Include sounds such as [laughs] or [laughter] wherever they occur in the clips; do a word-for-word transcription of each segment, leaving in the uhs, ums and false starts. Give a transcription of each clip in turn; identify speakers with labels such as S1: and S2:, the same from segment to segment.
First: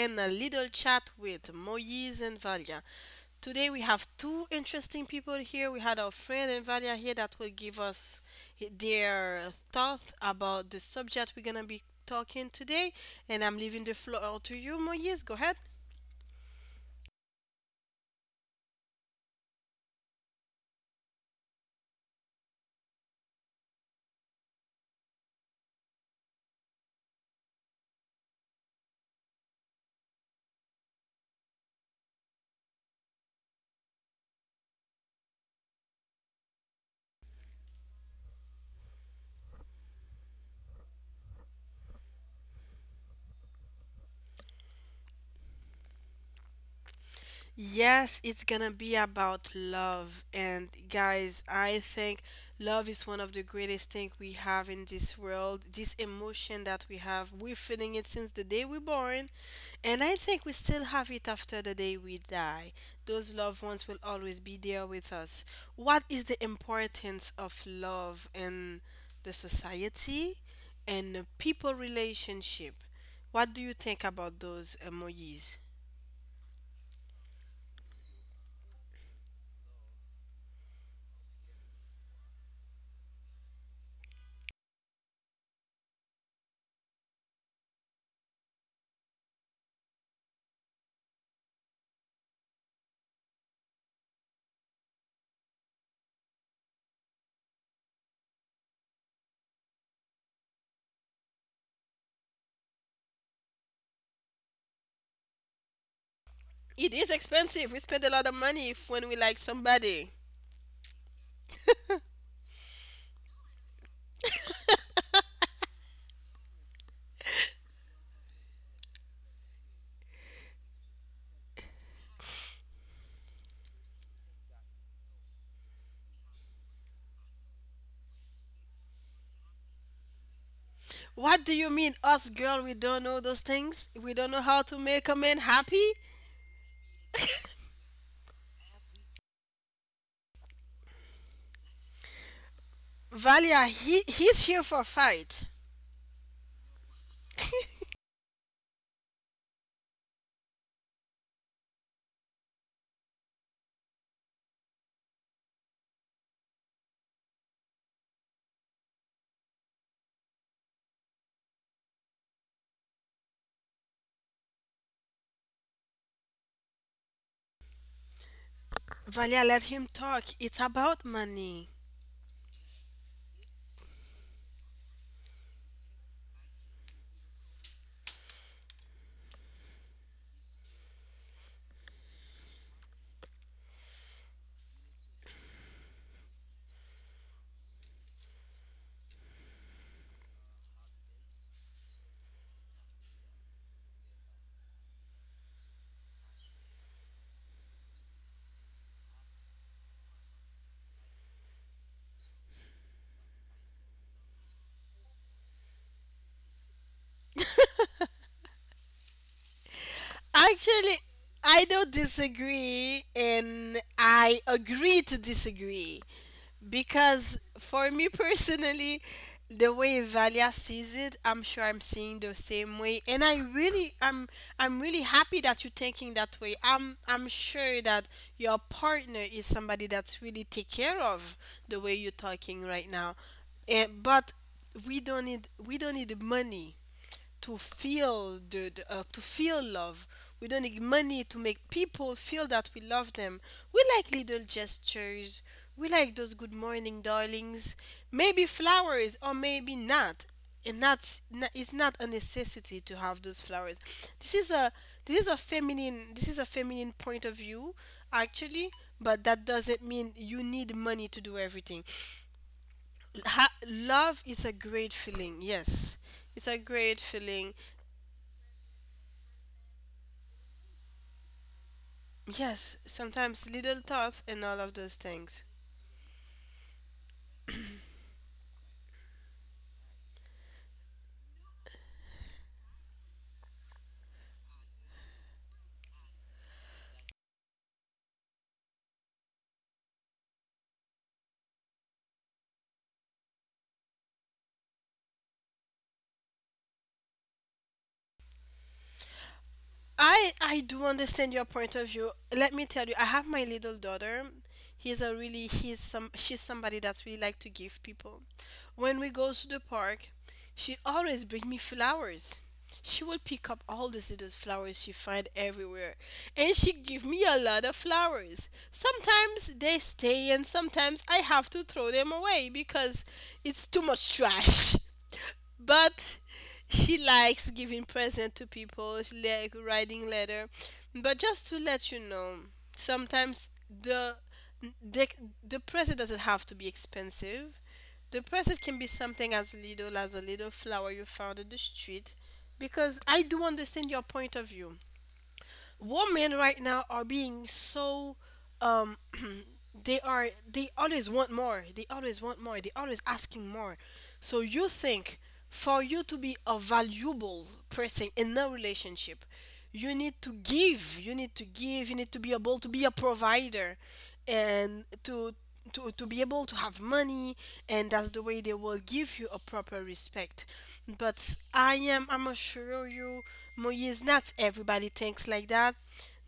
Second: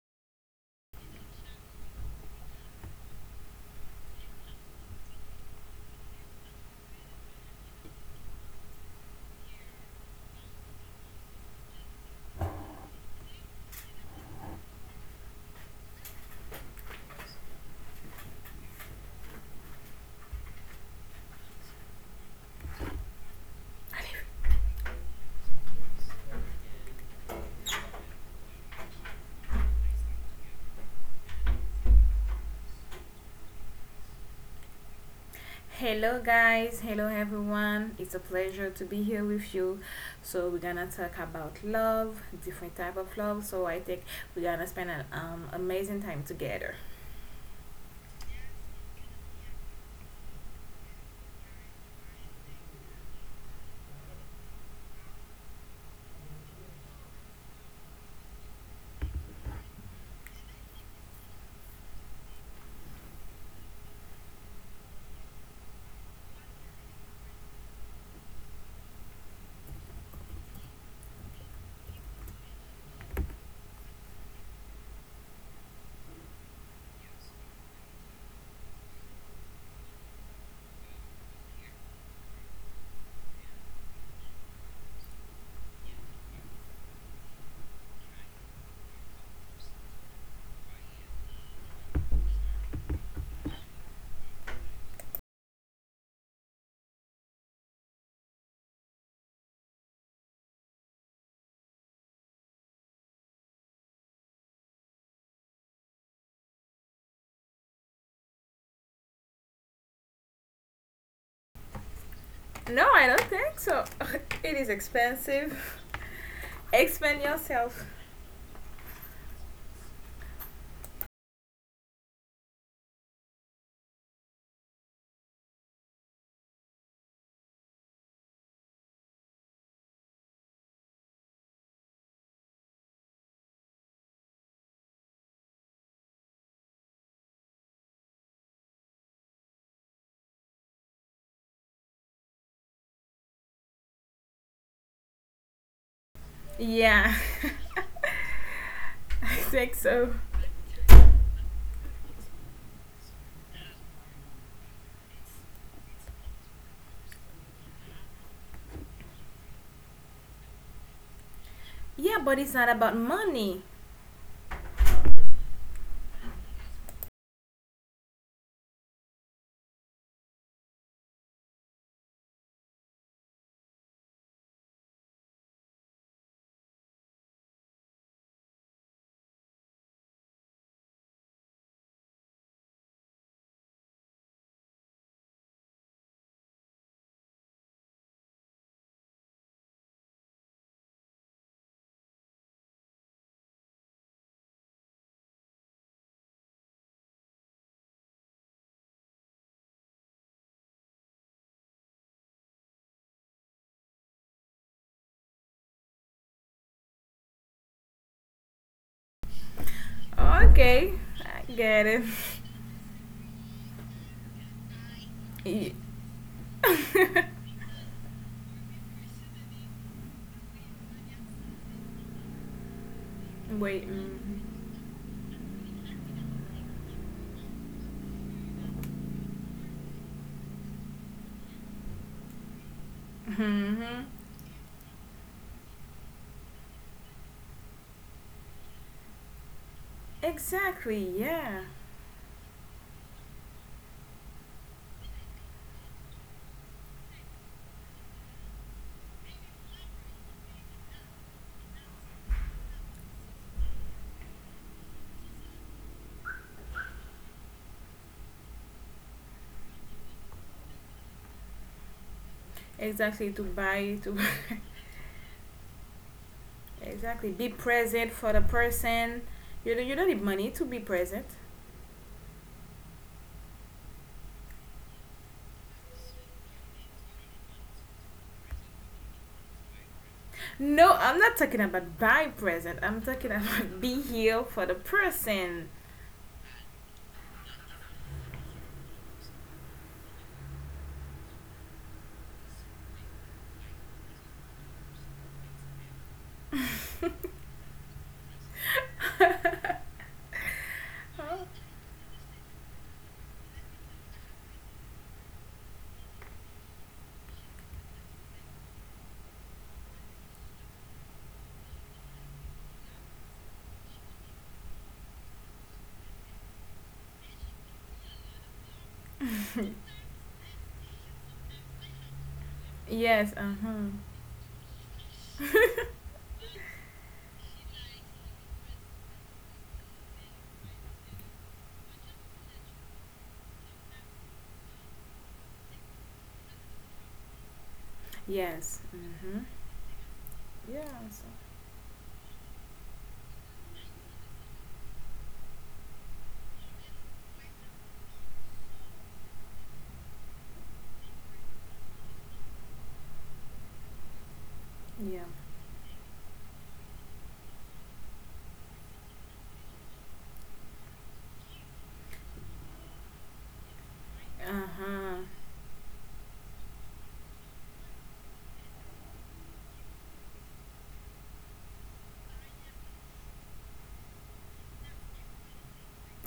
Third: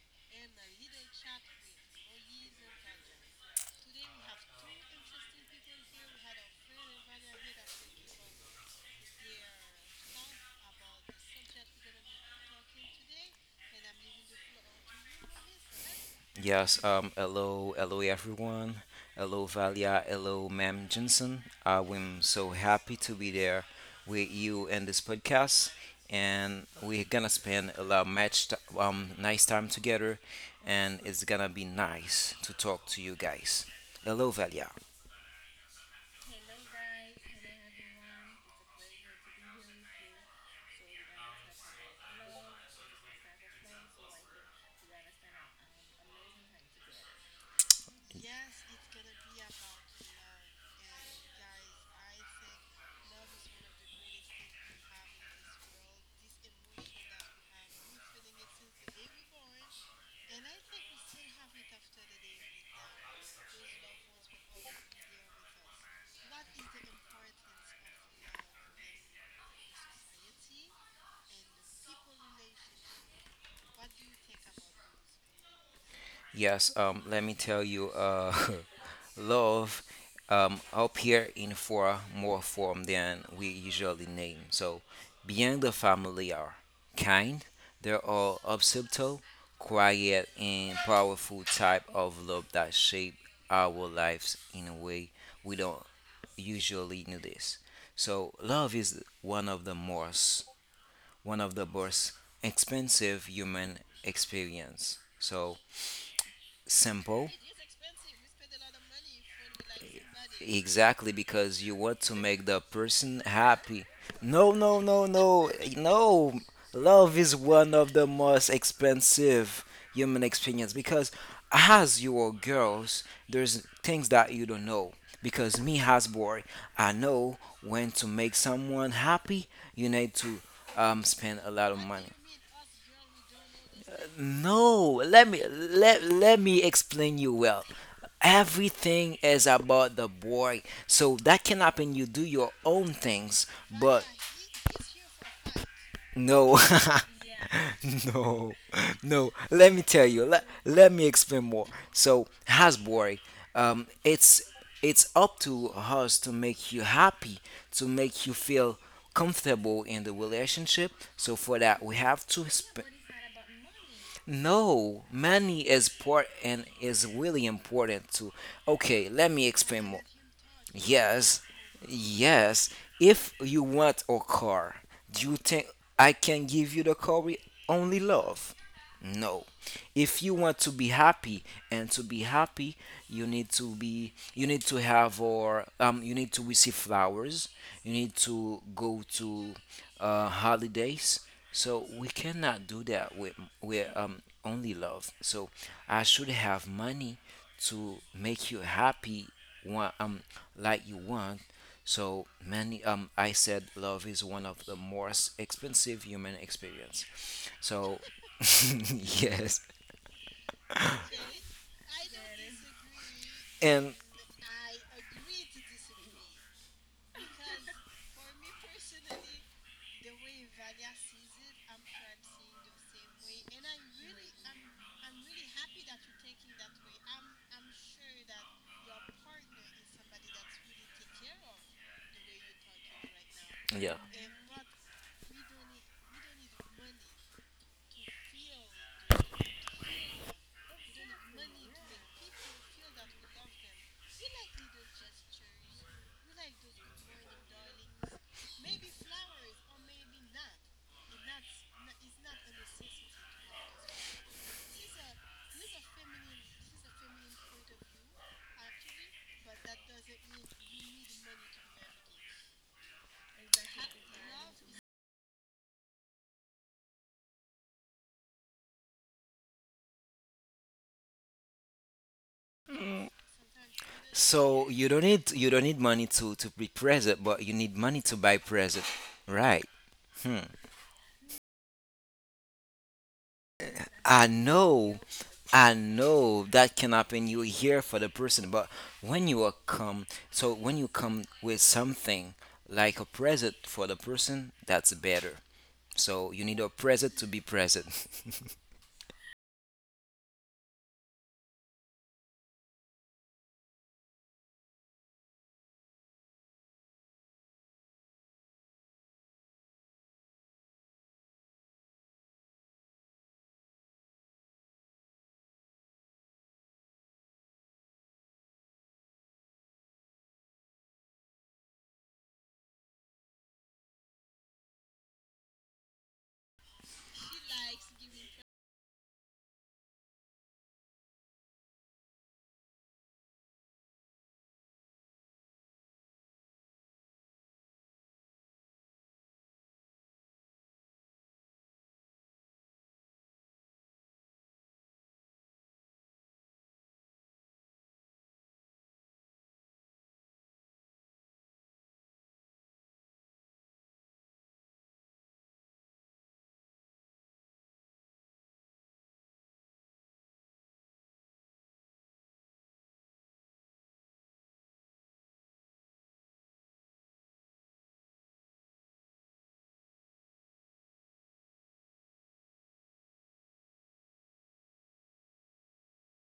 S1: in a little chat with Moise and Valia. Today we have two interesting people here. We had our friend and Valia here that will give us their thoughts about the subject we're gonna be talking today. And I'm leaving the floor to you, Moise. Go ahead.
S2: Yes, um, hello, hello everyone. Hello Valia, hello Ma'am Jensen. I am so happy to be there with you in this podcast, and we're gonna spend a lot much t- um nice time together, and it's gonna be nice to talk to you guys. Hello Valia.
S3: Hello, guys. Hello, everyone. It's a pleasure to be here with you. So we're gonna talk about love, different type of love. So I think we're gonna spend an um, amazing time together.
S1: Yes, it's gonna be about love. And guys, I think love is one of the greatest things we have in this world. This emotion that we have, we're feeling it since the day we're born. And I think we still have it after the day we die. Those loved ones will always be there with us. What is the importance of love in the society and the people relationship? What do you think about those emojis?
S2: Yes, um let me tell you uh [laughs] love um, appear in far more form than we usually name. So beyond the familiar kind, there are subtle, quiet, and powerful type of love that shape our lives in a way we don't usually notice. So love is one of the most one of the most expensive human experience. So
S1: It is
S2: simple.
S1: expensive. We spend a lot of money if when we like somebody.
S2: Exactly, because you want to make the
S3: No, I
S2: person
S3: don't think
S2: happy.
S3: so.
S2: No,
S3: It is
S2: no, no, no,
S3: expensive.
S2: no. Love
S3: Expand
S2: is one
S3: yourself.
S2: of the most expensive human experience because as you are girls, there's things that you don't know. Because me as boy, I know when to make someone happy, you need to um, spend a
S1: What do
S2: lot
S1: you
S2: of
S1: mean,
S2: money.
S1: us girl? We don't know those things. We don't know how to
S2: No,
S1: make a
S2: let me
S1: man happy.
S2: let let me explain you well. Everything is about the boy. So that can happen you do your own things,
S1: Valia,
S2: but
S1: he he's here for fight.
S2: no.
S3: Yeah,
S2: [laughs] No. No.
S3: [laughs] I
S2: Let me
S3: think
S2: tell you.
S3: so.
S2: Let, let me explain more. So has boy, um it's it's up to us to make you happy, to make you feel comfortable in the relationship. So for that we have
S3: Yeah,
S2: to
S3: but it's not
S2: spend.
S3: about money.
S2: No, money is poor and is really important too. Okay, let me
S1: Valia, let
S2: explain
S1: him
S2: more.
S1: talk. It's about
S2: Yes.
S1: money.
S2: Yes, if you want a car, do you think I can give you the car with only love? No. If you want to be happy and to be happy, you need to be you need to have or um you need to receive flowers. You need to go to uh holidays. So we cannot do that with with um only love. So I should have money to make you happy one um like you want. So many, um, I said love is one of the most expensive human experience. So, [laughs] yes,
S1: Actually,
S3: Okay, I
S1: I don't
S3: get it.
S1: disagree, and
S2: and
S1: I agree to
S3: Y-
S1: disagree because for me personally, the way Valia sees it, I'm sure I'm seeing the same way, and I really,
S3: Wait.
S1: I'm, I'm really happy that you're thinking that way. I'm, I'm sure that your partner is somebody that's really take care of the way you're talking right now,
S2: yeah.
S1: and
S3: Mm-hmm.
S1: but we don't need, we don't need money to feel the, the uh, to feel love. We don't need
S3: Exactly.
S1: money to
S3: Yeah.
S1: make people feel that we love them. We like little gestures. We like those good morning darlings. Maybe flowers or maybe not. And that's n- it's not a necessity to have those flowers. This is a this is a feminine this is a feminine point of view actually, but that doesn't mean you need money to do everything.
S3: Exactly.
S1: Ha-
S3: To buy.
S1: love
S3: To. [laughs]
S1: is a great feeling. Yes. It's a great
S3: Exactly.
S1: feeling.
S3: Be present for the person. You don't, you don't need money to be present.
S1: Yes, sometimes little thoughts and all
S2: So
S1: of
S2: you
S1: those
S2: don't need
S1: things.
S2: you don't need money to to be present, but you need money to buy present, right? Hmm.
S3: No, I'm not talking about buy present. I'm talking about [laughs] be
S2: I
S3: here for the
S2: know, I
S3: person.
S2: know that can happen. You're here for the person, but when you are come, so when you come with something like a present for the person, that's better. So you need a present to be present. [laughs]
S1: I I do understand your point of view. Let me tell you, I have my little daughter. He's a really he's some She's somebody that's really like to give people. When we go to the park, she always bring me flowers. She will pick up all these little flowers she find everywhere, and she give me a lot of flowers. Sometimes they stay, and sometimes I have to throw them away because
S3: Yes. Uh
S1: it's
S3: huh.
S1: too much trash. [laughs] But
S3: [laughs]
S1: she likes giving present to people, she like writing letter, but just to let you know, sometimes the the, the present doesn't have to be expensive. The present can
S3: yes.
S1: be
S3: Uh
S1: something
S3: huh.
S1: as little as a little
S3: Yeah.
S1: flower you
S3: So,
S1: found in the street, because I do understand your point of view. Women right now are being so, um, [clears throat] they are they always want more they always want more, they always asking more. So you think,
S3: yeah.
S1: for you to be a valuable person in a relationship, you need to give you need to give you need to be able to be a provider,
S3: Uh
S1: and
S3: huh.
S1: to to, to be able to have money, and that's the way they will give you a proper respect. But i am I'm assure you, Moise, not everybody thinks like that.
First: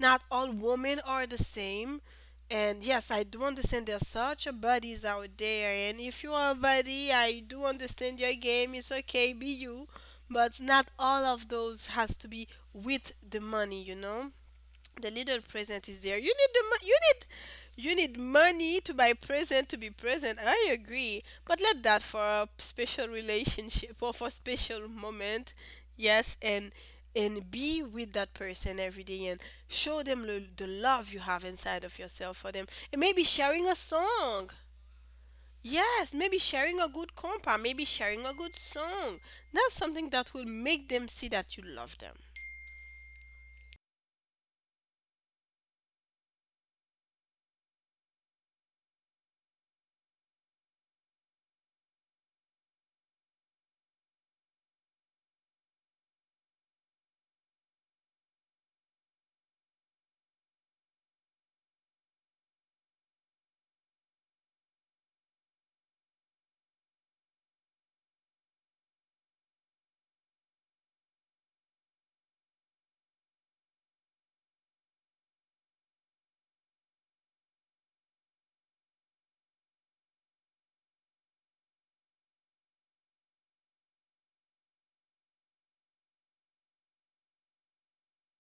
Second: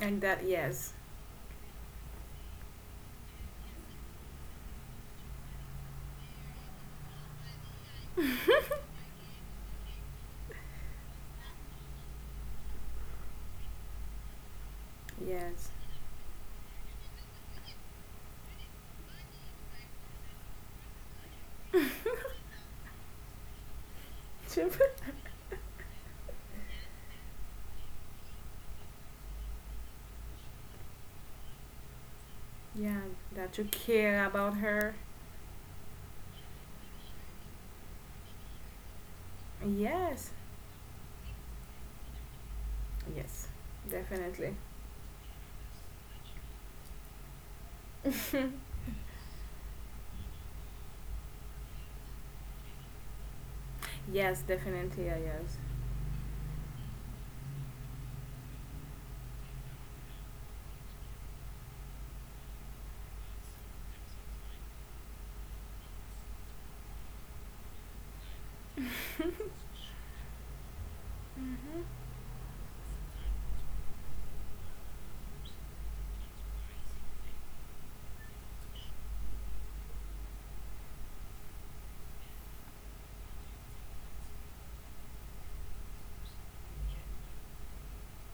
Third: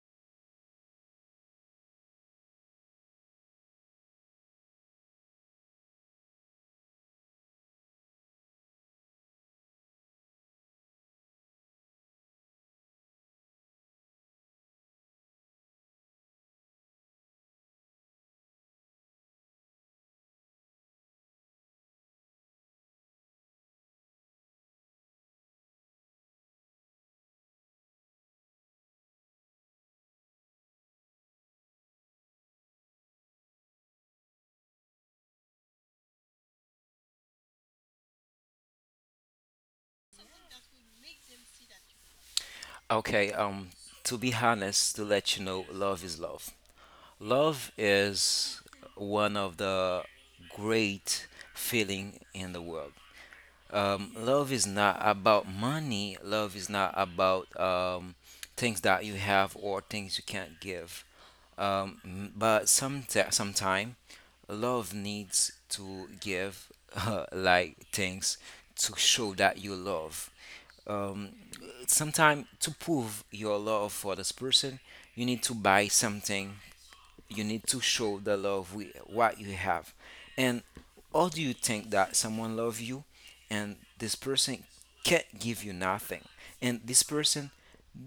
S3: And that.
S1: all
S3: Yes.
S1: women are the same. And yes, I do understand there's such a buddies out there, and if you are a buddy, I do understand your game,
S3: [laughs]
S1: it's okay, be you. But not all of those has to be with the money, you know. The little
S3: yes.
S1: present is there. You need the mo- you need, you need money to buy present to be present. I agree, but let that for a special relationship or for special
S3: [laughs]
S1: moment. Yes, and and be with that person every day and show them the, the love you have inside of yourself for them. And
S3: yeah.
S1: maybe
S3: That you
S1: sharing a
S3: care
S1: song.
S3: about her.
S1: Yes, maybe sharing a good compa, maybe sharing a good song. That's something
S3: Yes.
S1: that will make them see that you love them.
S2: Okay,
S3: Yes.
S2: um, to be
S3: Definitely.
S2: honest, to let you know, love is love. Love is one of the great feeling in the world. Um,
S3: Yes.
S2: love is not
S3: Definitely. Yeah,
S2: about
S3: yes.
S2: money. Love is not about um, things that you have or things you can't give. Um, m- but some sometime, love needs to give [laughs] uh, like things to show that you love. Um, Sometime to prove your love for this person, you need to buy something. You need to show the love with what you have. And how do you think that someone love you and this person can't give you nothing, and this person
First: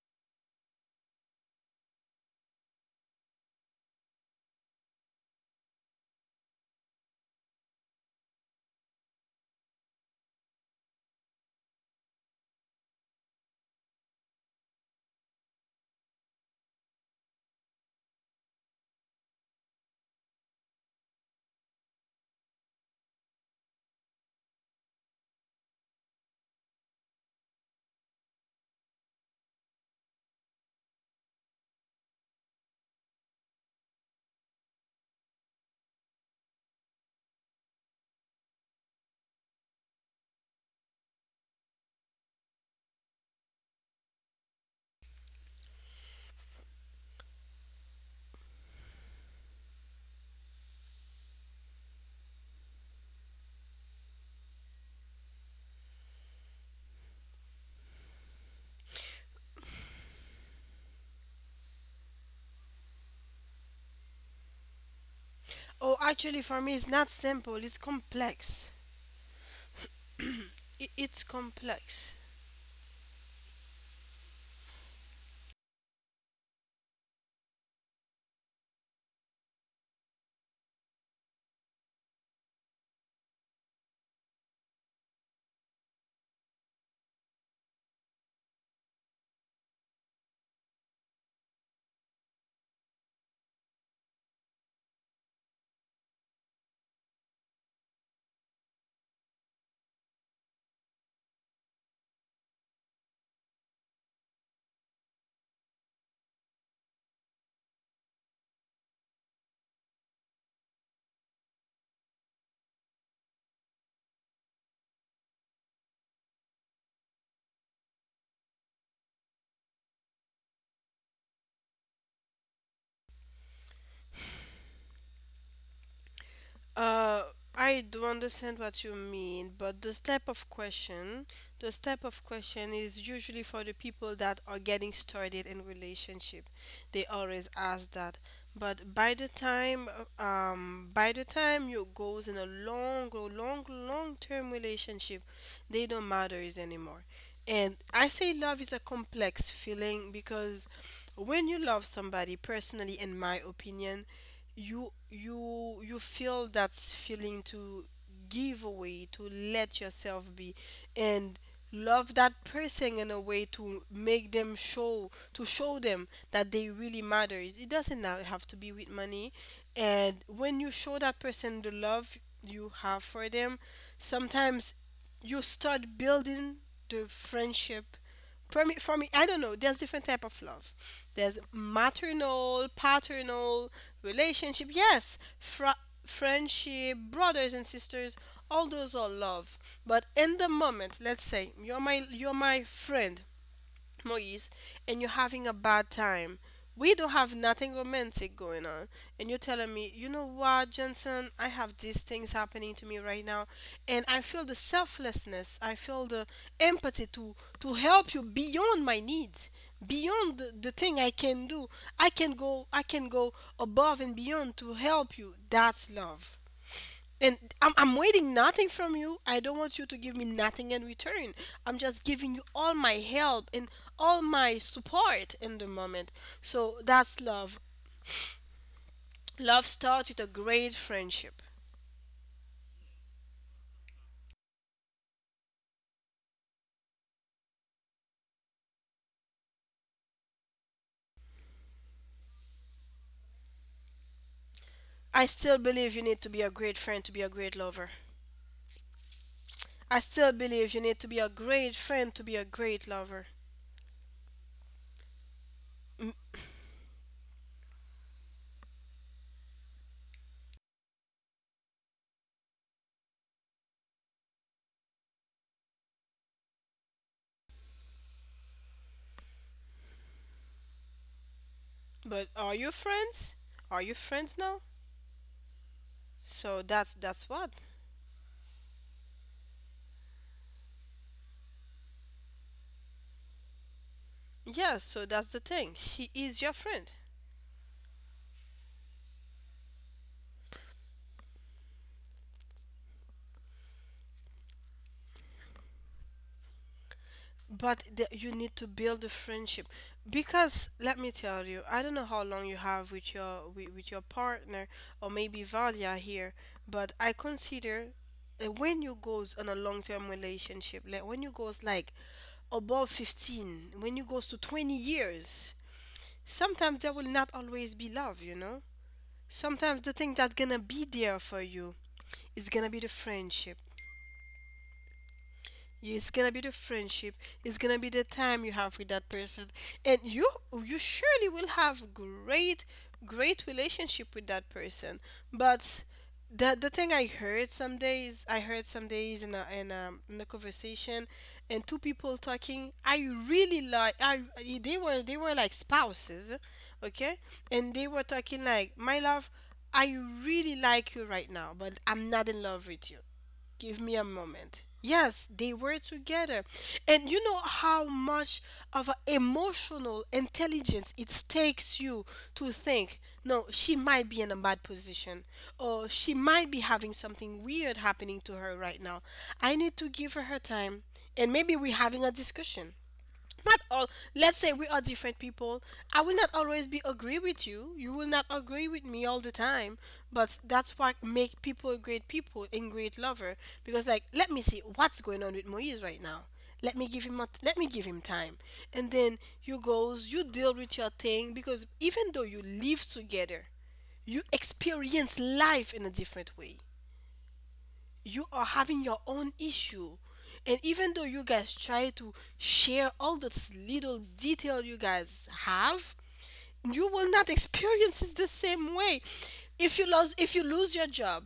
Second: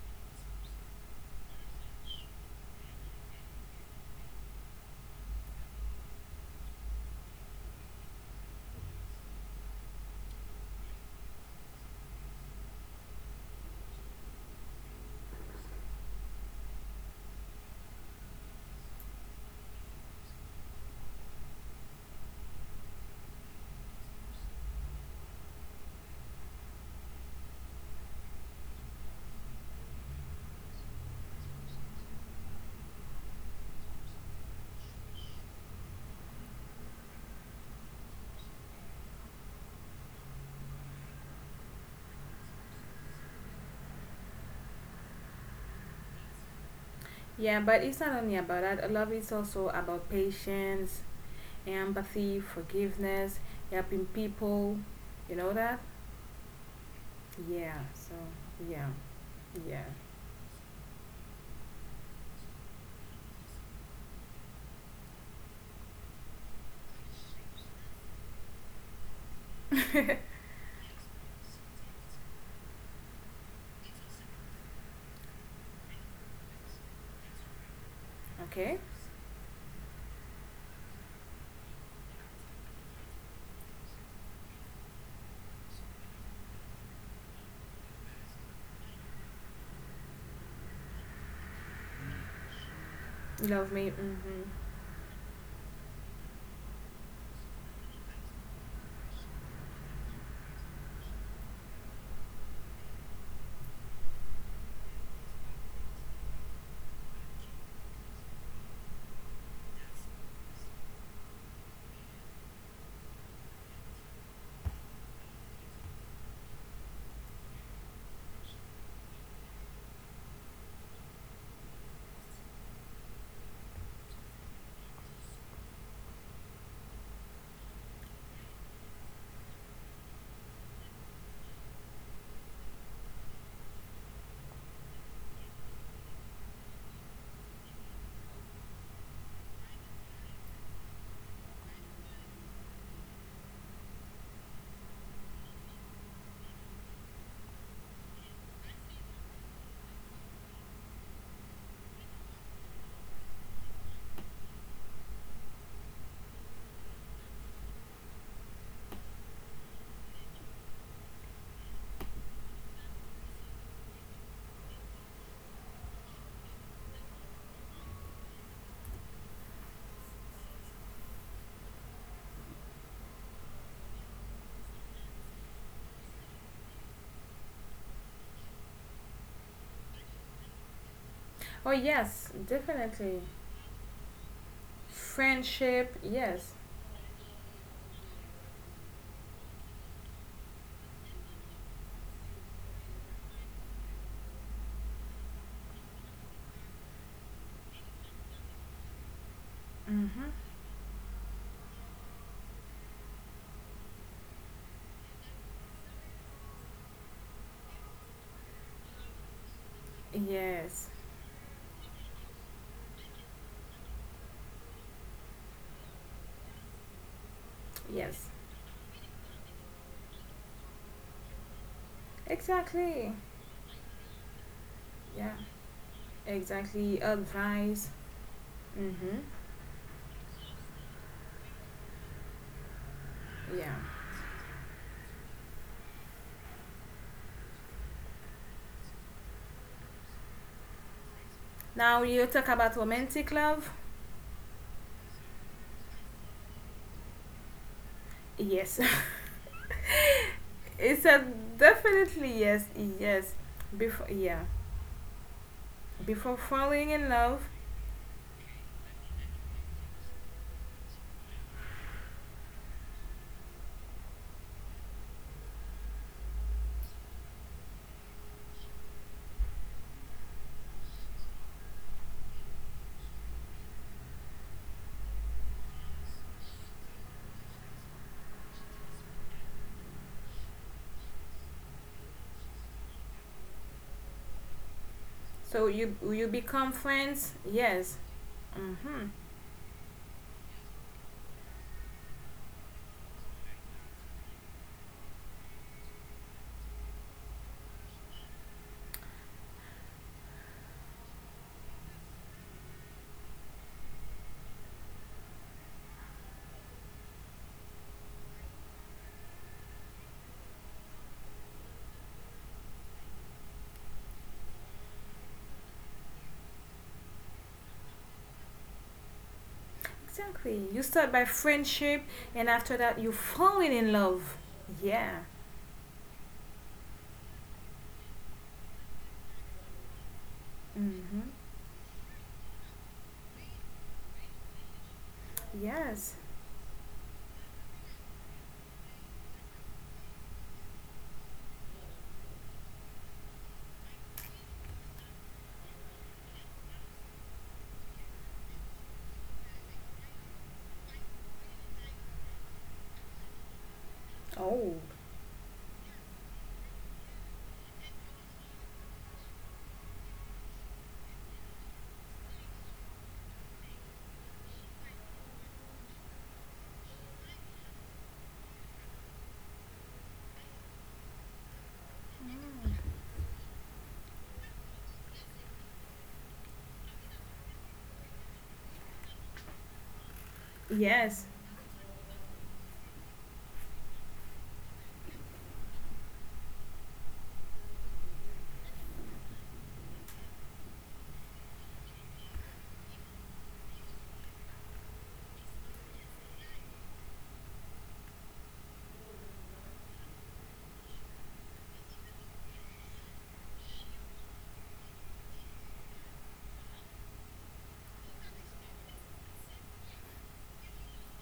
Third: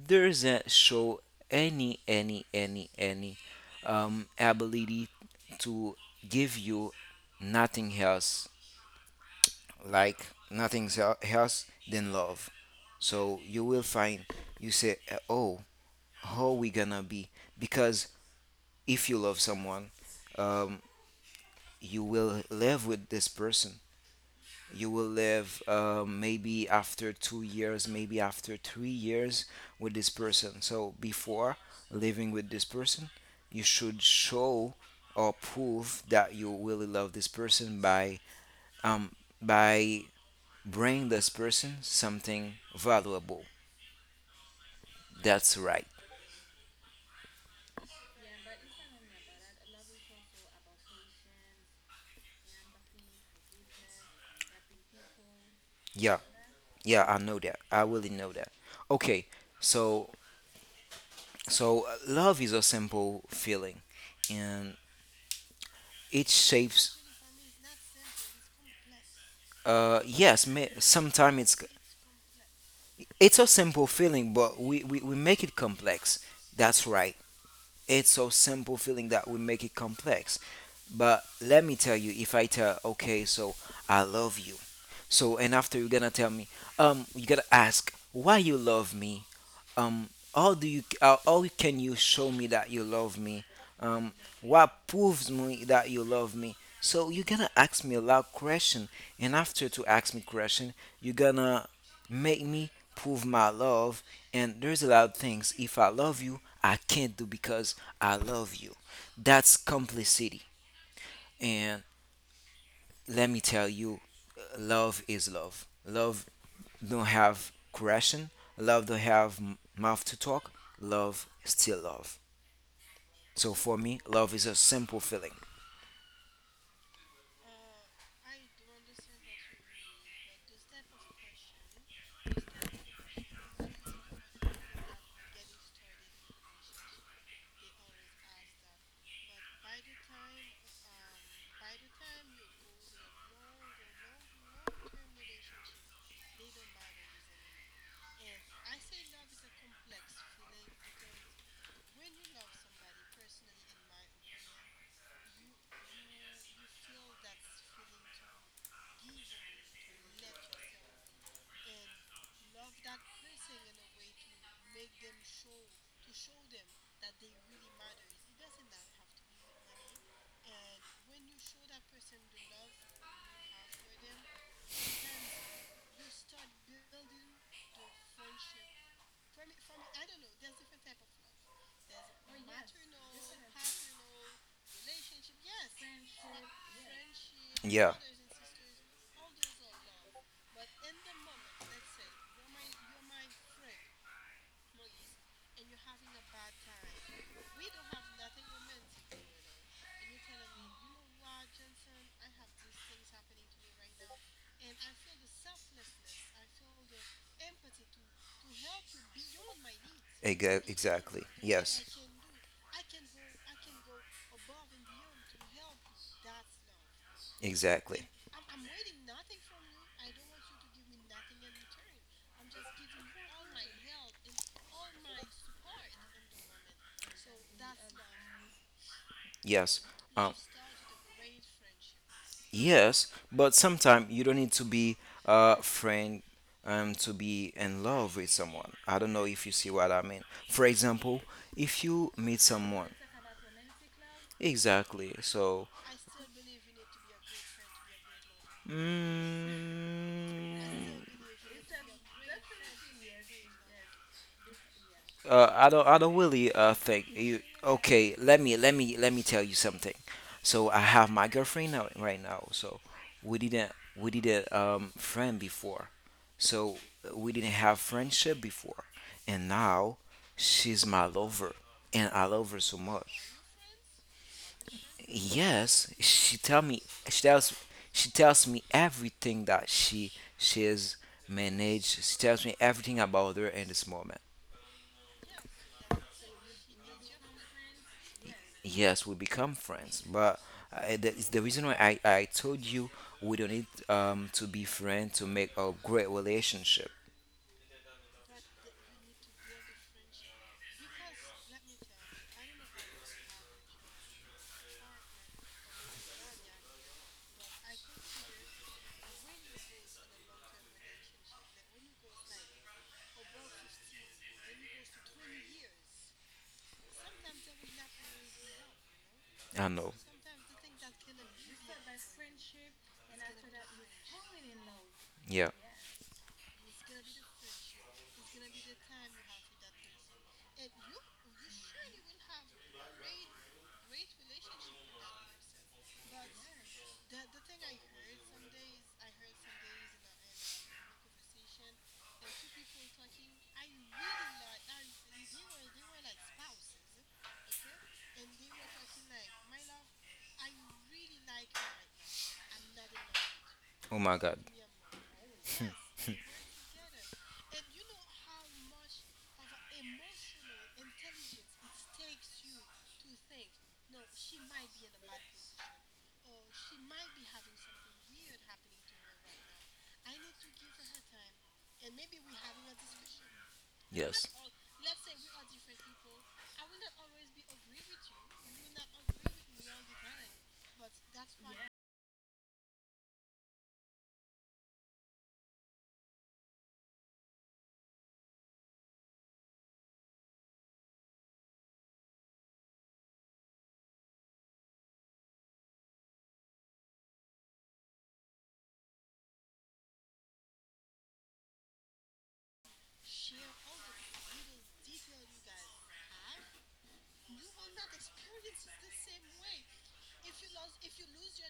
S2: doesn't show any any any any um, ability to give you nothing else, like nothing el- else than love. So you will find you say uh, oh, how we gonna be, because if you love someone, um, you will live with this person. You will live uh, maybe after two years, maybe after three years with this person. So before living with this person, you should show or prove that you really love this person by um by bringing this person something valuable. That's right.
S3: Yeah, but it's not only about that. Love is also about patience, empathy, forgiveness, helping people. You know that?
S2: Yeah, yeah, I know that. I
S3: Yeah.
S2: really
S3: So
S2: know that.
S3: yeah,
S2: Okay,
S3: yeah.
S2: so. So uh, love is a simple feeling, and
S1: Oh,
S2: it
S1: actually, for me, it's
S2: shapes.
S1: not simple, it's complex.
S2: Uh, yes,
S1: I-
S2: sometimes
S1: It's
S2: it's
S1: complex.
S2: it's a simple feeling, but we, we we make it complex. That's right. It's a simple
S3: [laughs]
S2: feeling
S3: okay.
S2: that we make it complex. But let me tell you, if I tell, okay, so I love you. So and after you're gonna tell me, um, you gotta ask why you love me. Um, how do you? Uh, how can you show me that you love me?
S3: Love
S2: Um,
S3: me. Mm-hmm.
S2: what proves me that you love me? So you're gonna ask me a lot question, and after to ask me question, you're gonna make me prove my love. And there's a lot of things. If I love you, I can't do because I love you. That's complicity. And let me tell you, love is love. Love don't have correction. Love don't have m- mouth to talk. Love is still love. So for me, love is a simple feeling.
S1: Uh, I do understand what you mean, but this type of question, this type of question is usually for the people that are getting started in relationship. They always ask that. But by the time, uh, um, by the time you goes in a long, long, long term relationship, they don't matters anymore. And I say love is a complex feeling because when you love somebody, personally, in my opinion, you you you feel that feeling to give away, to let yourself be, and love that person in a way to make them show to show them that they really matters. It doesn't now have to be with money. And when you show that person the love you have for them, sometimes you start building the friendship. for me, for me, I don't know. There's different type of love. There's
S3: Oh yes,
S1: maternal,
S3: definitely.
S1: paternal relationship. Yes, fr-
S3: Friendship. Yes.
S1: friendship, brothers
S2: Yeah,
S1: and sisters. All those are love. But in the moment, let's say you're my you're my friend, Moise, and you're having a bad time. We don't have nothing romantic going on. And you're telling me, you
S3: Mm-hmm.
S1: know what, Jensen, I have these things happening to me right now. And I feel the selflessness. I feel the empathy to, to help you beyond my needs,
S2: exa-
S1: beyond the, the
S2: exactly.
S3: Yes.
S1: thing I can
S2: Yes,
S1: do. I can go I can go above and beyond to help you. That's love. And
S2: exactly.
S1: I'm, I'm
S3: Yes.
S1: waiting nothing from you. I don't want you to give me nothing in return. I'm just giving you all my
S3: Exactly.
S1: help and all my
S3: Yeah.
S1: support in the moment. So
S3: Exactly.
S1: that's love.
S3: Advice. Mm-hmm.
S2: Yes.
S1: Love
S2: Um,
S1: starts with a great friendship.
S2: Yes, but
S3: Yeah.
S2: sometimes you don't need to be a friend um, to be in love with someone. I don't know if you see what I mean. For example, if you
S3: Now
S2: meet
S3: you talk
S2: someone,
S3: about romantic love.
S2: exactly.
S1: I
S2: So,
S1: still believe you need to be a great friend to be a great lover.
S3: Yes. [laughs]
S1: I still
S2: mm,
S1: believe you need
S3: It's
S1: to be
S3: a
S1: a great friend to
S3: definitely
S1: be a
S3: yes,
S1: great lover.
S3: yes. Before yeah,
S2: Uh, I don't. I don't
S3: before
S2: really uh,
S3: falling
S2: think.
S3: in
S2: You,
S3: love,
S2: okay, let me let me let me tell you something. So I have my girlfriend now, right now. So we didn't we didn't um friend before. So we didn't have friendship before, and now she's my lover, and I love her
S1: But
S2: so
S1: are you
S2: much.
S1: friends? Are you friends now?
S2: Yes, she tell me
S1: So
S2: she
S1: that's
S2: tells
S1: that's what.
S2: she tells me everything that she she has managed. She tells me everything about her in this moment.
S1: Yeah, so that's the
S3: so
S1: thing.
S3: you
S1: She
S3: you
S1: is your
S3: become
S1: friend.
S3: friends. Yes.
S2: Yes, we
S3: Mhm.
S2: become friends, but uh, that is the reason why I, I told you we don't need um, to be friends to make a great relationship.
S1: But the, you need to build a friendship, because let me tell you, I don't know how long you have with your with, with your partner, or maybe Valia here, but I consider, uh, when you goes on a long-term relationship, like when you goes like above fifteen, when you goes to twenty years, sometimes there will not always be love, you know?
S2: I know.
S1: Sometimes the thing that's gonna
S3: Exactly.
S1: be
S3: You
S1: there
S3: start by
S1: for you
S3: friendship,
S1: is
S3: and
S1: gonna be
S3: after
S1: the
S3: that, you
S1: friendship.
S3: falling in love.
S2: Yeah.
S3: Yeah.
S1: Yeah, it's gonna be the friendship. It's gonna be the time you have with that person, and you you surely
S3: Mhm.
S1: will have great great relationship with that person. But
S3: Yes.
S1: the the thing I heard some days, I heard some days in a in a, in a conversation, and two people talking. I really like I they were they were like spouses, okay, and they were talking like, my love. I really like you right now, but I'm not in love with you.
S2: Oh
S1: Give
S2: my
S1: me a
S2: God.
S1: moment.
S3: Oh.
S1: Yes, they were together. And you know how much of a emotional intelligence it takes you to think, no, she might be in a bad position, or she might be having something weird happening to her right now. I need to give her her time, and maybe we're having a discussion, not all,
S2: Yes.
S1: let's say we are different people. I will not always be agree with you, you will not agree with me all the time, but that's what
S3: Yes.
S1: make people great people and great lover. Because like, let me see what's going on with Moise right now. let me give him a, let me give him time, and then you goes, you deal with your thing, because even though you live together, you experience life in a different way. You are having your own issue. And even though you guys try to share all this little detail you guys have, you will not experience it the same way. If you lose if you lose your job,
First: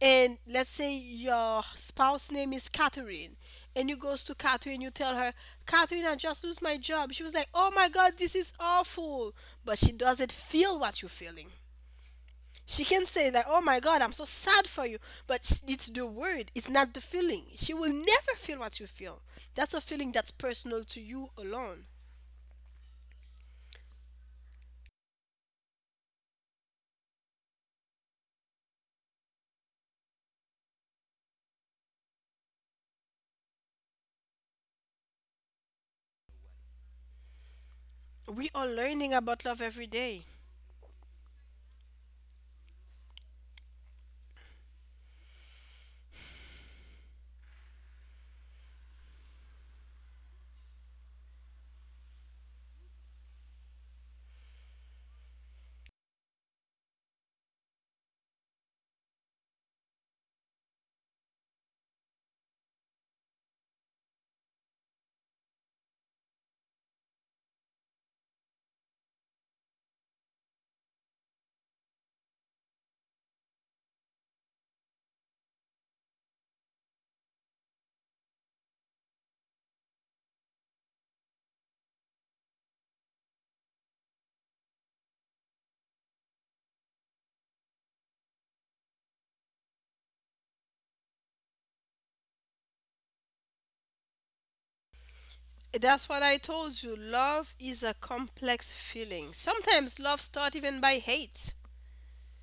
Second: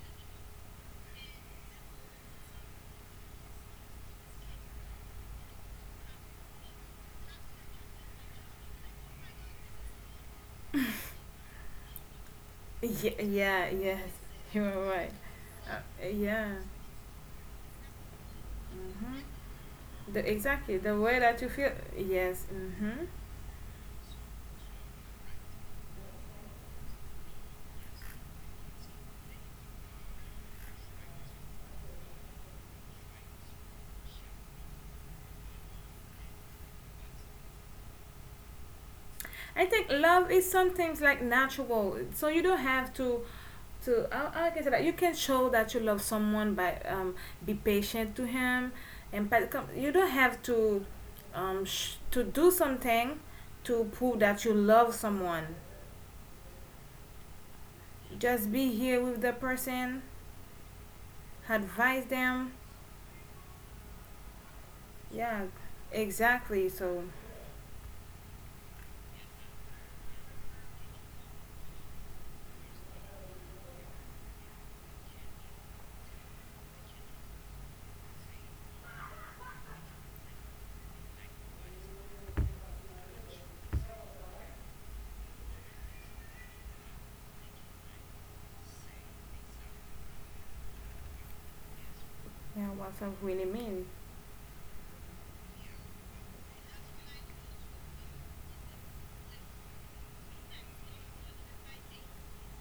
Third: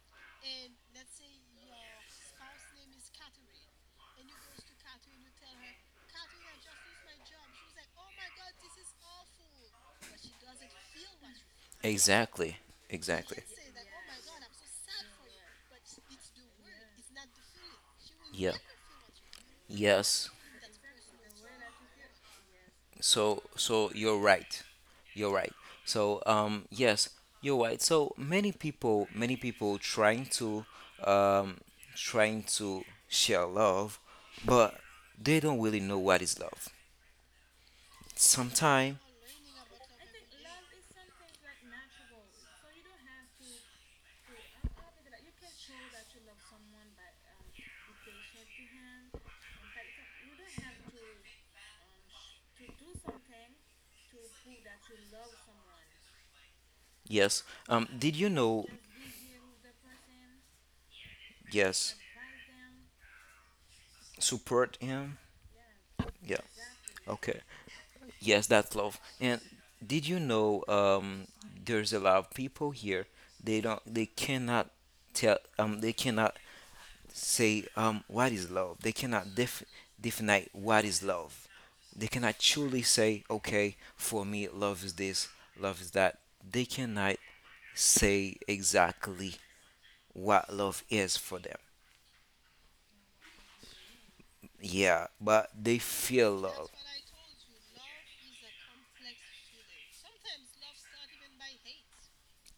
S1: and let's say your spouse name is Catherine, and you goes to Catherine, you tell her, Catherine, I just lose my job. She was like, oh my god, this is awful. But she doesn't feel what you're feeling.
S2: Exactly.
S1: She can
S3: Yeah.
S1: say
S2: Exactly.
S1: that, "Oh
S3: Yeah.
S1: my
S3: Yes.
S1: God, I'm so
S3: [laughs] You
S1: sad
S3: are
S1: for you,"
S3: right.
S1: but s- it's
S3: Uh,
S1: the
S3: yeah.
S1: word. It's not the feeling. She will never
S2: Yeah.
S1: feel what you feel.
S3: Mhm.
S1: That's a feeling
S3: The,
S2: Yes.
S1: that's
S3: exactly.
S1: personal
S3: The
S1: to
S3: way
S1: you
S3: that you feel.
S1: alone.
S3: Yes. Mhm.
S2: So so you're right. You're right. So um yes, you're right. So many people many people trying to um trying to share love, but they don't really know what is love.
S1: We are
S2: Sometime,
S1: learning about love
S3: I
S1: every
S3: think
S1: day.
S3: love is sometimes like natural, so you don't have to to. I, I can say that you can show that you love someone by um be patient to him, and but com- you don't have to um sh- to do something to prove that you love someone.
S2: yes. Um did you
S3: Just
S2: know
S3: be here with the person,
S2: yes.
S3: advise them.
S2: Support him.
S3: Yeah,
S2: Yeah.
S3: exactly. So
S2: Okay. Yes, that's love. And did you know um, there's a lot of people here. They don't. They cannot tell. Um. They cannot say um what is love. They cannot def- define what is love. They cannot truly say okay, for me love is this, love is that. They cannot say exactly what love is for them.
S3: yeah, what's love really mean?
S2: Yeah, but they
S1: That's
S2: feel
S1: what I
S2: love.
S1: told you. Love is a complex feeling. Sometimes love starts even by hate.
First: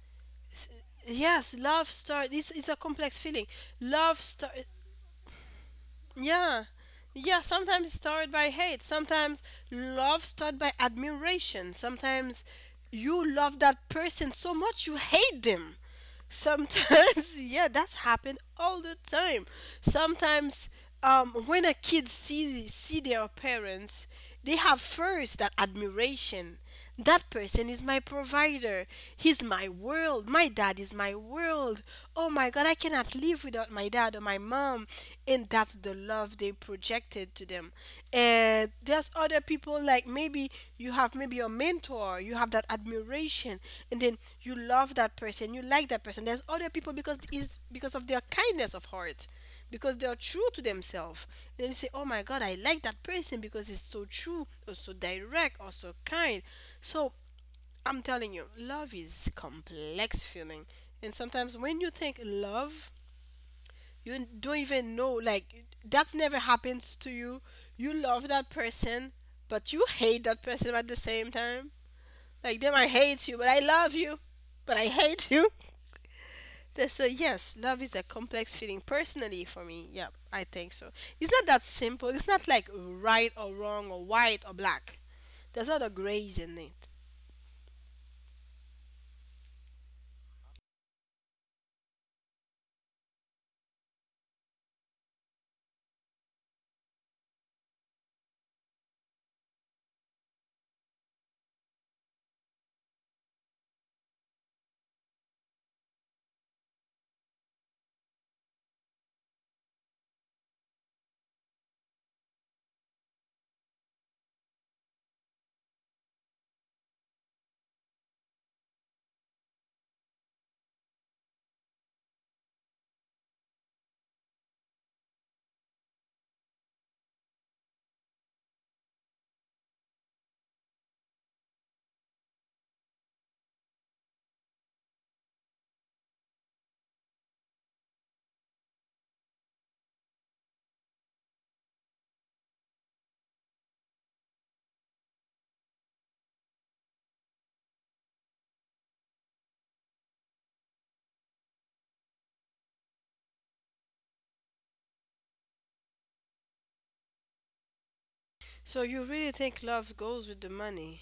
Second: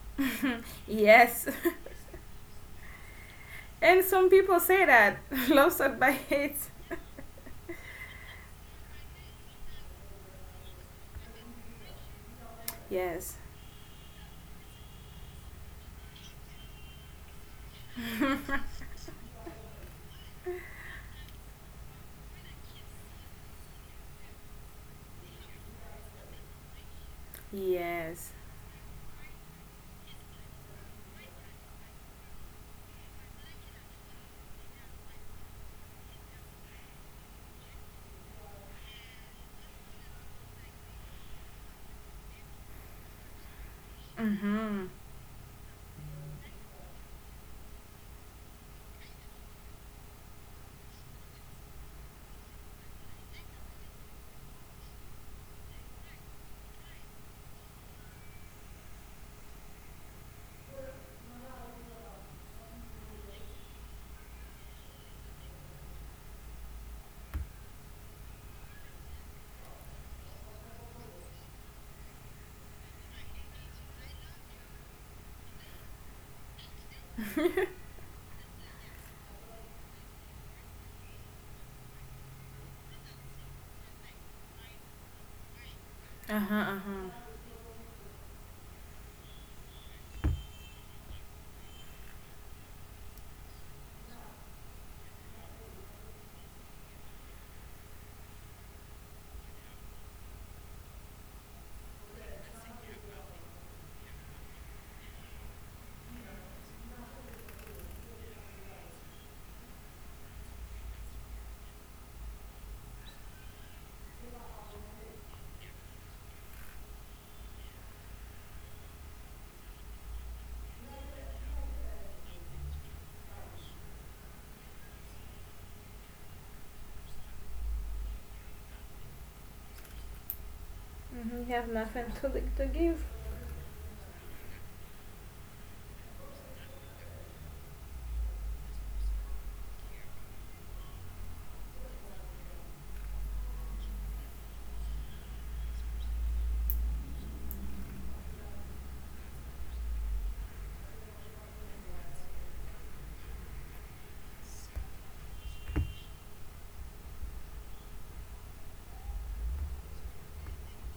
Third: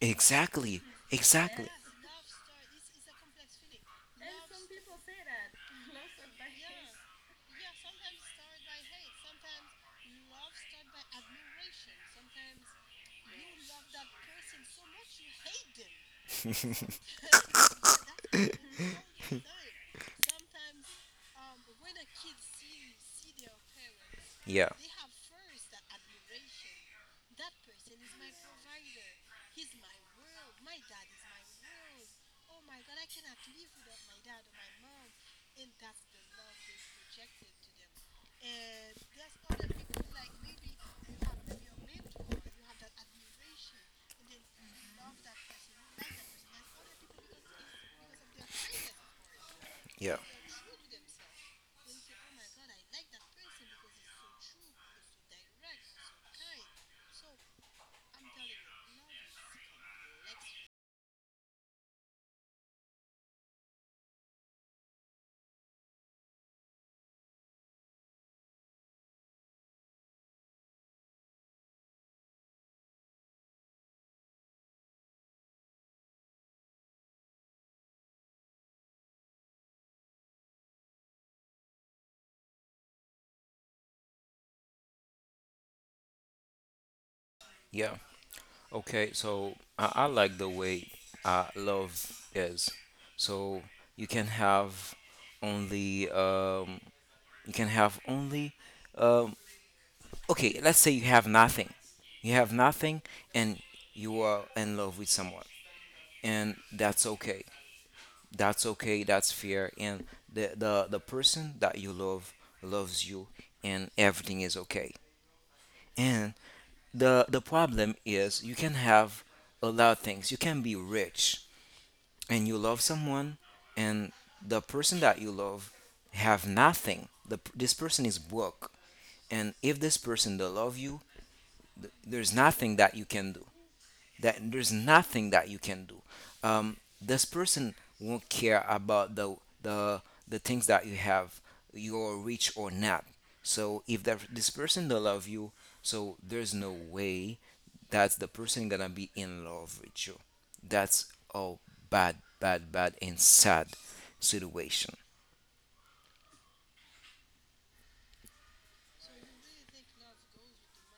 S2: Exactly,
S3: Yes,
S1: Yes,
S2: exactly.
S1: love starts. This is a complex feeling.
S3: [laughs] and
S1: Love
S3: some
S1: start.
S3: people say that [laughs] love sucked by [laughs] hate.
S1: Yeah. Yeah, sometimes it's started by hate. Sometimes love started by admiration. Sometimes you
S3: Yes,
S1: love that person so much you hate them. Sometimes, [laughs] yeah, that's happened all the time. Sometimes, um, when a kid see see their parents, they
S2: Yeah,
S1: have first that admiration. That person is my
S3: yes.
S1: provider. He's my world. My dad is my world. Oh my God, I cannot live without my dad or my mom. And that's the love they projected to them. And there's other people like maybe you have maybe your mentor, you have that admiration, and then you love
S3: Mm-hmm.
S1: that person, you like that person. There's other people because is because of their kindness of heart because they are
S2: yeah,
S1: true to themselves. Then you say, "Oh my God, I like that person because it's so true, or so direct, or so kind." So I'm telling you, love is complex feeling, and sometimes when you think love, you don't even know like that's never happens to you. You love that person, but you hate that person at the same time. Like they I hate you, but I love you, but I hate you. Th- So yes, love is a complex feeling. Personally, for me, yeah, I think so. It's not that simple. It's not like right or wrong or white or black. There's not a grays in
S3: Uh-huh,
S1: it.
S3: uh-huh.
S2: yeah. Okay, so I, I like the way uh, love is. So you can have only um, you can have only um, okay. Let's say you have nothing, you have nothing, and you are in love with someone, and that's okay. That's okay. That's fair, and the the the person that you love loves you, and everything is okay. And the the problem is you can have a lot of things. You can be rich and you love someone, and the person that you love have nothing. The, this person is broke, and if this person don't love you,
S3: Hmm. You have nothing to,
S2: there's
S3: to
S2: nothing that
S3: give.
S2: you can do, that there's nothing that you can do. Um, this person won't care about the the the things that you have, you're rich or not. So if that this person don't love you, so there's no way that the person gonna be in love with you. That's a bad, bad, bad and sad situation.
S1: So you really think love goes with the money?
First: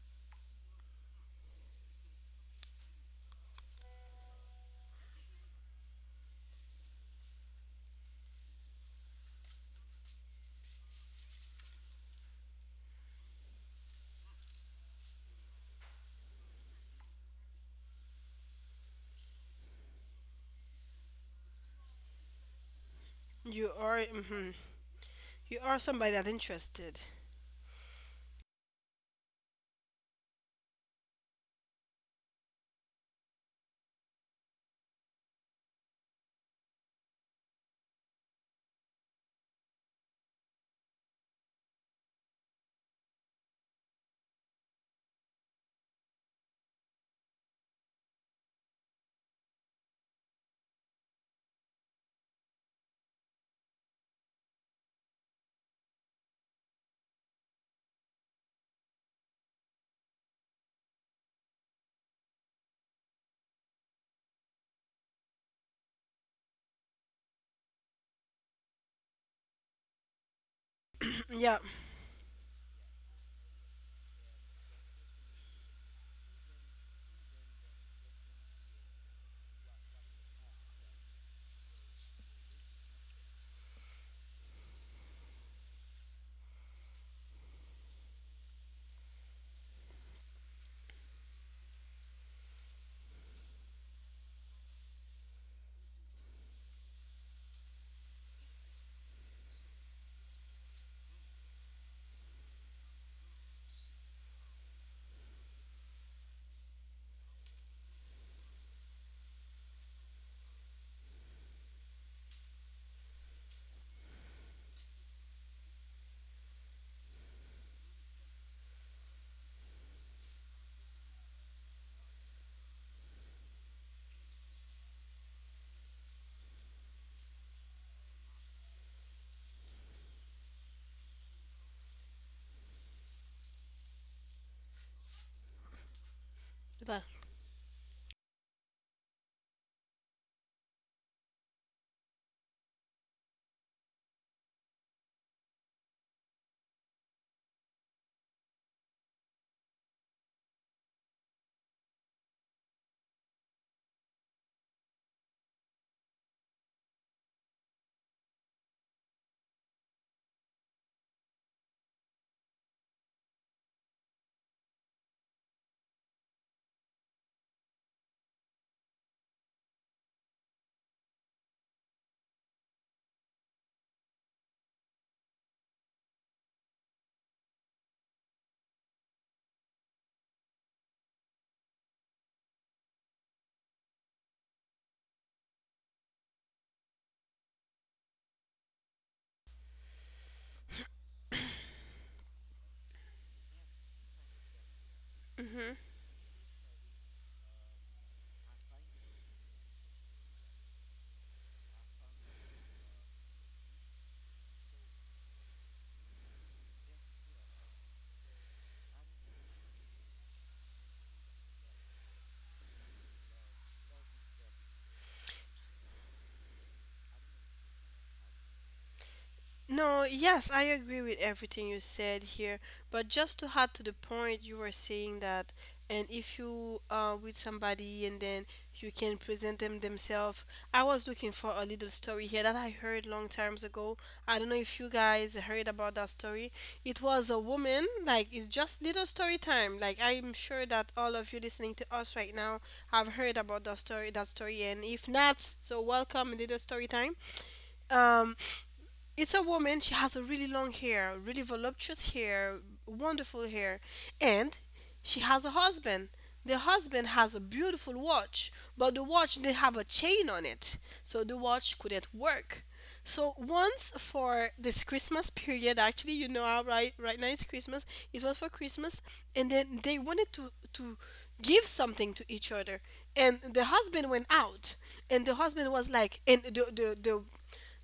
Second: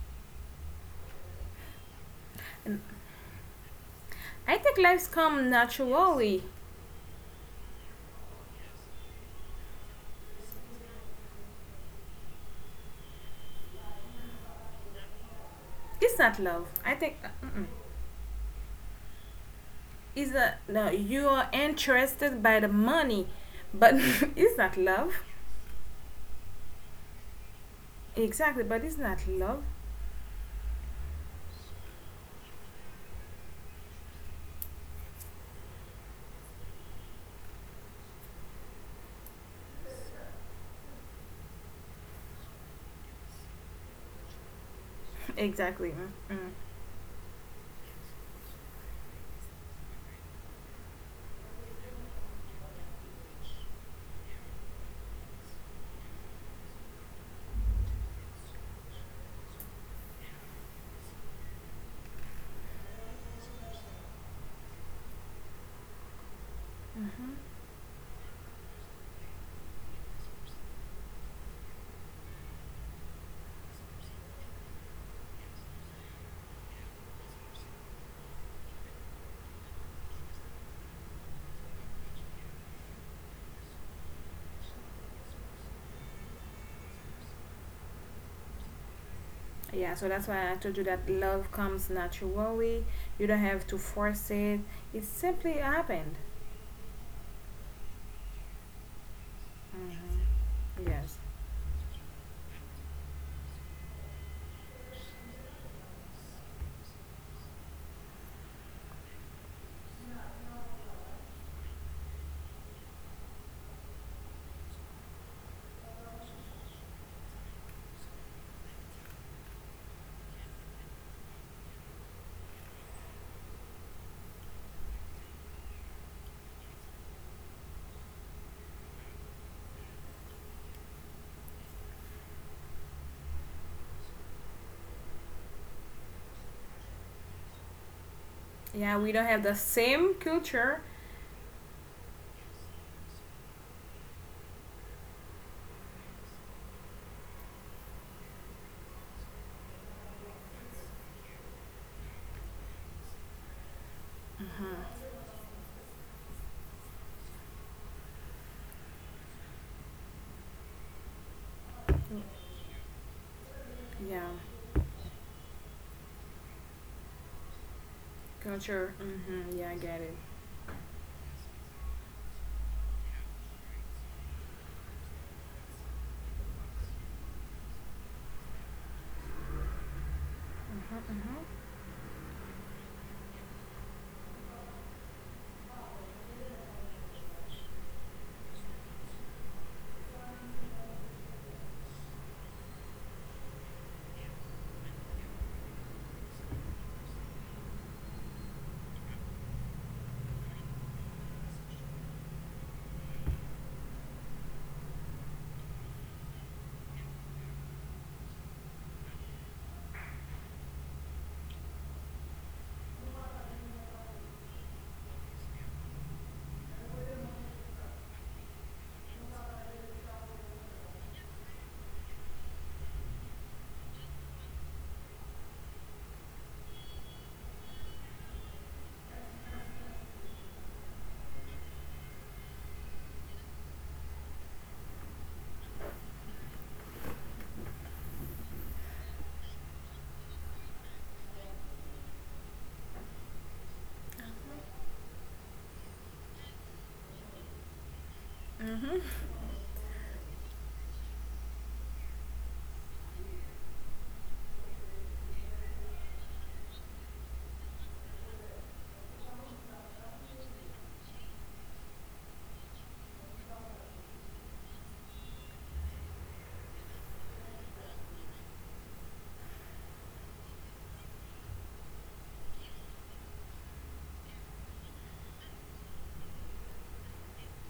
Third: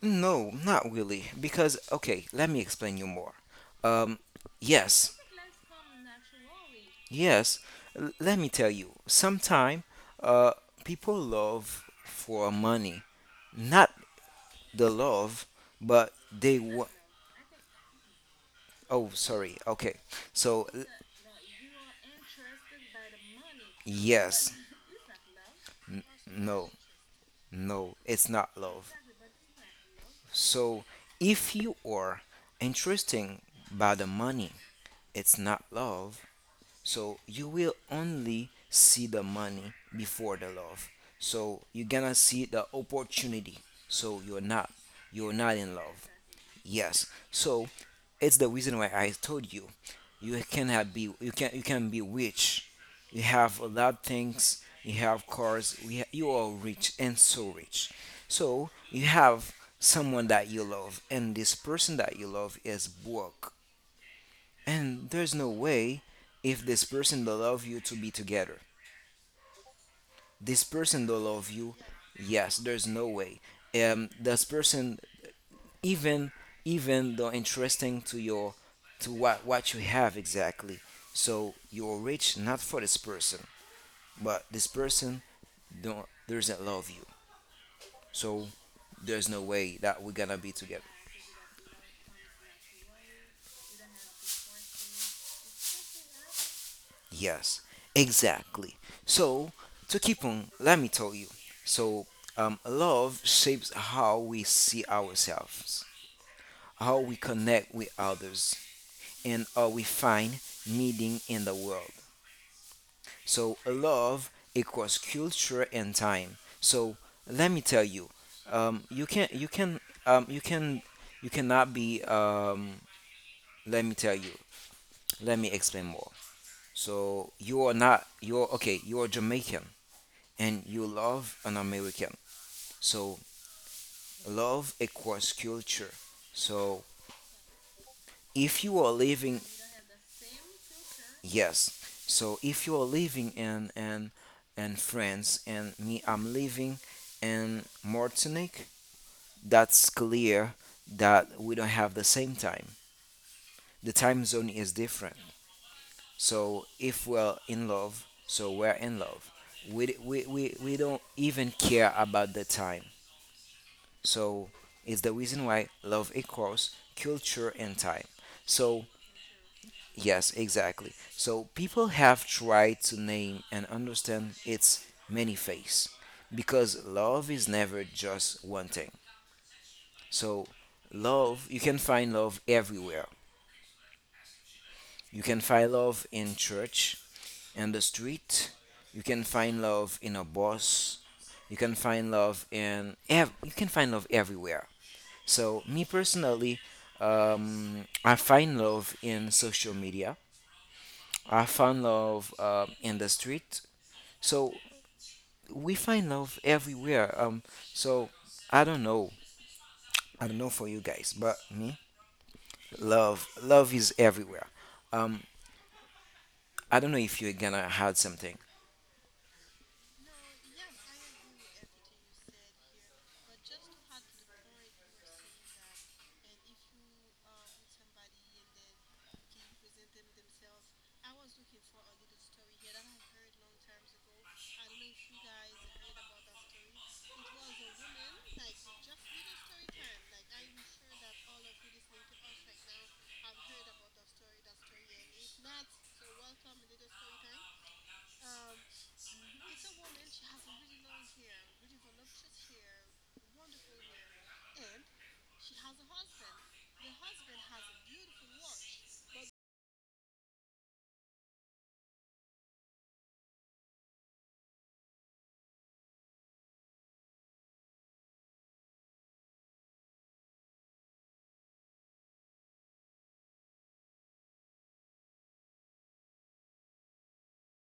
S2: No, not really. Because okay, let me explain you more. Um,
S3: I think
S2: yes,
S3: lives come naturally.
S2: Yes, l- let me tell you. Sometimes uh, people love for money, not the love, but
S3: It's not
S2: they
S3: love.
S2: want.
S3: I think
S2: Oh, sorry. Okay.
S3: it's a
S2: So, l-
S3: no, you are interested by the money,
S1: You are,
S3: but [laughs]
S1: hmm
S2: yes,
S3: it's not love.
S1: you are somebody that's
S2: no,
S1: interested.
S2: no, it's not
S3: Exactly,
S2: love.
S3: but it's not love. [laughs]
S2: So, if you are interesting by the money, it's not love. So you will only see the money before the love. So you're gonna see the opportunity. So you're not you're not in
S3: Exactly.
S2: love.
S3: Mm-mm.
S2: Yes. So it's the reason why I told you you cannot be you can you can be rich. You have a lot of things. You have cars. You, ha- you are rich and so rich. So you have someone that you love, and this person that you love is broke, and there's no way if this person don't
S3: Hmm.
S2: love you to be together. This person don't
S1: [clears throat]
S2: love
S1: Yeah,
S2: you. Yes, there's no way. Um, this person, even even though interesting to your, to what what you have exactly. So you're rich not for this person, but this person don't doesn't love you. So there's no way that
S3: Yeah,
S2: we're
S3: so
S2: gonna
S3: that's
S2: be
S3: why I
S2: together.
S3: told you that love comes naturally. You don't have to force it. It simply happened.
S2: Yes, exactly. So, to keep
S3: Mhm.
S2: on, let me tell you.
S3: Yes.
S2: So, um, love shapes how we see ourselves, how we connect with others, and how we find meaning in the world. So, love equals culture and time. So, let me tell you, um, you can, you can, um, you can, you cannot be. Um, let me tell you. Let me explain more. So, you are not. You're okay. You are Jamaican and you love an American. So love equals culture. So
S1: but.
S2: if you are
S3: Yeah, we don't
S2: living,
S3: have the same culture.
S2: yes. So if you are living in in in France, and me, I'm living in Martinique. That's clear that we don't have the same time. The time zone is different. So if we're in love, so we're in love. We, we, we, we don't even care about the time.
S3: Yeah.
S2: So it's the reason why love equals culture and time. So
S3: Culture. Mm-hmm. Yeah, I get it.
S2: yes, exactly. So people have tried to name and understand its many faces because love is never just one thing. So
S3: Mm-hmm, mm-hmm.
S2: love, you can find love everywhere. You can find love in church, in the street. You can find love in a bus. You can find love in ev- you can find love everywhere. So
S1: Mhm.
S2: me personally, um, I find love in social media. I find love uh, in the street. So we find love everywhere. Um, so I don't know. I don't know for you guys, but me, love, love is everywhere. Um, I don't know if you're gonna add something.
S1: No, yes, I agree with everything you said here, but just to add to the point you were saying that, and if you are with somebody and then you can present them themselves. I was looking for a little story here that I heard long times ago. I don't know if you guys heard about that story. It was a woman, like it's just little story time. Like I'm sure that all of you listening to us right now have heard about that story, that story, and if not, so welcome little story time. Um, it's a woman. She has a really long hair, really voluptuous hair, wonderful hair, and she has a husband. The husband has a beautiful watch, but the watch didn't have a chain on it, so the watch couldn't work. So once for this Christmas period, actually, you know, how right right now it's Christmas. It was for Christmas, and then they wanted to to give something to each other, and the husband went out, and the husband was like, and the the the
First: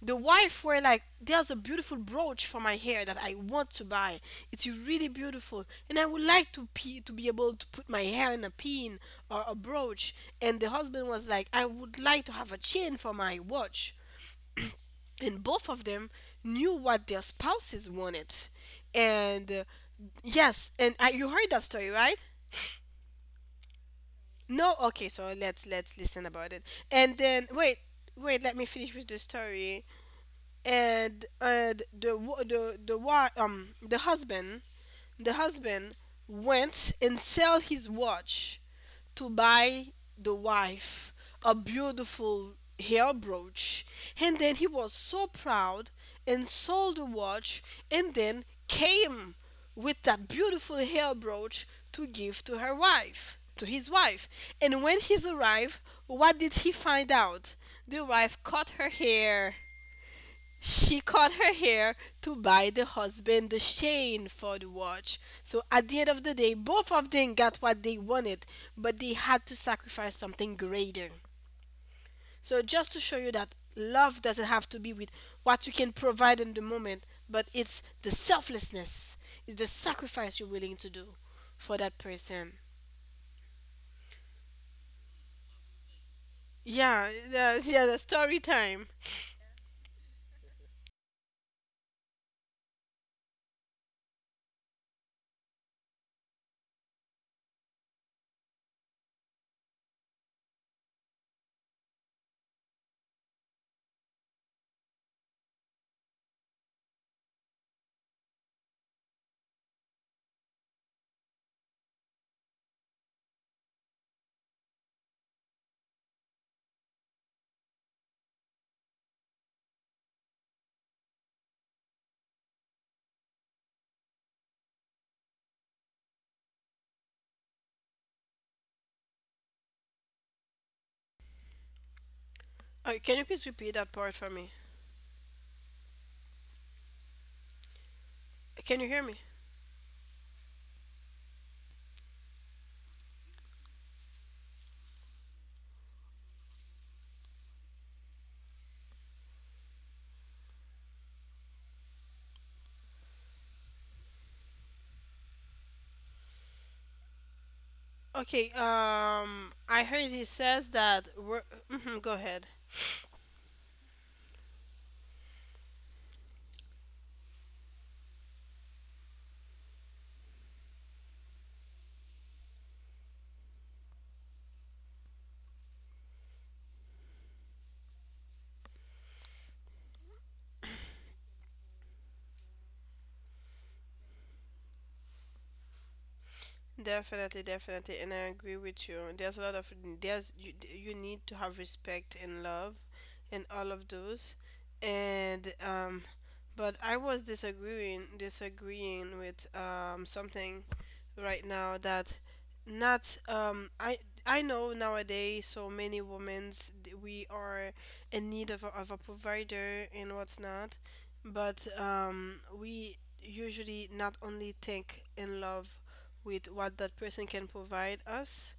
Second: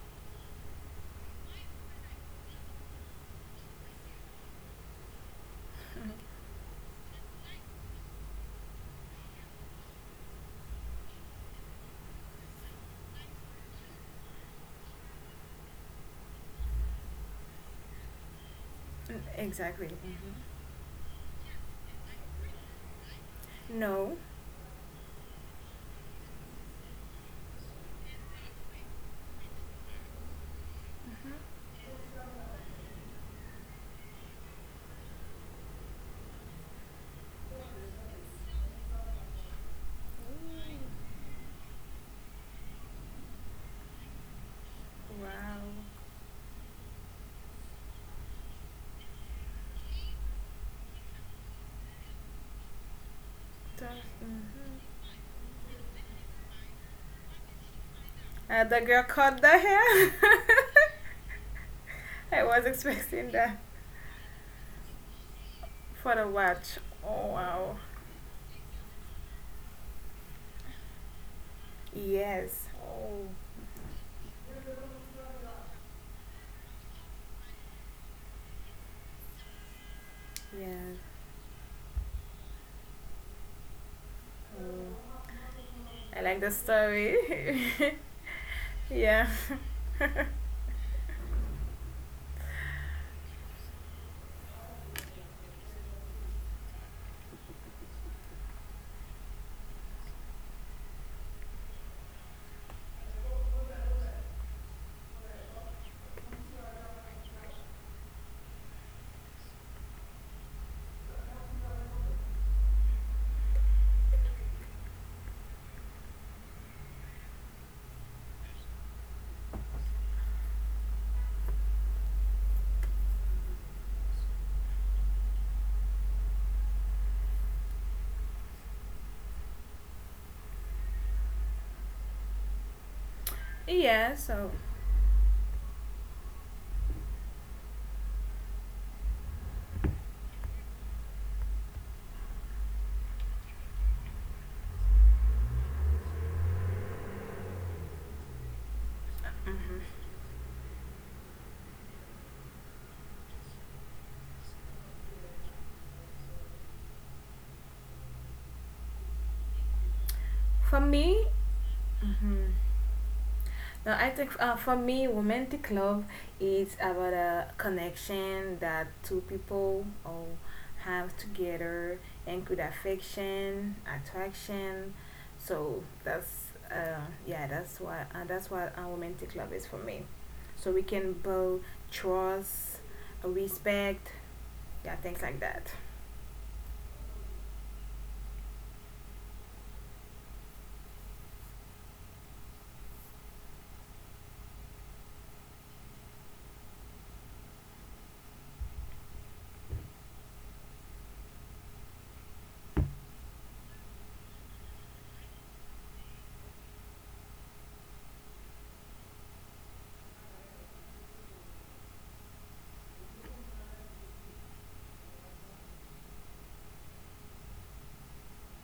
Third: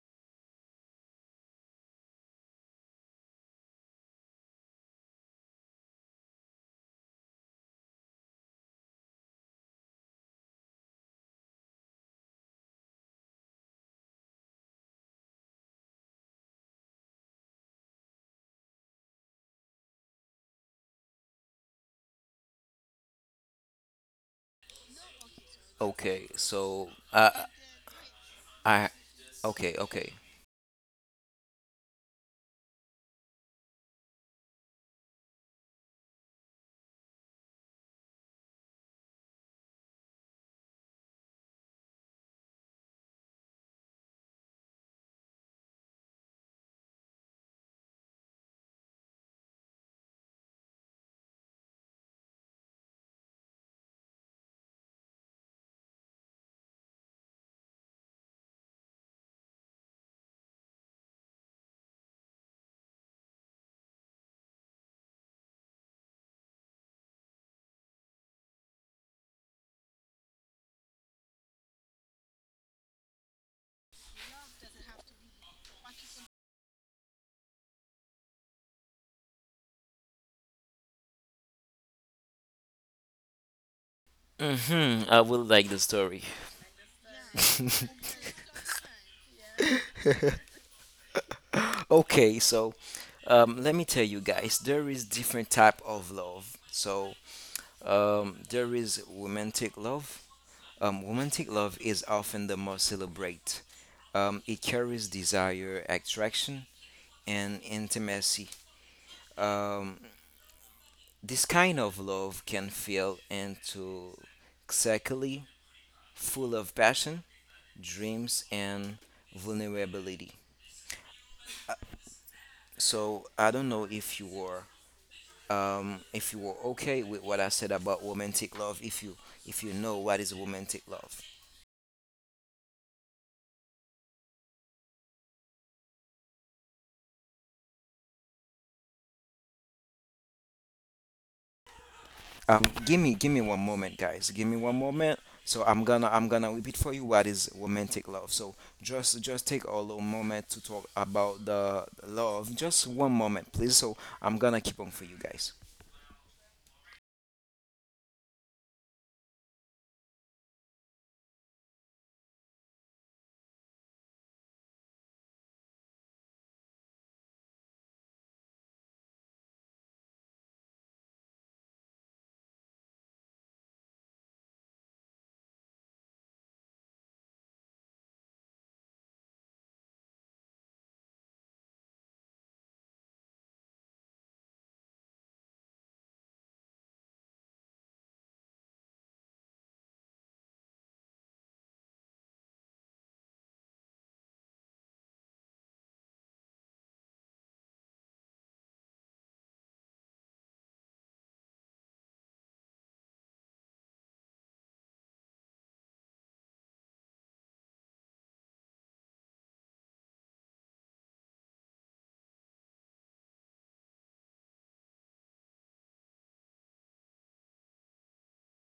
S1: the wife were like, there's a beautiful brooch for my hair that I want to buy. It's really beautiful, and I would like to pe- to be able to put my hair in a pin or a brooch. And the husband was like, I would like to have a chain for my watch. And both of them knew what their spouses wanted,
S3: Mm,
S1: and uh,
S3: exactly. Mm-hmm.
S1: yes. And uh, you heard that story, right?
S3: No.
S1: No? Okay, so let's let's listen
S2: Okay,
S1: about it.
S2: so
S1: And then
S2: uh,
S1: wait, wait, let me
S2: I
S1: finish with the
S2: okay,
S1: story.
S2: okay.
S1: and and the wa- the the wife, um the husband, the husband went and sell his watch to buy the wife a beautiful hair brooch. And then he was so
S3: Wow.
S1: proud, and sold the watch, and then came with that beautiful hair brooch to give to her wife, to his wife.
S3: The-
S1: And when he's arrived, what did he find out? The wife
S3: Uh,
S1: cut
S3: the
S1: her
S3: girl cut the
S1: hair.
S3: hair.
S1: She cut her hair
S3: [laughs]
S1: to
S3: I was
S1: buy the
S3: expecting
S1: husband
S3: that
S1: the chain for the watch. So at the end
S3: for
S1: of
S3: the
S1: the day,
S3: watch.
S1: both of
S3: Oh
S1: them got
S3: wow.
S1: what they wanted, but they had to sacrifice something greater. So
S3: Yes.
S1: just to show
S3: Oh.
S1: you that love doesn't have to be with what you can provide in the moment, but it's the selflessness, it's the sacrifice you're willing to
S3: Yeah.
S1: do for that person.
S2: hmm
S3: Oh.
S2: I will like the story.
S3: I like the
S1: Yeah, yeah,
S3: story.
S1: yeah, the story time.
S3: [laughs] yeah.
S2: Okay, so um, let me tell you guys, there is different type of love. So um, there is romantic love. Um, romantic love is often the most celebrate. Um, it carries desire, attraction, and intimacy. Um, this kind of love can feel into exactly full of passion, dreams, and vulnerability. So I don't know if you were um, if you were okay with what I said about romantic love. If you if you know what is romantic love,
S1: Uh, can you please repeat that part for
S3: Yeah.
S1: me?
S3: So.
S1: Can you hear me?
S2: um, give me give me one moment, guys. Give me one moment. So I'm gonna I'm gonna repeat for you what is romantic love. So just just take a little
S3: Hmm.
S2: moment to talk about the love. Just one moment, please. So I'm gonna keep on for you guys.
S1: Okay, um, I heard he says
S3: For
S1: that.
S3: me.
S1: wor- Mhm, go ahead.
S3: Hmm. No, I think uh, for me, romantic love is about a connection that two people oh, have together, include affection, attraction. So that's uh, yeah, that's what uh, that's what uh, romantic love is for me. So we can build trust, respect, yeah, things like that.
S1: Definitely, definitely, and I agree with you. There's a lot of there's you, you need to have respect and love, and all of those, and um, but I was disagreeing disagreeing with um something right now that not um I I know nowadays so many women's th- we are in need of a, of a provider and what's not, but um we usually not only think in love with what that person can provide us.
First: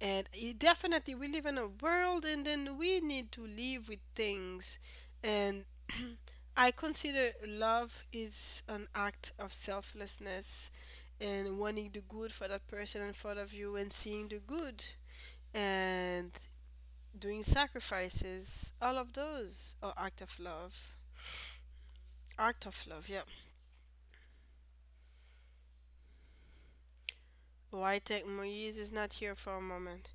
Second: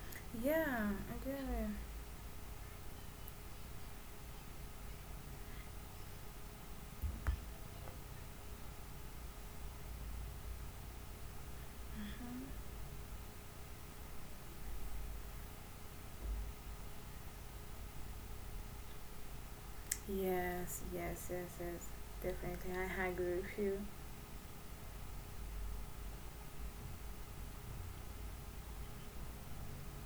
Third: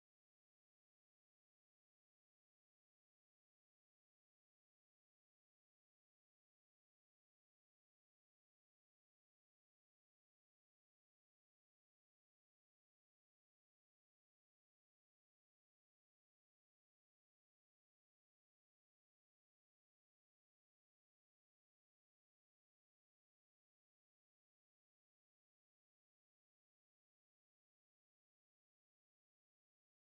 S1: And it
S3: Yeah,
S1: definitely,
S3: I
S1: we
S3: get
S1: live in
S3: it.
S1: a world, and then we need to live with things. And [clears throat] I consider love is an act of selflessness and wanting the good for that person in front of you and seeing the good and doing sacrifices. All of those are act of love.
S3: Yes, yes, yes, yes.
S1: Act
S3: Definitely,
S1: of love,
S3: I
S1: yeah.
S3: agree with you.
S1: Why Wojtek Moise is not here for a moment.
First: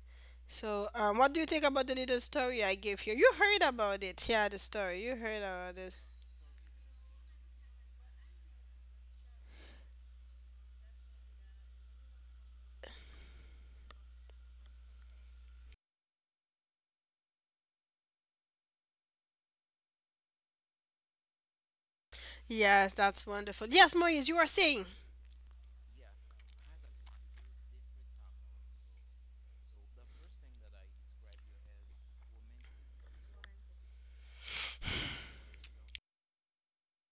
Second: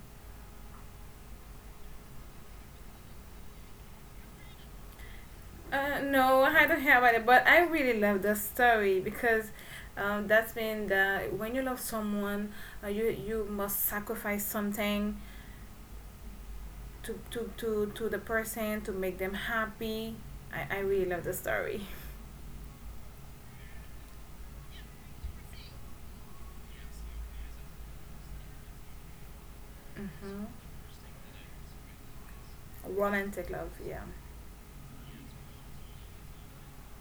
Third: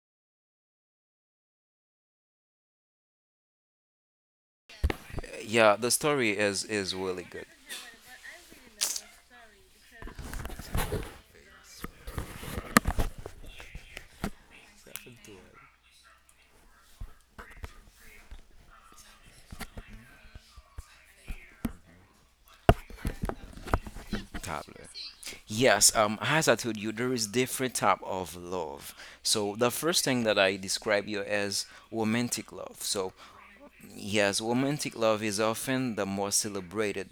S1: So, um, what do you think about the little story I gave you? You heard about it. Yeah, the story. You heard
S2: Yeah,
S1: about
S2: the
S1: it.
S3: Uh,
S2: story
S3: no,
S2: is
S3: I don't
S2: is
S3: hear about
S2: really
S3: it,
S2: good,
S3: but I really love the story because um, that's been the when you love someone, uh, you you must sacrifice something to to to to the person to make them happy. I, I really love the story.
S1: Yes, that's wonderful. Yes, Moise, you are
S2: Pablo.
S1: saying.
S2: Yes, um, as I told you, there is different type of love. So the first thing that
S3: Hmm.
S2: I describe you as romantic love. So
S3: Romantic love, yeah.
S2: yes, romantic love is often the more celebrated.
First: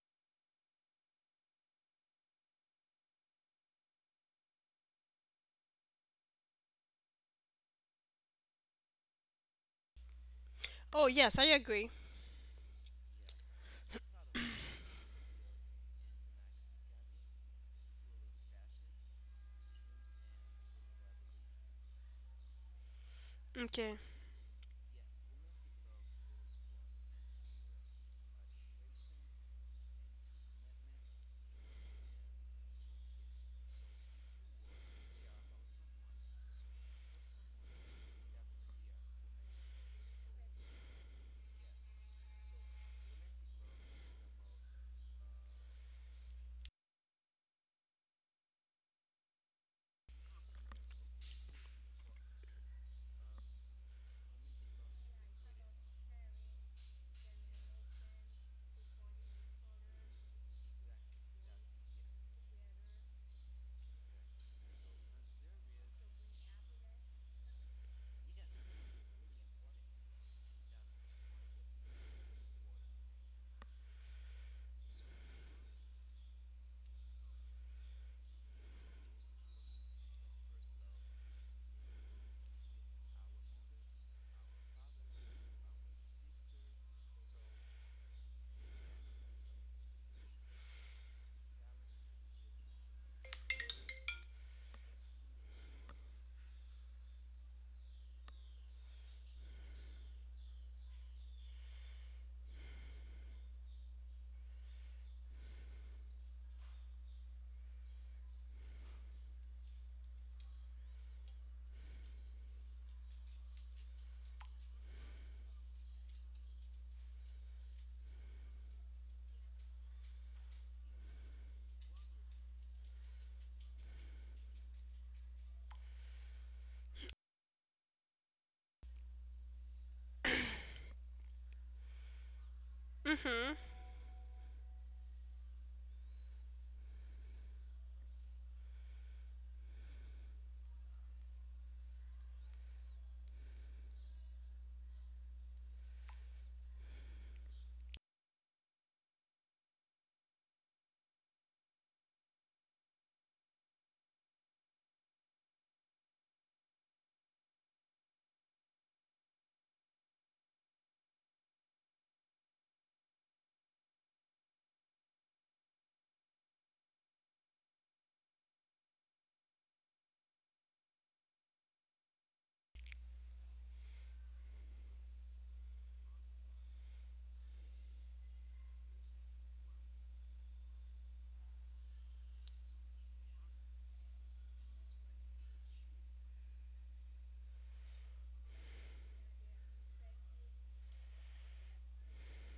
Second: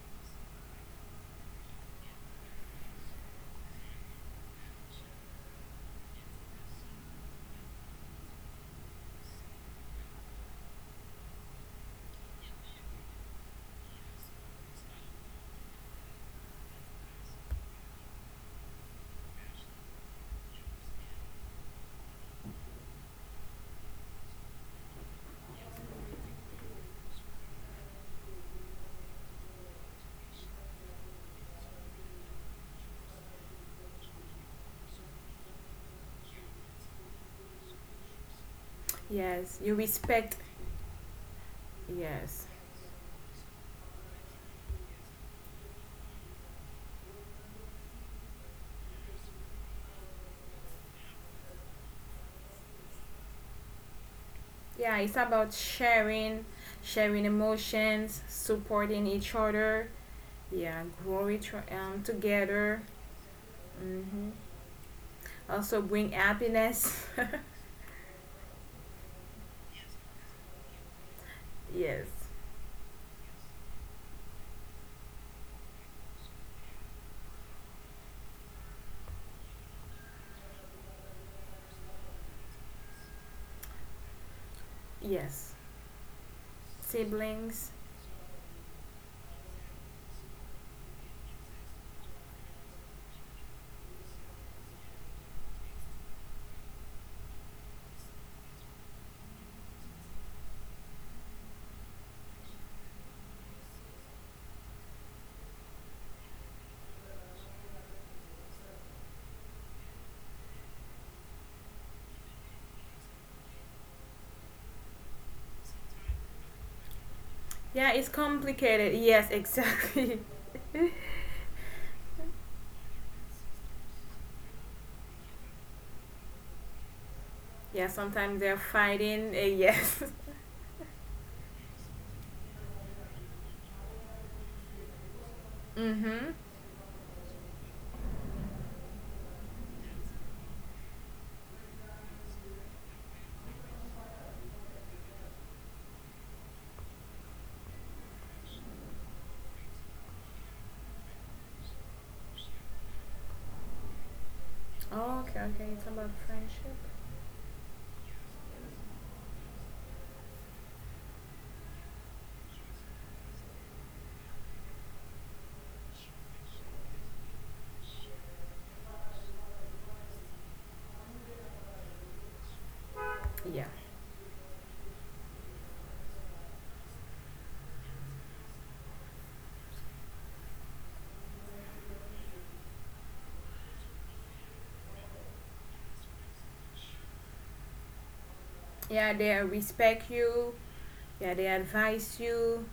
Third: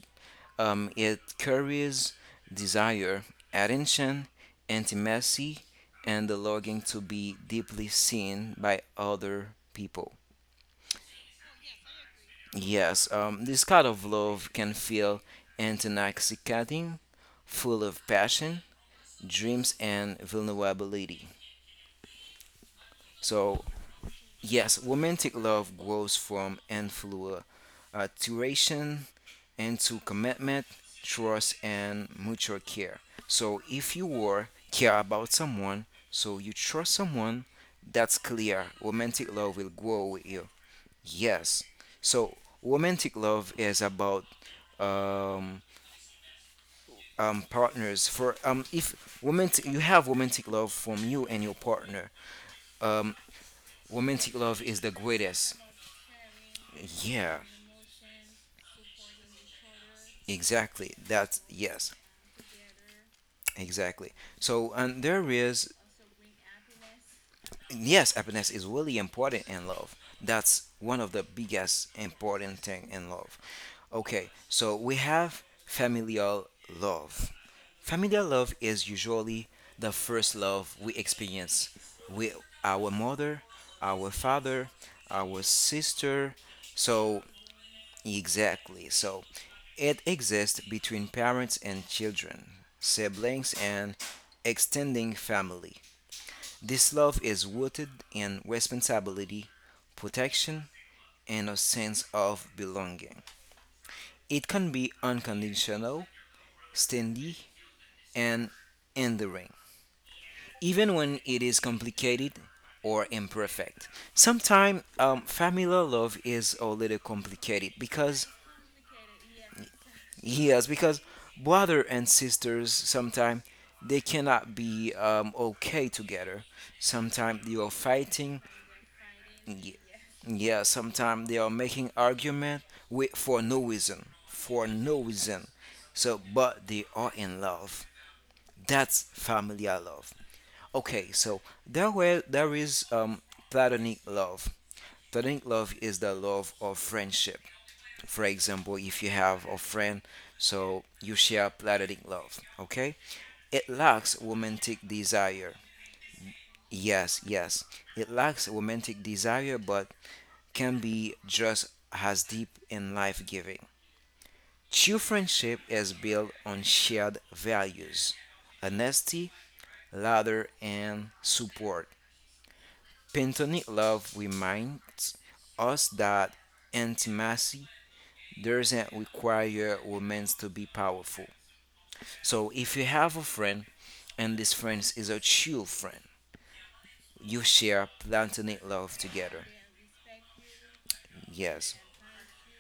S2: Um, it carries desire, attention, intimacy, and the longing to be deeply seen by other people.
S1: Oh, yes, I agree.
S2: Yes, um, this kind of love can feel intoxicating, full of passion, dreams, and vulnerability. So,
S1: Okay.
S2: yes, romantic love grows from infatuation into commitment, trust, and mutual care. So, if you were care about someone, so you trust someone, that's clear. Romantic
S3: Yes,
S2: love will
S3: you
S2: grow with
S3: respect.
S2: you. Yes. So,
S3: Yes,
S2: romantic love is about um, um, partners for um, if romantic you have romantic love from you and your partner, um, romantic love is
S3: yeah.
S2: the
S3: It's about
S2: greatest.
S3: sharing, sharing
S2: Yeah,
S3: emotions, supporting each other. Yeah,
S2: exactly.
S3: growing
S2: That's
S3: tr- um
S2: yes,
S3: together.
S2: exactly.
S3: Mm-hmm.
S2: So, and there
S3: Also
S2: is
S3: bring happiness.
S2: yes, happiness is really important in love. That's one of the
S3: [laughs]
S2: biggest
S3: yes,
S2: important thing in love. Okay, so we have familial love. Familial love is usually the first love we experience with our mother, our father,
S3: yes.
S2: our sister. So
S3: Siblings.
S2: exactly. So it exists between parents and children, siblings and extending family. This love is rooted in responsibility, protection, and a sense of belonging. It can be unconditional, steady, and enduring, even when it is complicated or imperfect. Sometimes um, familial love is a little
S3: Yeah,
S2: complicated
S3: it's
S2: because
S3: complicated. Yes, exactly.
S2: yes, because brother and sisters sometimes they cannot be um, okay together. Sometimes they
S3: [laughs]
S2: are
S3: yeah, sometimes
S2: fighting.
S3: they're fighting. Uh,
S2: y-
S3: yes.
S2: Yeah, sometimes they are making argument with, for
S1: Mm-hmm.
S2: no reason, for no reason.
S3: [laughs]
S2: So,
S3: mm-hmm.
S2: but they are in love. That's familial love. Okay, so there were there is um, platonic love. Platonic love is the love of friendship. For example, if you have a friend, so you share platonic love, okay? It lacks romantic
S3: Oh, okay,
S2: desire.
S3: okay. It's about friendship.
S2: Yes, yes. It lacks romantic desire, but can be just as deep and life giving. True friendship is built on shared values honesty, laughter, and support.
S3: Yeah.
S2: Platonic love reminds us that intimacy doesn't require romance to be powerful. So if you have a friend and this friend is a true friend, you share platonic
S3: Yeah,
S2: love
S3: they
S2: together.
S3: respect you. Yeah, they
S2: Yes,
S3: advise you.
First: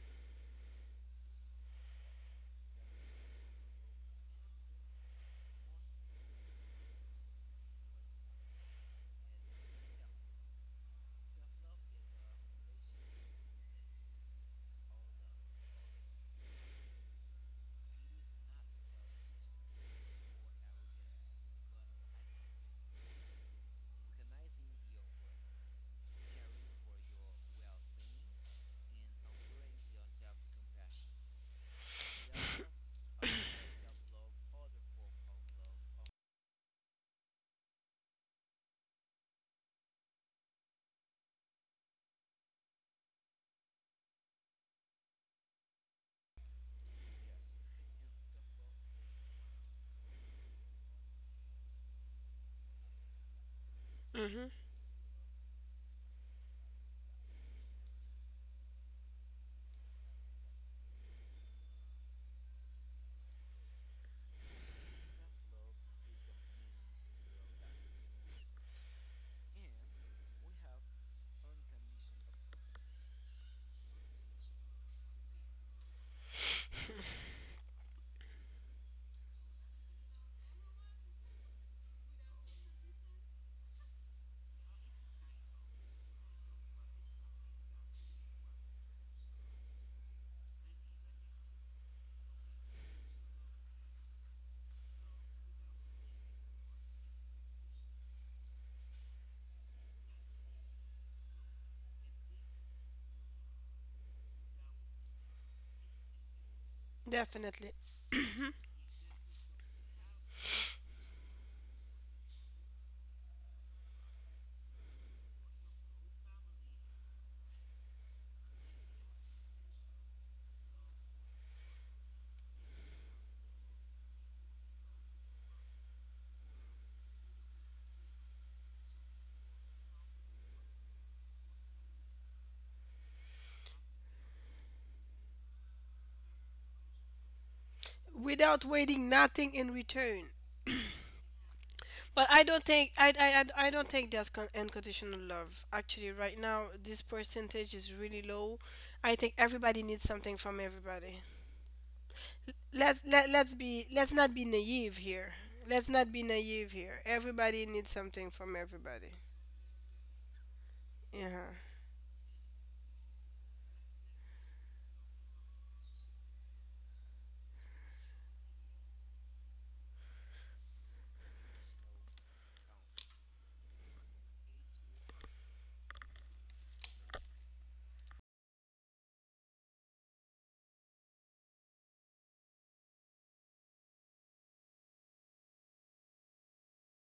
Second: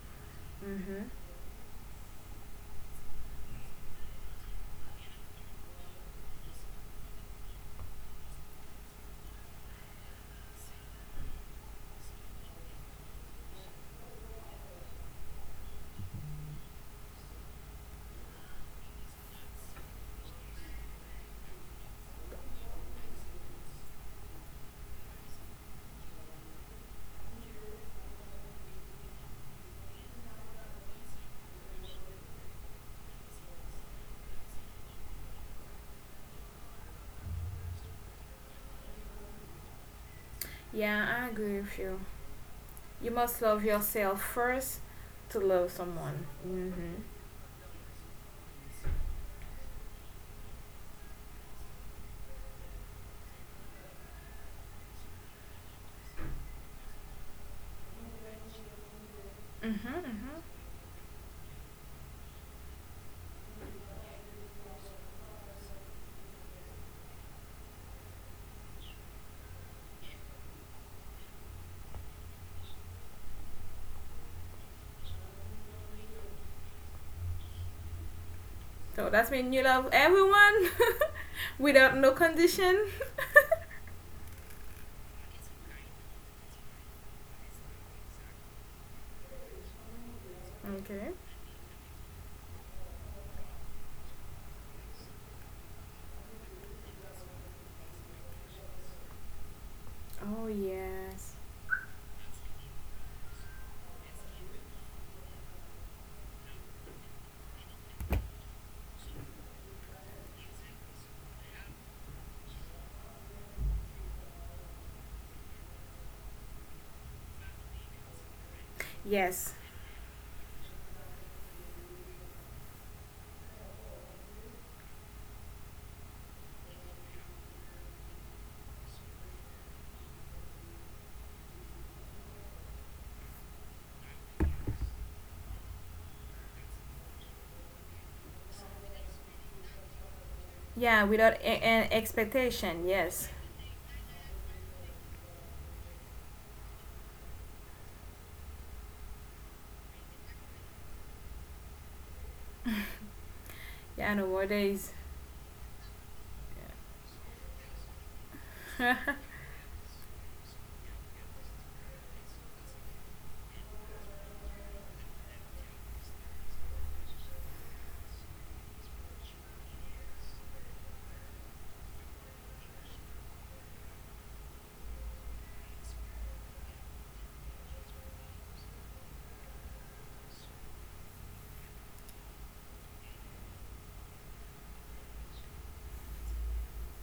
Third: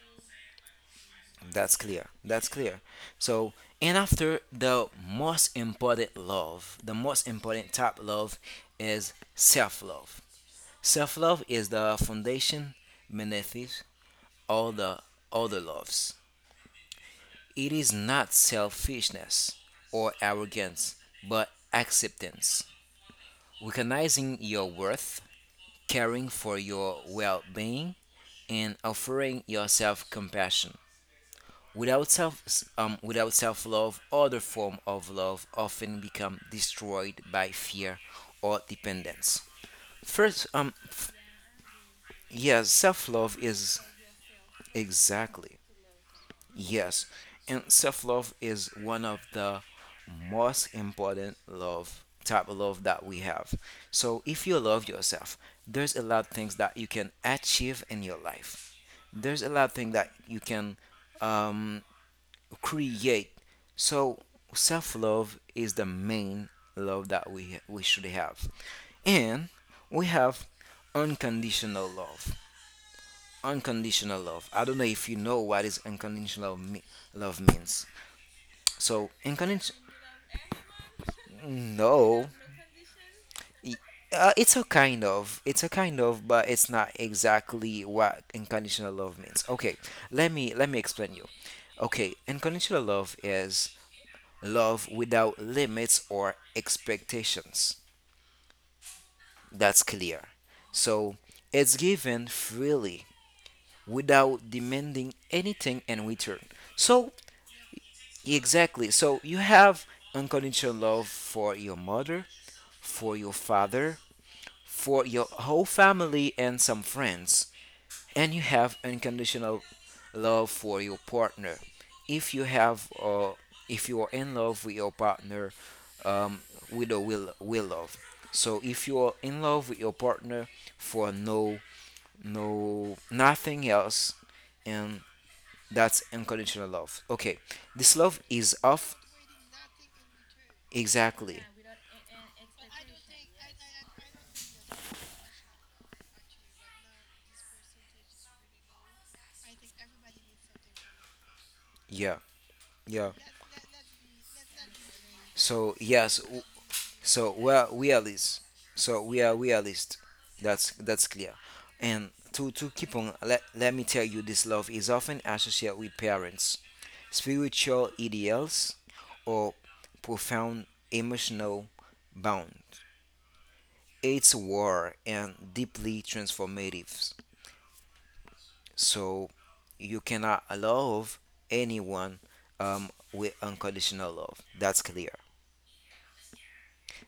S3: Mm-hmm.
S2: that's clear. That's clear. So and after the most important love, the most important type love is self-love. Self-love is the foundation beneath it all the other loves. It is not selfishness or arrogance, but acceptance, recognizing your worth caring for your well being, and offering yourself compassion. Without self, um, without self love, other forms of love often become destroyed by fear or dependence. First, um, f-
S3: Yeah, I agree with you.
S2: yes, self
S3: You
S2: love
S3: must love
S2: is
S3: yourself first to
S2: exactly
S3: love someone. Mm-hmm.
S2: yes, and self-love is one of the most important love type of love that we have. So if
S1: Mm-hmm.
S2: you love yourself, there's a lot of things that you can achieve in your life. There's a lot of
S3: Mm-hmm.
S2: things that
S3: Mm-hmm.
S2: you can um, create. So self-love is the main love that we we should have, and we have unconditional love unconditional love. I don't know if you know what is unconditional love, me- love means. So
S3: So that means you
S2: unconditional,
S3: love everyone [laughs] without no
S2: no,
S3: condition.
S2: Y- uh, it's a kind of, it's a kind of, but it's not exactly what unconditional love means. Okay, let me let me
S3: Okay.
S2: explain you. Okay, unconditional love is love without limits or expectations. That's clear.
S3: Oh
S2: So
S3: yes,
S2: it's given freely without demanding anything in return. So
S1: Definitely. [coughs]
S2: exactly. So you have unconditional love for your mother, for your father, for your whole family and some friends. And you have
S3: yes,
S2: unconditional love for your partner. If you have uh, if you are in love with your partner, um, with or will will love. So if you are in love with your partner for no no nothing else, and that's unconditional love. Okay, this
S1: [clears throat]
S2: love is
S1: Without
S2: often
S1: waiting nothing in return.
S3: yeah. Without
S2: exactly.
S3: a- an
S1: But I don't
S3: expectation,
S1: think I
S3: yes.
S1: I, I I don't think there's con- unconditional love. Actually, right now this percentage is really low. I think everybody needs something from everybody.
S2: Yeah.
S1: Let's
S2: Yeah.
S1: let, let's be, let's
S3: Yeah,
S1: not be naive
S3: nowadays,
S1: here.
S2: So
S1: Let's not
S2: yes.
S1: be
S2: w-
S1: naive here.
S2: So we
S1: Everybody
S2: are
S1: needs
S2: we are
S1: something
S2: list.
S1: from
S2: So
S1: everybody.
S2: we are we are list. That's that's clear.
S1: Yeah.
S2: And to to keep on let let me tell you this love is often associated with parents, spiritual ideals, or profound emotional bond. It's war and deeply transformative. So you cannot love anyone um, with unconditional love. That's clear.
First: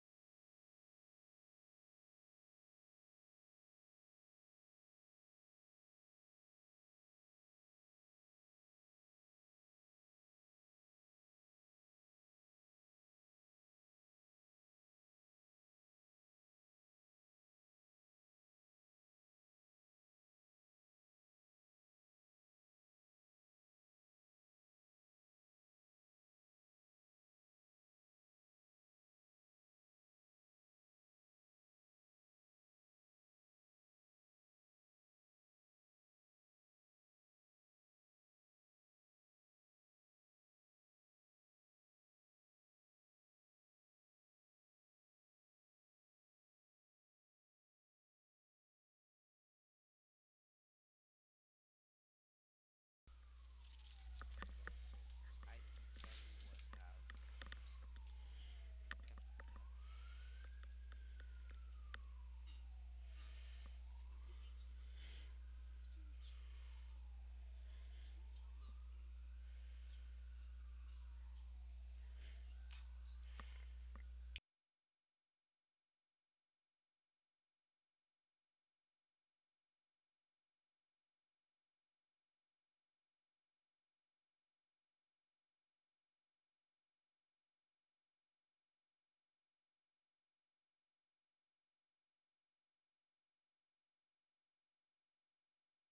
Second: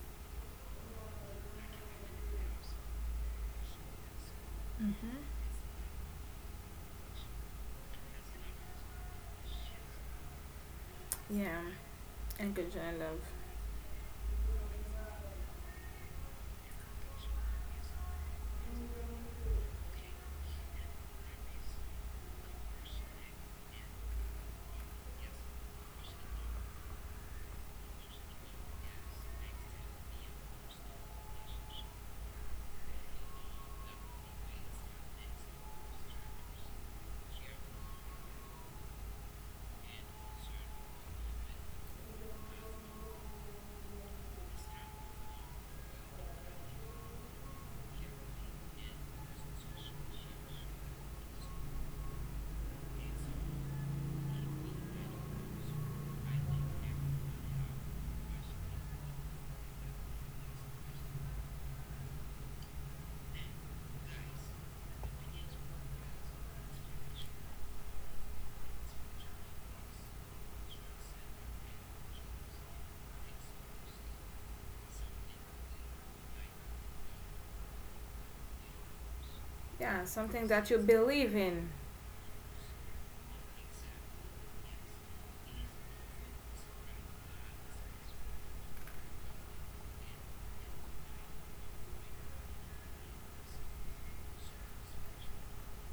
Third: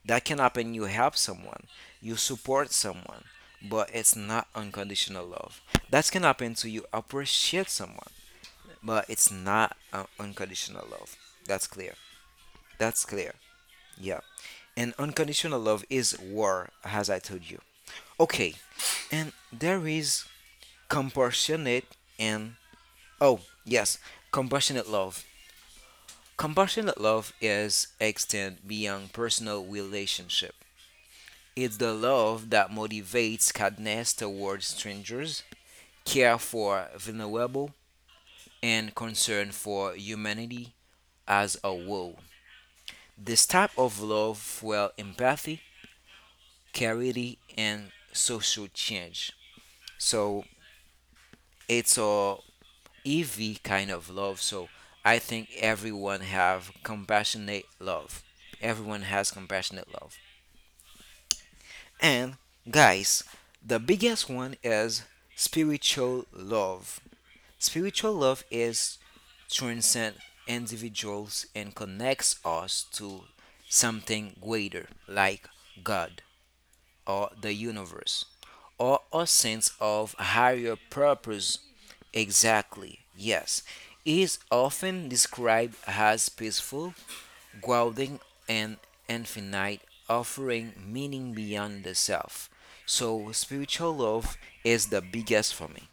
S2: That can happen. You help someone, you support someone, but it's not unconditional love. That can happen to you. Appreciate someone, but it's not uh, unconditional love.
S3: yeah,
S2: That's clear.
S3: unconditional
S2: That's
S3: love.
S2: clear. Yeah. And unconditional love is war, as I told you. Okay. And there is compassionate and oh yes, compassionate love. Compassionate love is extend beyond personal relationship. It's the love that motivates kindness towards strangers, care for vulnerable, and concern for humanity as a whole. This type of love fuels empathy, charity, and social change. So it's a EV kind of love. So I think everyone have compassionate love. Everyone has compassionate love. And guys, the biggest one is spiritual love. Spiritual love is transcends individuals and connects us to something greater, like God or the universe, or a sense
S3: Yeah,
S2: of
S3: something that
S2: higher
S3: you believe
S2: purpose.
S3: in,
S2: Exactly, yes. It is often described as peaceful, grounding, and infinite, offering meaning beyond the self. So, spiritual love is the biggest for me.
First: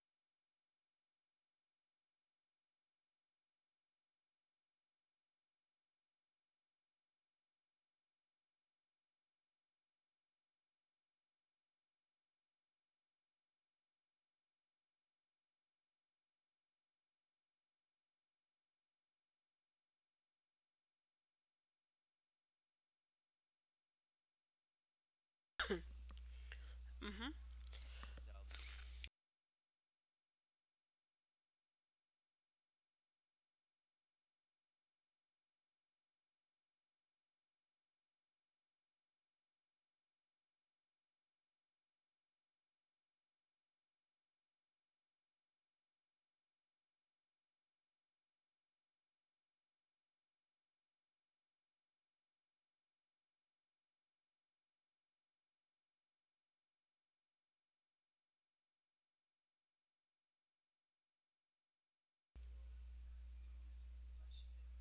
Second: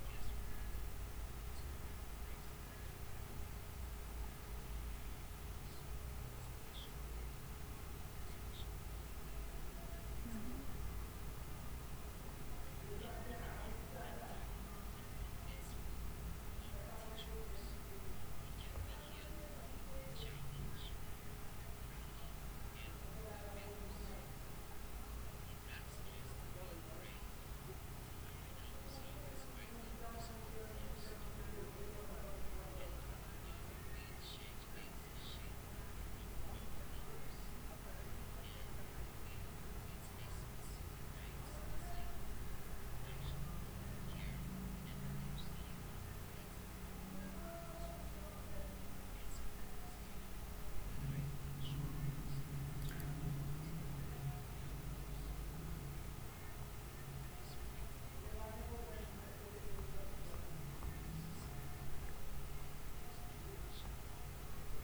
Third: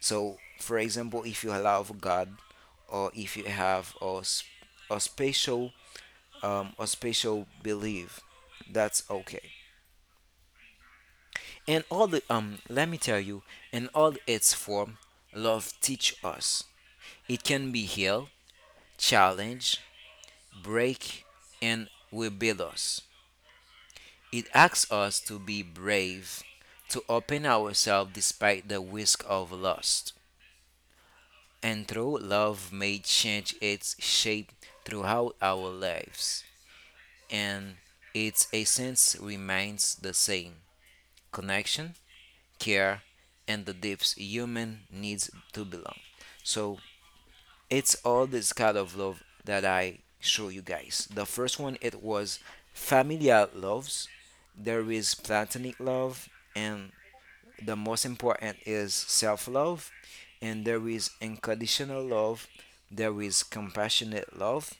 S2: So, for example, if you love God, or if you have a, s- a special um, a special belief, that's okay. And all the um, let me tell you, in all its form, love teach us. It can be heal, challenge, break, and rebuild us. It asks us to be brave, to
S1: Mhm.
S2: open ourselves despite the risk of loss. And though love may change its shape throughout our lives, and its essence remains the same connection, care, and the deepest human needs to belong. So it's all this kind of love that I show you guys. The first one it was familial loves, there is platonic love and the most important is self love, and there is unconditional love, there is compassionate love,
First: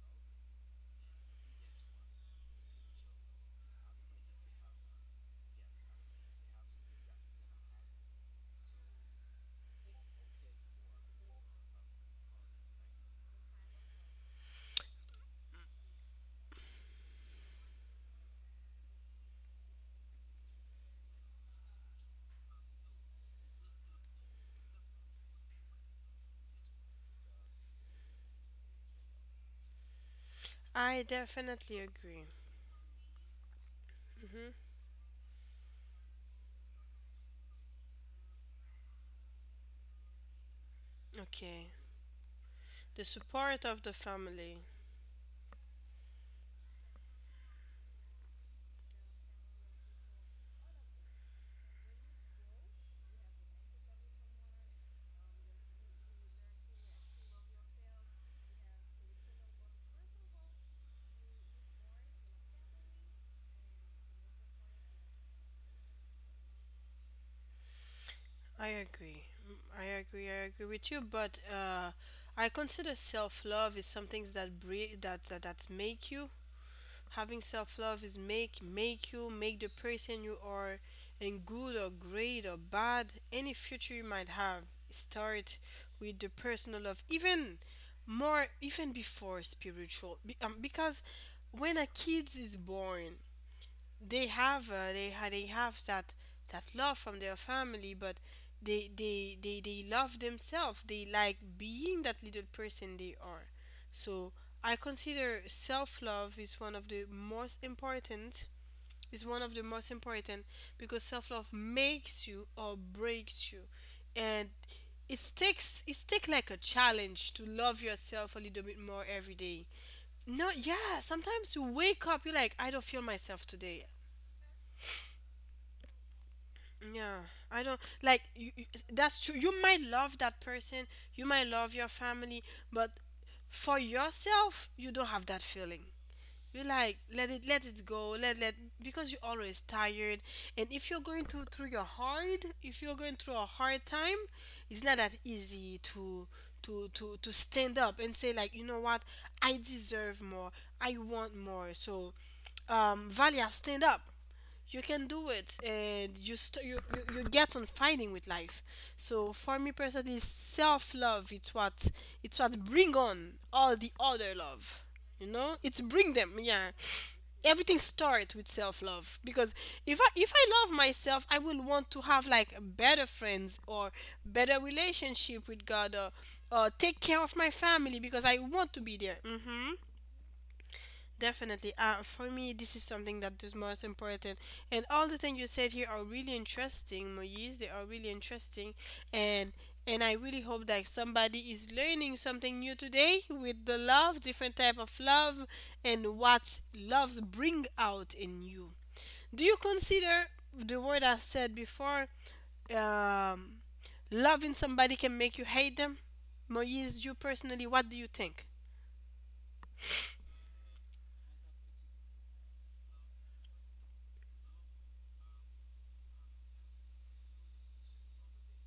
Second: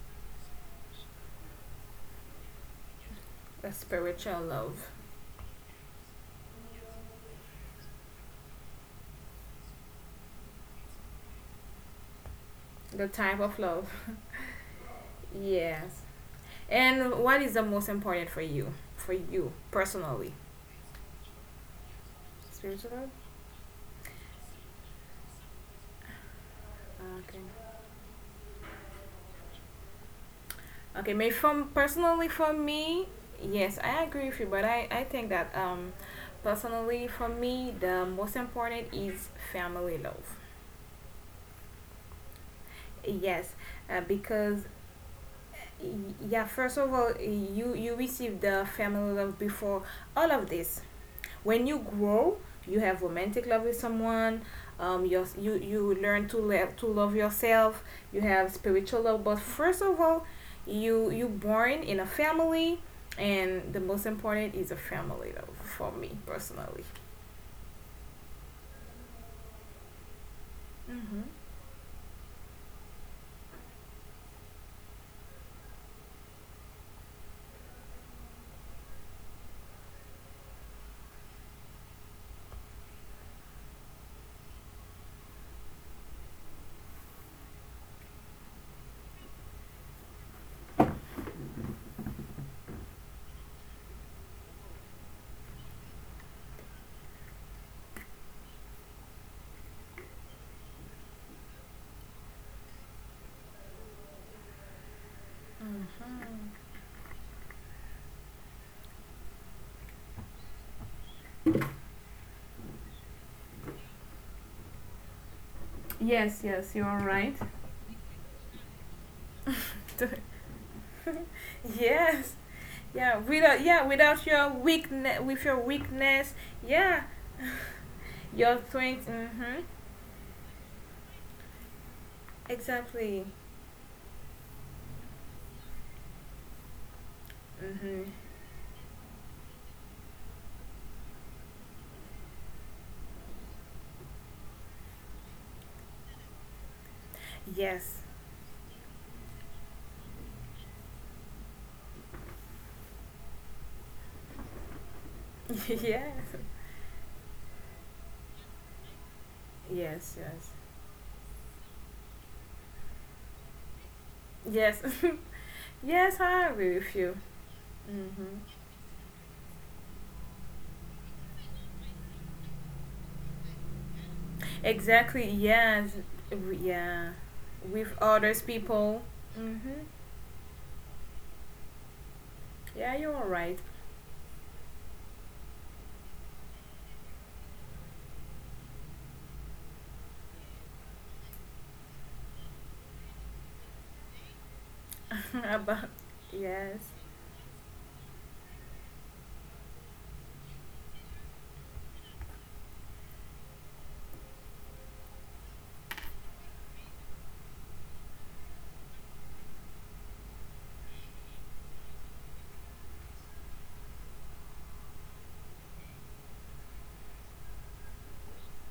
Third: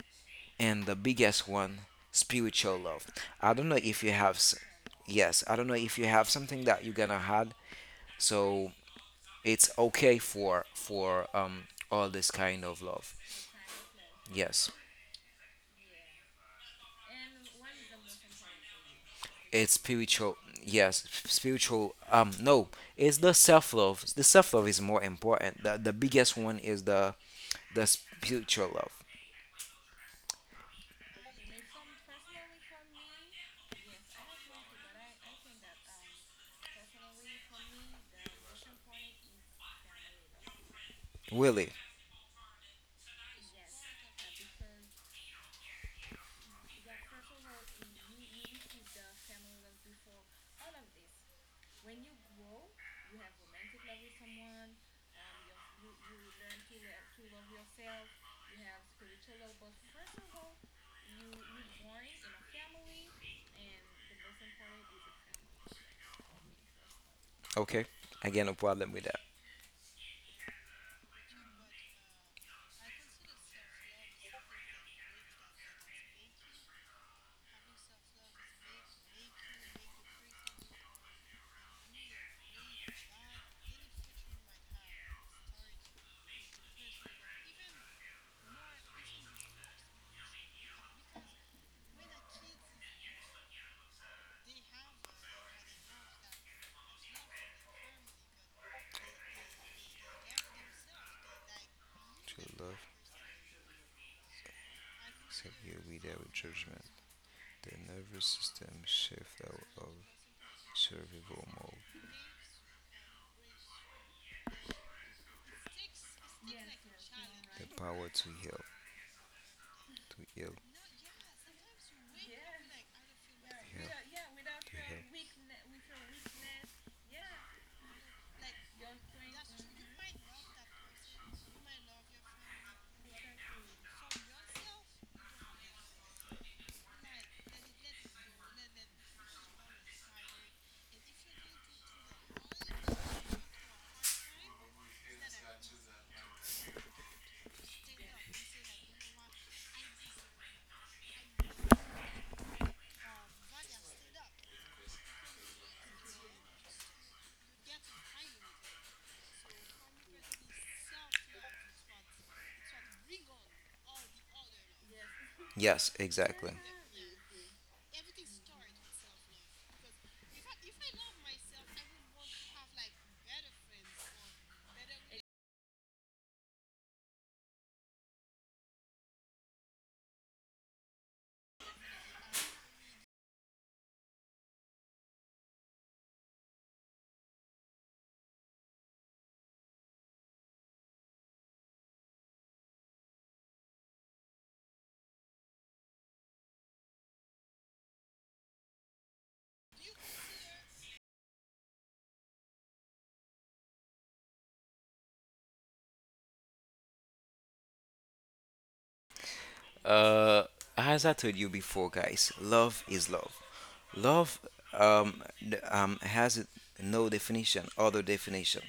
S2: and the biggest one, spiritual love. I don't
S3: the
S2: know if you have,
S3: spiritual
S2: s-
S3: love,
S2: yes, I don't know if you have something that you're gonna had. So it's okay for for um all this kind of
S3: the
S2: love.
S3: type of love.
S2: Yes,
S3: Yes. And what is the most important for you, for you
S2: it's
S3: personally?
S2: spiritual. Yes, spiritual. Um, no,
S3: Spiritual love.
S2: it's the self love. The self love is more important. The the biggest one is the
S3: Okay.
S2: the spiritual love.
S1: I
S3: Okay. Maybe from
S1: definitely
S3: personally
S1: agree.
S3: for me, yes, I agree with you,
S1: Mhm.
S3: but I I think that um, personally for me, the most important is family love.
S2: Willie.
S1: Okay. The
S3: Yes,
S1: support of the
S3: uh, because
S1: family.
S3: y- yeah, first of all, you you receive the family love before all of this. When you grow, you have romantic love with someone. Um, you you you learn to love to love yourself. You have spiritual love, but first of all, you you born in a family, and the most important is a family love for me personally.
S2: Okay. Again, no
S1: I
S2: problem with that.
S1: agree. Mm, I agree. I agree with you.
S3: Hmm.
S1: But uh, I consider self love is something that bre- that that that make you. Having self love is make make you, make the person you are, and good or great or bad, any future you might have start with the personal love, even more, even before spiritual. Be- um, because when a kid is born, they have uh, they ha- they have that that love from their family, but they they they they love themselves, they like being that little
S2: To love,
S1: person they are. So I consider
S2: except you without
S1: self-love is one
S3: Hmm.
S2: judgment.
S1: of the most
S2: The nervous
S1: important,
S2: system
S1: is
S2: shift
S1: one of
S2: out
S1: the
S2: of
S1: most important, because
S2: survival
S1: self-love
S2: mode.
S1: makes you or breaks you. And it takes it takes
S3: Yes,
S1: like a
S3: yes, you are
S1: challenge to
S3: right.
S2: The
S1: love
S2: power to
S1: yourself a
S2: heal,
S1: little bit more every day.
S2: to heal,
S1: No, yeah, sometimes you
S3: [laughs]
S1: wake up you're
S3: yes.
S1: like, I don't feel
S3: Yeah,
S1: myself
S2: to
S3: without,
S2: heal, to
S1: today.
S3: yeah, without your
S2: heal.
S3: weakness, with your weakness, yeah.
S1: Yeah, I don't like
S3: [laughs]
S1: you, you-
S3: Your strength.
S1: that's true. You
S3: Mm-hmm.
S1: might love that person, you might love your family, but
S3: Exactly.
S1: for yourself, you don't have that feeling. You like, let it, let it go,
S3: Mm-hmm.
S1: let let, because you're always tired. And if you're going to through your hard, if you're going through a hard time, it's not that easy to to to to stand up
S3: Yes.
S1: and say like, you know what, I deserve more, I want more. So, um, Valia, stand up, you can do it,
S3: [laughs] Yes,
S1: and you, st- you you you get on fighting with life. So for me personally,
S3: yes, yes,
S1: self-love, it's what, it's what bring on all the other love,
S3: yes. [laughs]
S1: you know, it's
S2: Yes,
S1: bring
S3: yes,
S1: them,
S2: exactly.
S3: I
S1: yeah.
S3: agree with you.
S1: Everything
S3: Mm-hmm.
S1: starts with self-love, because if I, if I love myself, I will want to have like better friends, or better
S3: Exactly,
S1: relationship with
S3: yes.
S1: God, or,
S3: W-
S1: or take
S3: yeah,
S1: care of my
S3: with
S1: family because I
S3: others
S1: want to be
S3: people.
S1: there. Hmm.
S3: Mm-hmm.
S1: Definitely. Uh, for me, this is
S3: Yeah, you're
S1: something that
S3: right.
S1: is most important. And all the things you said here are really interesting, Moise. They are really interesting. And and I really hope that somebody is learning something new today with the love, different type of
S3: [laughs]
S1: love,
S3: About
S1: and what
S3: yes,
S1: loves bring out in you. Do you consider the word I said before, um, loving somebody can make you hate them? Moise, you personally, what do you think?
S2: Uh, as I told you before, guys, love is love. Love um, n- um, has no definition, other definition.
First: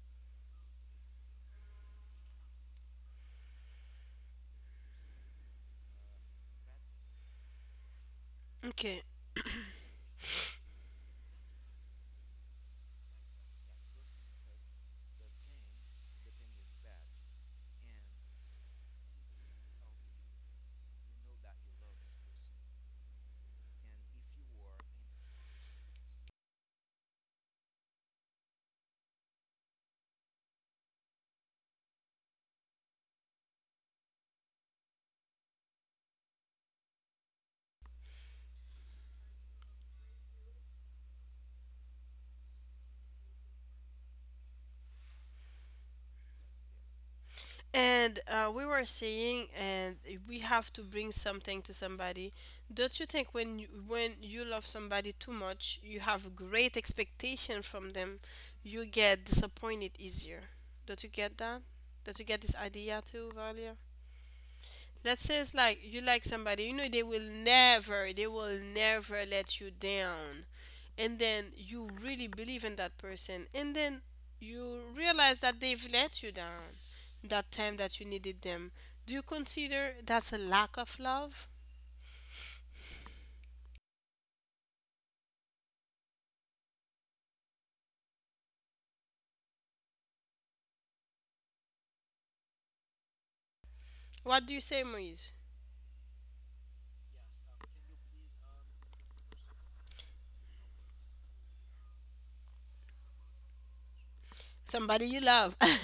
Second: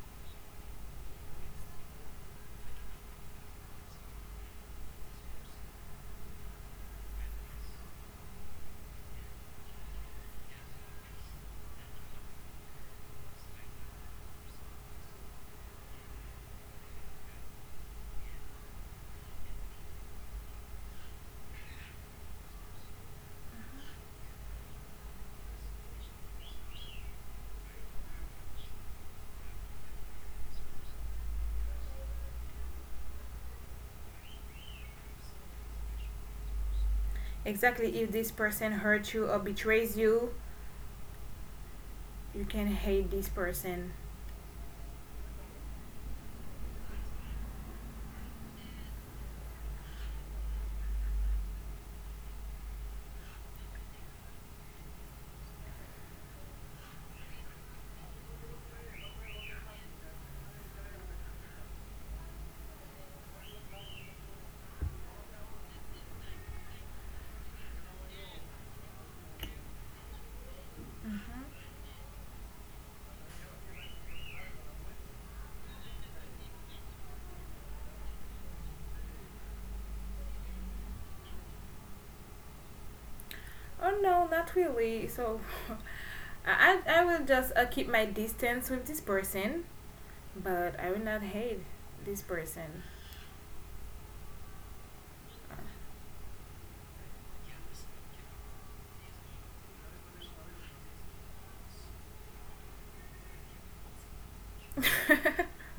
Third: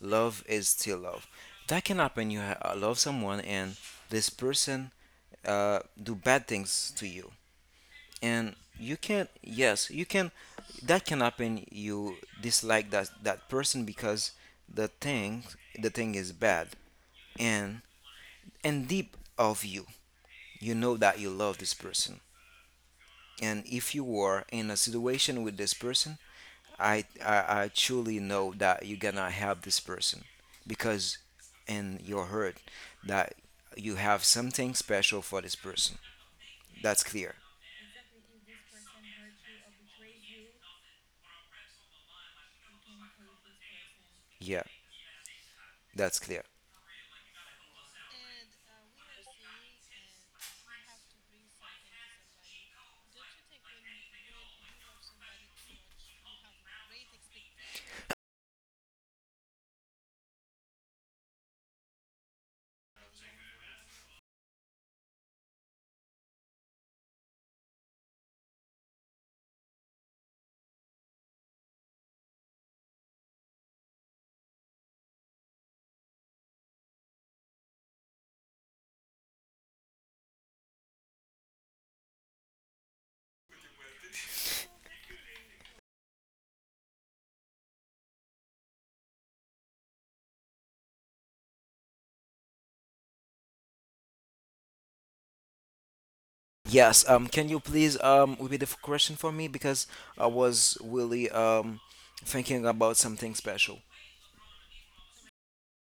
S2: Love is still love. That can happen. You ha- uh, love someone, and this person uh, do bad things to you, and you
S1: Okay.
S2: can. Yes, you can. That can happen. You dislike that that person because the thing the thing is bad, and and deep of you, you know that you love this person, and if you were in a situation with this person, I, I I truly know that you're gonna help this person because in your heart that you have something special for this person. That's clear.
S3: exactly. If this person hurts you or betrays you, you can hate this person.
S2: Yeah, that's clear.
S1: And uh, we were saying, and we have to bring something to somebody. Don't you think when you, when you love somebody too much, you have great expectation from them, you get disappointed easier? Don't you get that? Don't you get this idea too, Valia? That says like, you like somebody, you know they will never, they will never let you down, and then you really believe in that person, and then you realize that they've let you down that time that you needed them. Do you consider that's a lack of love?
S3: Oh no, not really. So, [laughs] I I will just uh, keep my distance with this person, but I will not hate this person.
S1: What do you say, Moise?
S2: Yes, um can you please um repeat the f- question for me because I was really um thinking about something special.
S1: Somebody you love.
S3: [laughs]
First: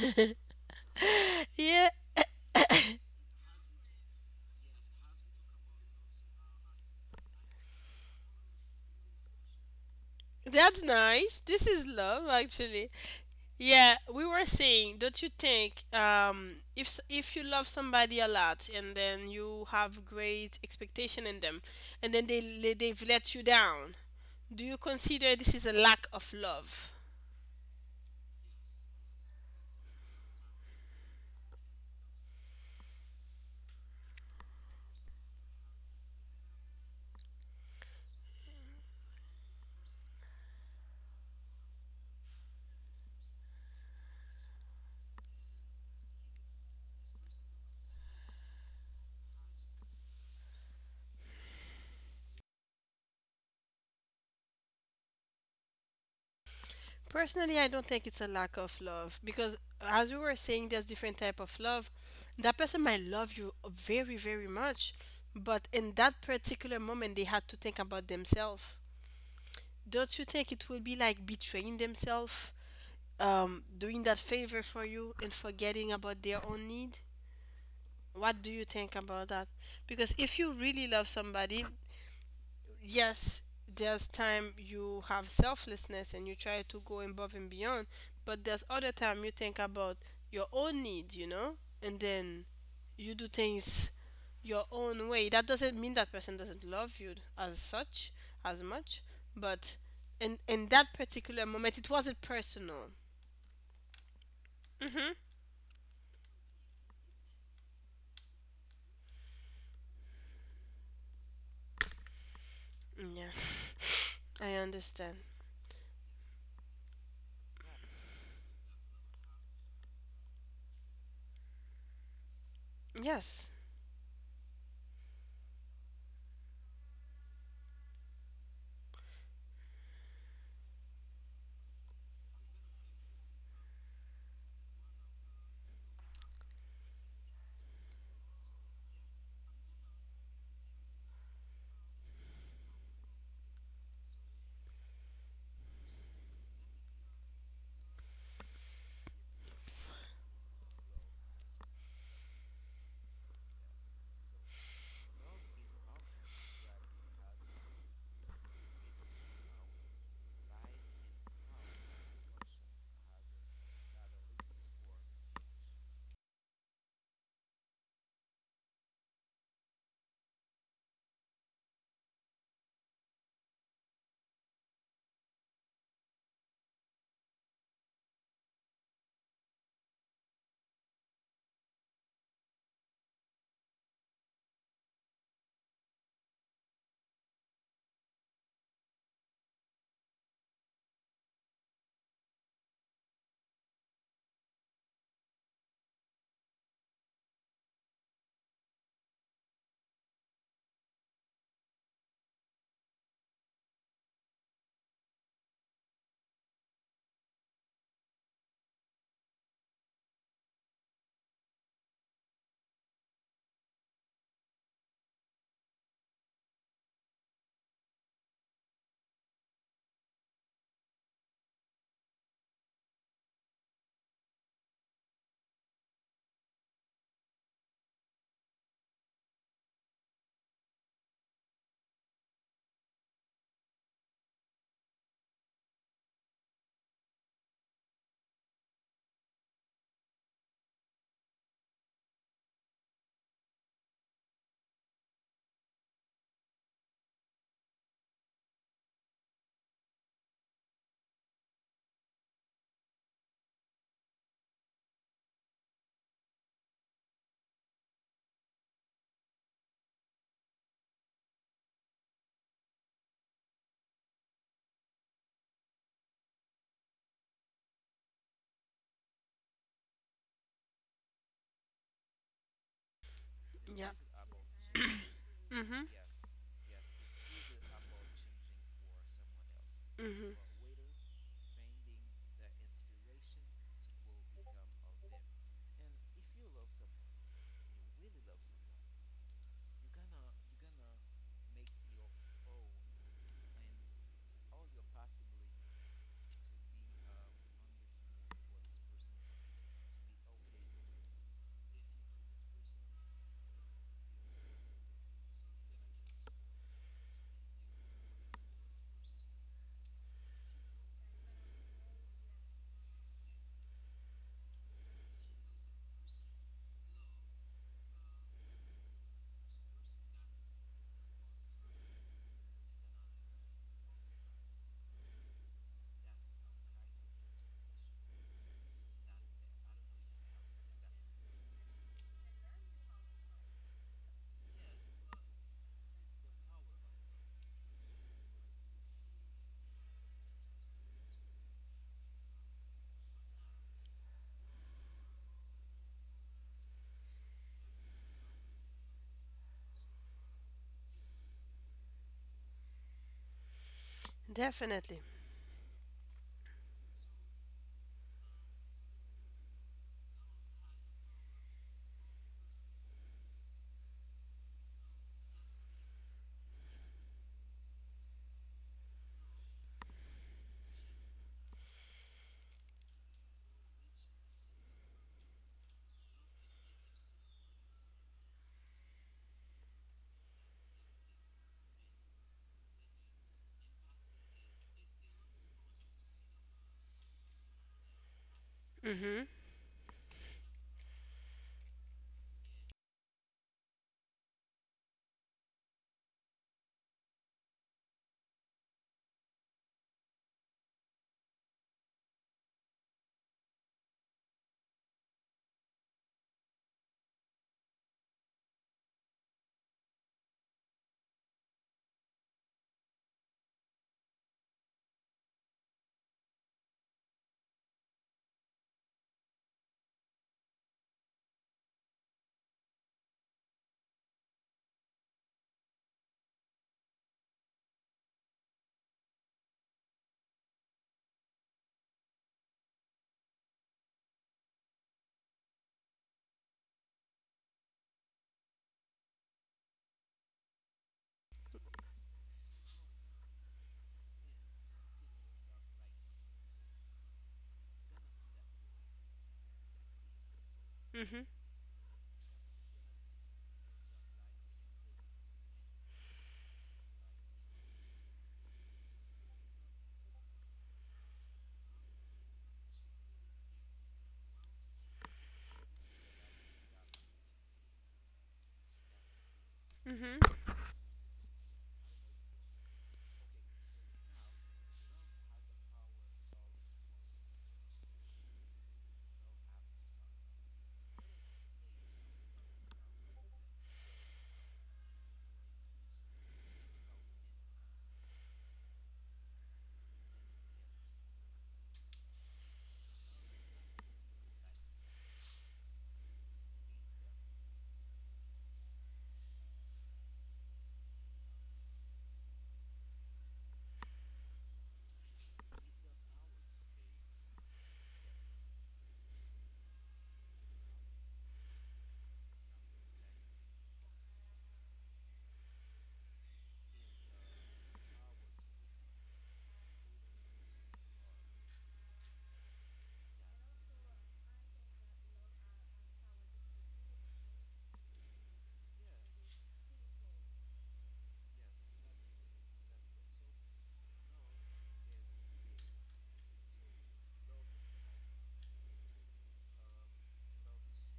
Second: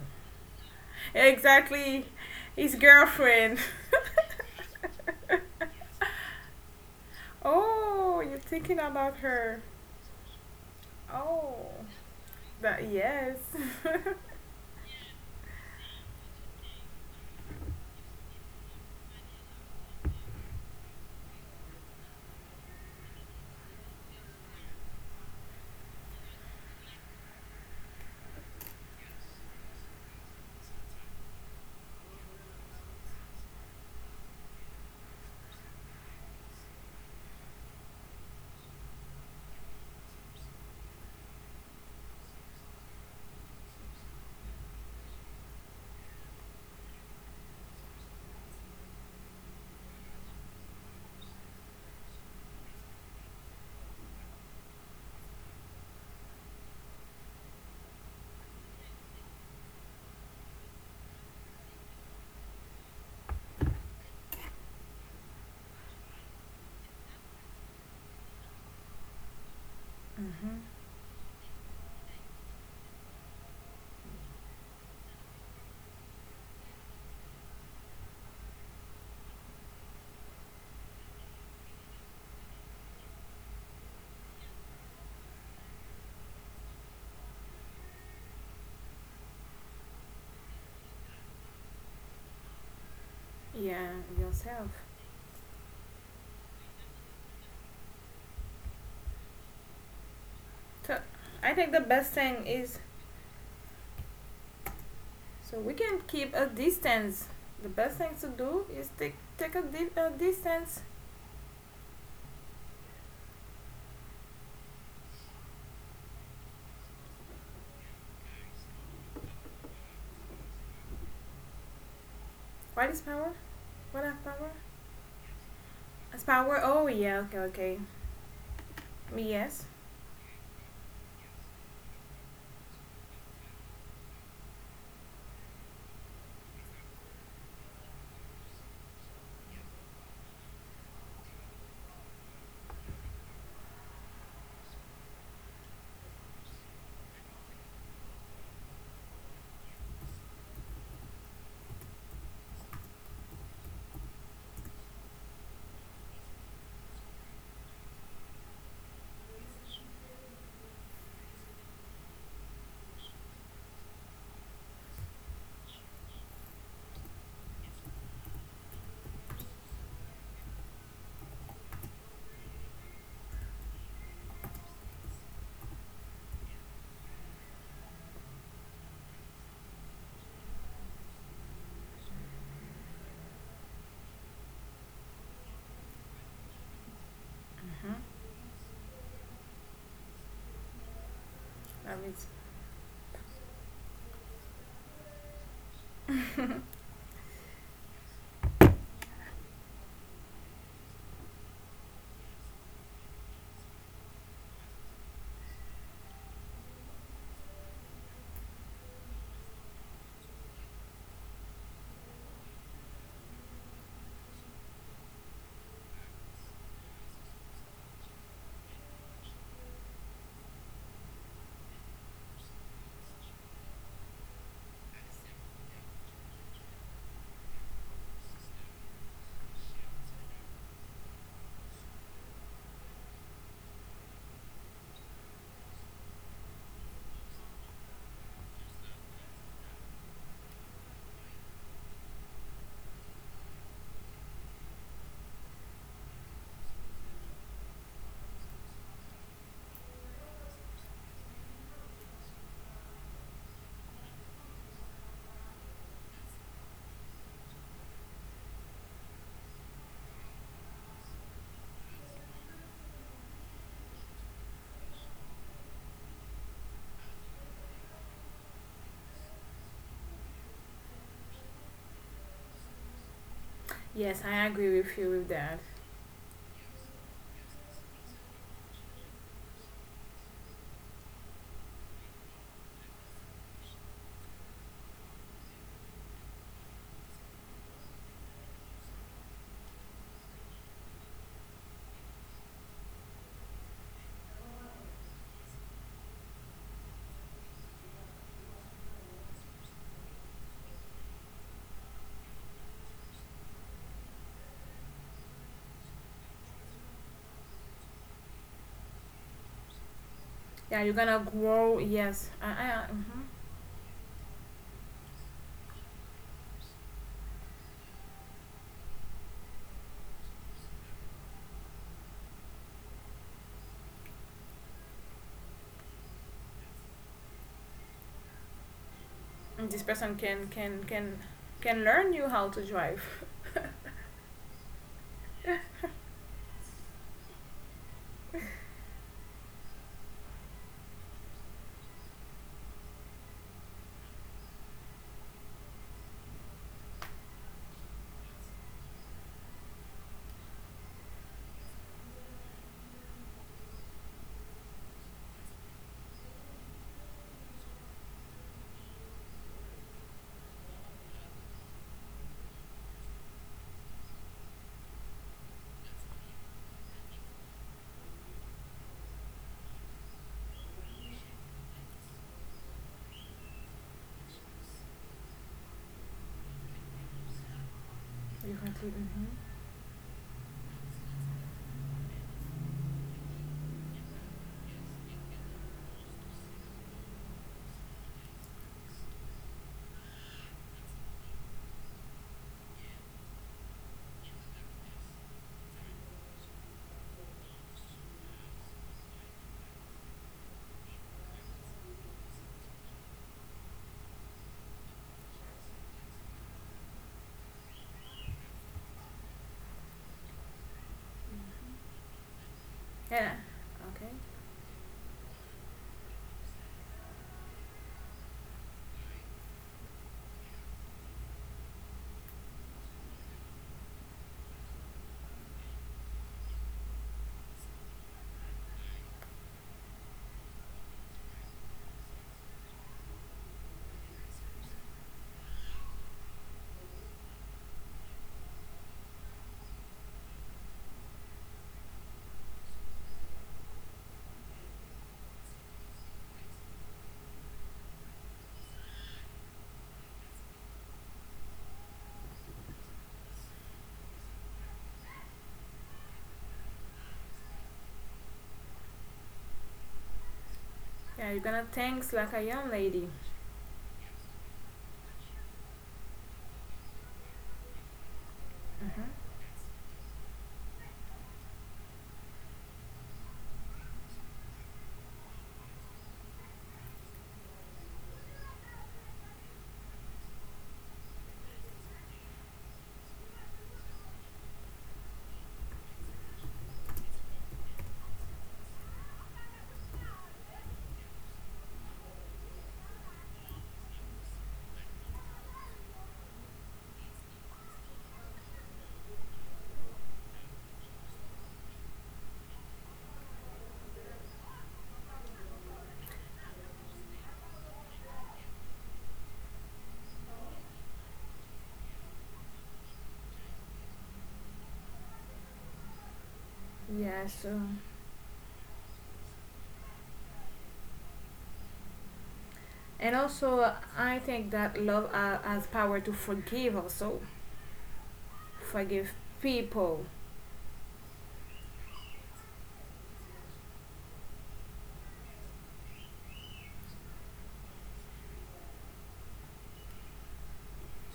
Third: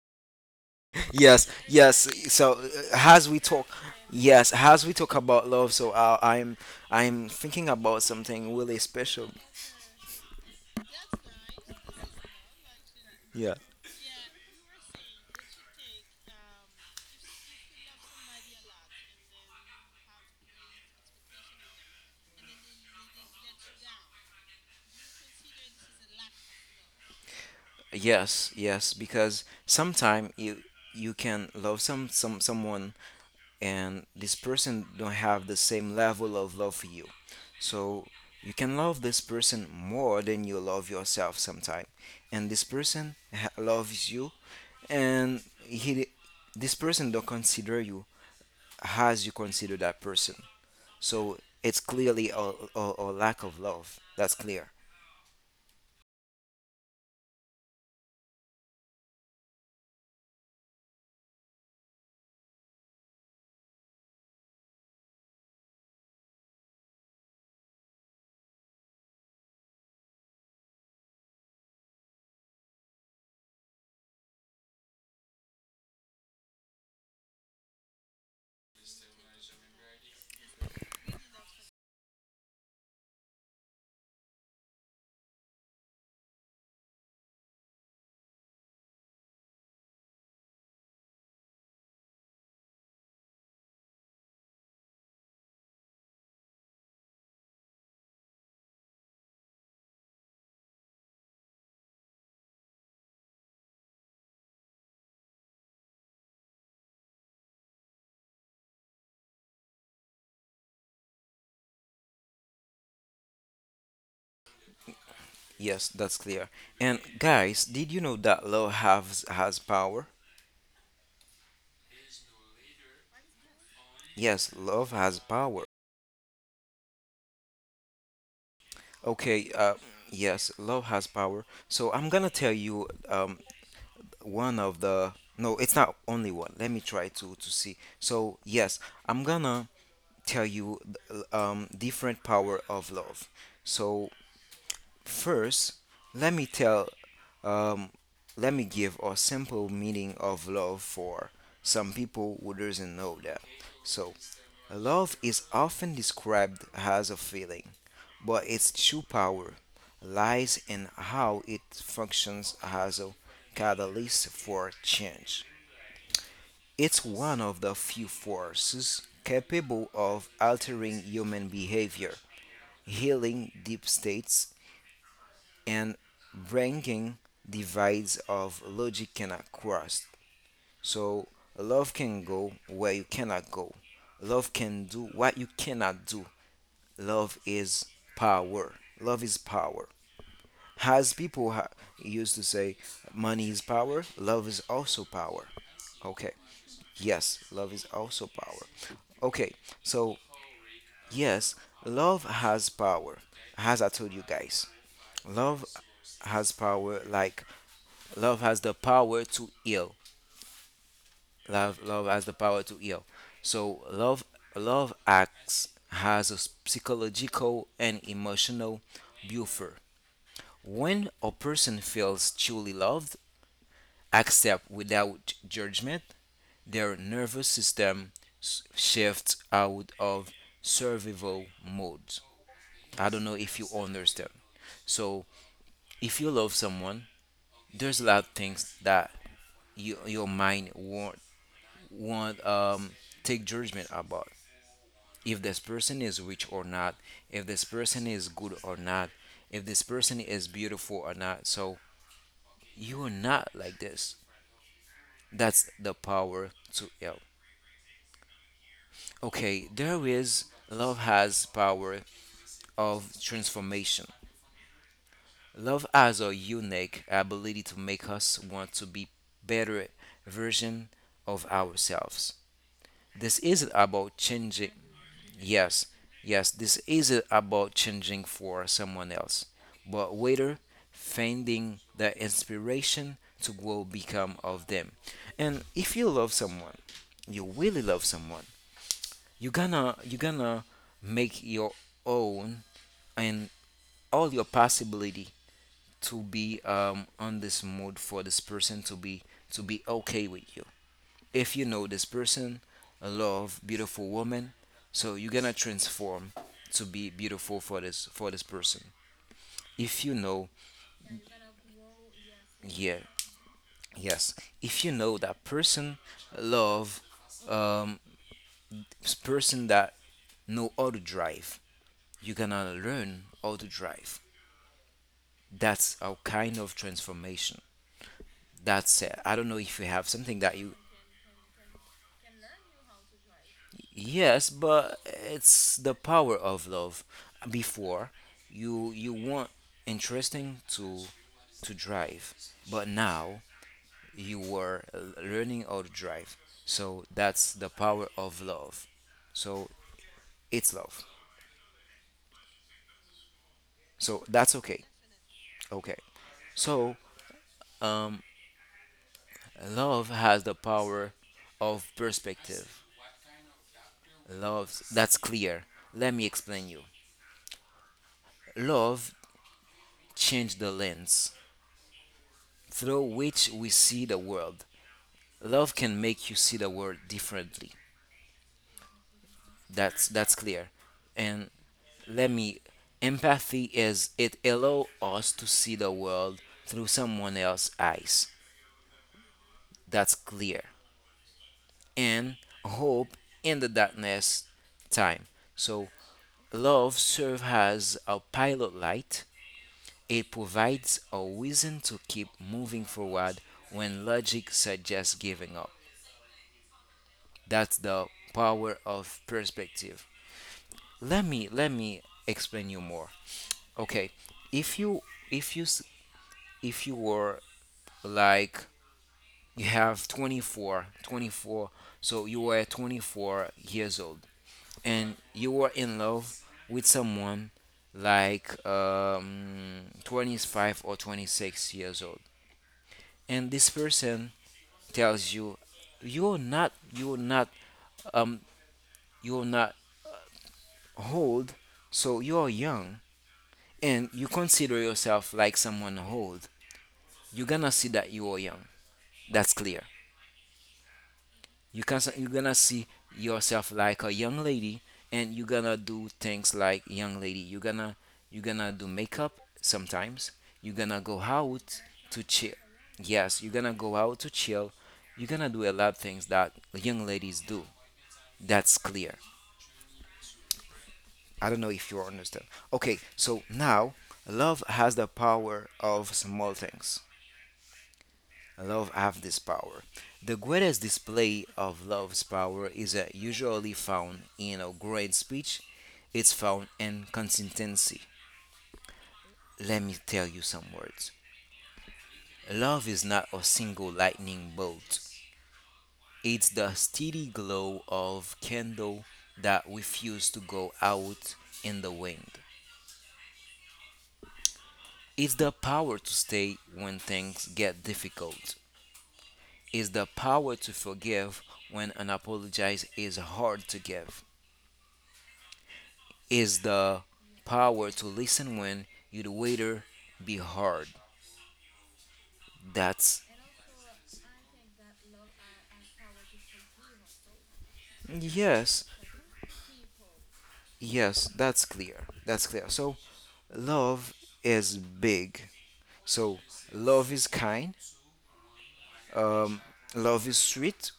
S2: Yes,
S1: [laughs] Yeah,
S2: yes.
S3: exactly,
S2: So uh,
S3: his
S2: as we
S3: girlfriend.
S2: talk, yes, as we talk about love, so uh, I'm I'm thinking about
S3: Oh, you're
S2: something really
S3: thinking about
S2: special.
S3: her.
S1: that's nice,
S3: Oh,
S1: this is love
S3: that
S1: actually.
S3: yes.
S2: Yeah.
S1: Yeah,
S3: [laughs]
S1: we were saying, don't you think um, if s- if you love somebody a lot and then you have great expectation in them, and then they le- they've let you down, do you consider this is a lack of love?
S2: Yes, yes, because sometimes you you can love some some someone and this person don't have the same level of love for you. So you can love this person more than you love yourself sometime. And this person ha- loves you and he this person don't consider you has you consider that person. So it's clearly a, a, a lack of love. That's clear.
S1: Personally, I don't think it's a lack of love because as we were saying, there's different type of love. That person might love you very very much, but in that particular moment, they had to think about themselves. Don't you think
S3: hmm.
S1: it will be like betraying themselves? um, doing that favor for you and forgetting about their own need? What do you think about that? Because if you really love somebody, yes, there's time you have selflessness and you try to go above and beyond, but there's other time you think about your own need, you know, and then you do
S3: Yeah,
S1: things your
S3: yourself.
S1: own way. That doesn't mean that person doesn't love you as such, as much, but in in that
S3: So,
S1: particular
S3: I think the
S1: moment, it
S3: best
S1: wasn't
S3: thing is
S1: personal. Mm-hmm.
S3: so we can keep a distance. The best thing to do is take take a, di- a distance.
S1: Yeah. I understand.
S2: Yes, that's clear. And guys, did you know that love has has power?
S3: What is power?
S1: Yes.
S3: What are power?
S2: Yes, love has power.
S3: Power. Oh yeah. Okay. Okay.
S2: Okay,
S3: Yes.
S2: uh, yes, love has power. So I'm gonna tell you um one of the... No, it's not only one. Let me try to to see. So yes, I'm gonna tell you th- um different power of love. So first, let me tell... Um, let me give a simple meaning of love for some people who doesn't know that. So, love is often described as a feeling, but its true power lies in how it functions as a catalyst for change. It's one of the few forces capable of altering human behavior, healing deep states, and breaking divides of logic cannot cross. So love can go where you cannot go. Love can do what you cannot do. Love is power. Love is power. As people ha-
S3: I mean,
S2: used to say, money is power, love is also power. Okay. Yes, love is also power. Okay. So, yes, love has power. As I told you guys, love has power like love has the power to heal. Love, love has the power to heal. So love, love acts has a psychological and emotional buffer. When a person feels truly loved, accept without judgment, their nervous system s- shifts out of survival mode. I don't know if you understand. So if you love someone, there's a lot of things that you, your mind won't want um, take judgment about if this person is rich or not, if this person is good or not, if this person is beautiful or not. So you are not like this. That's the power to help. Okay, there is love has power of transformation. Love has a unique ability to make us want to be better version of ourselves. This isn't
S1: Yeah.
S3: yes.
S2: about
S3: I agree
S2: changing...
S3: with you with that.
S1: Mm-hmm.
S2: Yes, yes, this isn't about changing for someone else, but
S1: Mm-hmm.
S2: rather finding the inspiration to grow become of them. And if you love someone, you really love someone, you gonna you gonna make your own and all your possibility to be um, on this mood for this person to be to be okay with you. If you know this person, a love, beautiful woman, so you're gonna transform to be beautiful for this for this person. If you know,
S3: Yeah, you're gonna grow. Yes. I. I
S2: yeah,
S3: mhm.
S2: yes. If you know that person, love, um, s- person that know how to drive, you're gonna learn how to drive. That's our kind of transformation. That's it. I don't know
S3: And this
S2: if you
S3: person
S2: have something
S3: can
S2: that you...
S3: can can can learn you how to drive. [laughs]
S2: Yes, but it's the power of love. Before you you want interesting to to drive, but now you were learning how to drive. So that's the power of love. So it's love. So that's okay.
S1: Definitely.
S2: Okay. So love has the power of perspective. Love, that's clear. Let me explain you. Love changed the lens through which we see the world. Love can make you see the world differently.
S3: You can. Mm-hmm.
S2: That's that's clear. And let me... Empathy is, it allow us to see the world through someone else's eyes.
S1: Mm-hmm.
S2: That's clear. And hope in the darkness time. So love serves as a pilot light. It provides a reason to keep moving forward when logic suggests giving up. That's the power of perspective. let me let me explain you more.
S3: Yeah. Okay.
S2: Okay, if you if you s- if you were like you have twenty four twenty four, so you were twenty-four years old and you were in love with someone like um twenty-five or twenty-six years old and this person tells you you're not you're not um you're not old, so you're young, and you consider yourself like someone old, you're gonna see that you are young. That's clear.
S1: Mm-hmm.
S2: You can you're gonna see yourself like a young lady, and you're gonna do things like young lady. You're gonna you're gonna do makeup sometimes. You're gonna
S3: Yeah,
S2: go
S3: you're gonna
S2: out
S3: thanks like
S2: to
S3: a
S2: chill.
S3: young lady.
S2: Yes, you're gonna go out to chill. You're gonna do a lot of things that young ladies do. That's clear.
S3: Mm-hmm.
S1: Mm-hmm.
S2: I don't know if you understand. Okay, so now love has the power of small things. Love have this power. The greatest display of love's power is uh, usually found in a great speech. It's found in consistency. Let me tell you some words. Love is not a single lightning bolt. It's the steady glow of candle that refuses to go out in the wind. It's the power to stay when things get difficult. It's the power to forgive when an apology is hard to give. Is the
S3: Yeah. So.
S2: power to listen when you the waiter be hard.
S3: And
S2: That's...
S3: also, I think that love uh, has power to forgive. Also,
S2: yes,
S3: forgive people.
S2: yes, that's clear. That's clear. So love is big. So love is kind. Um, love is sweet.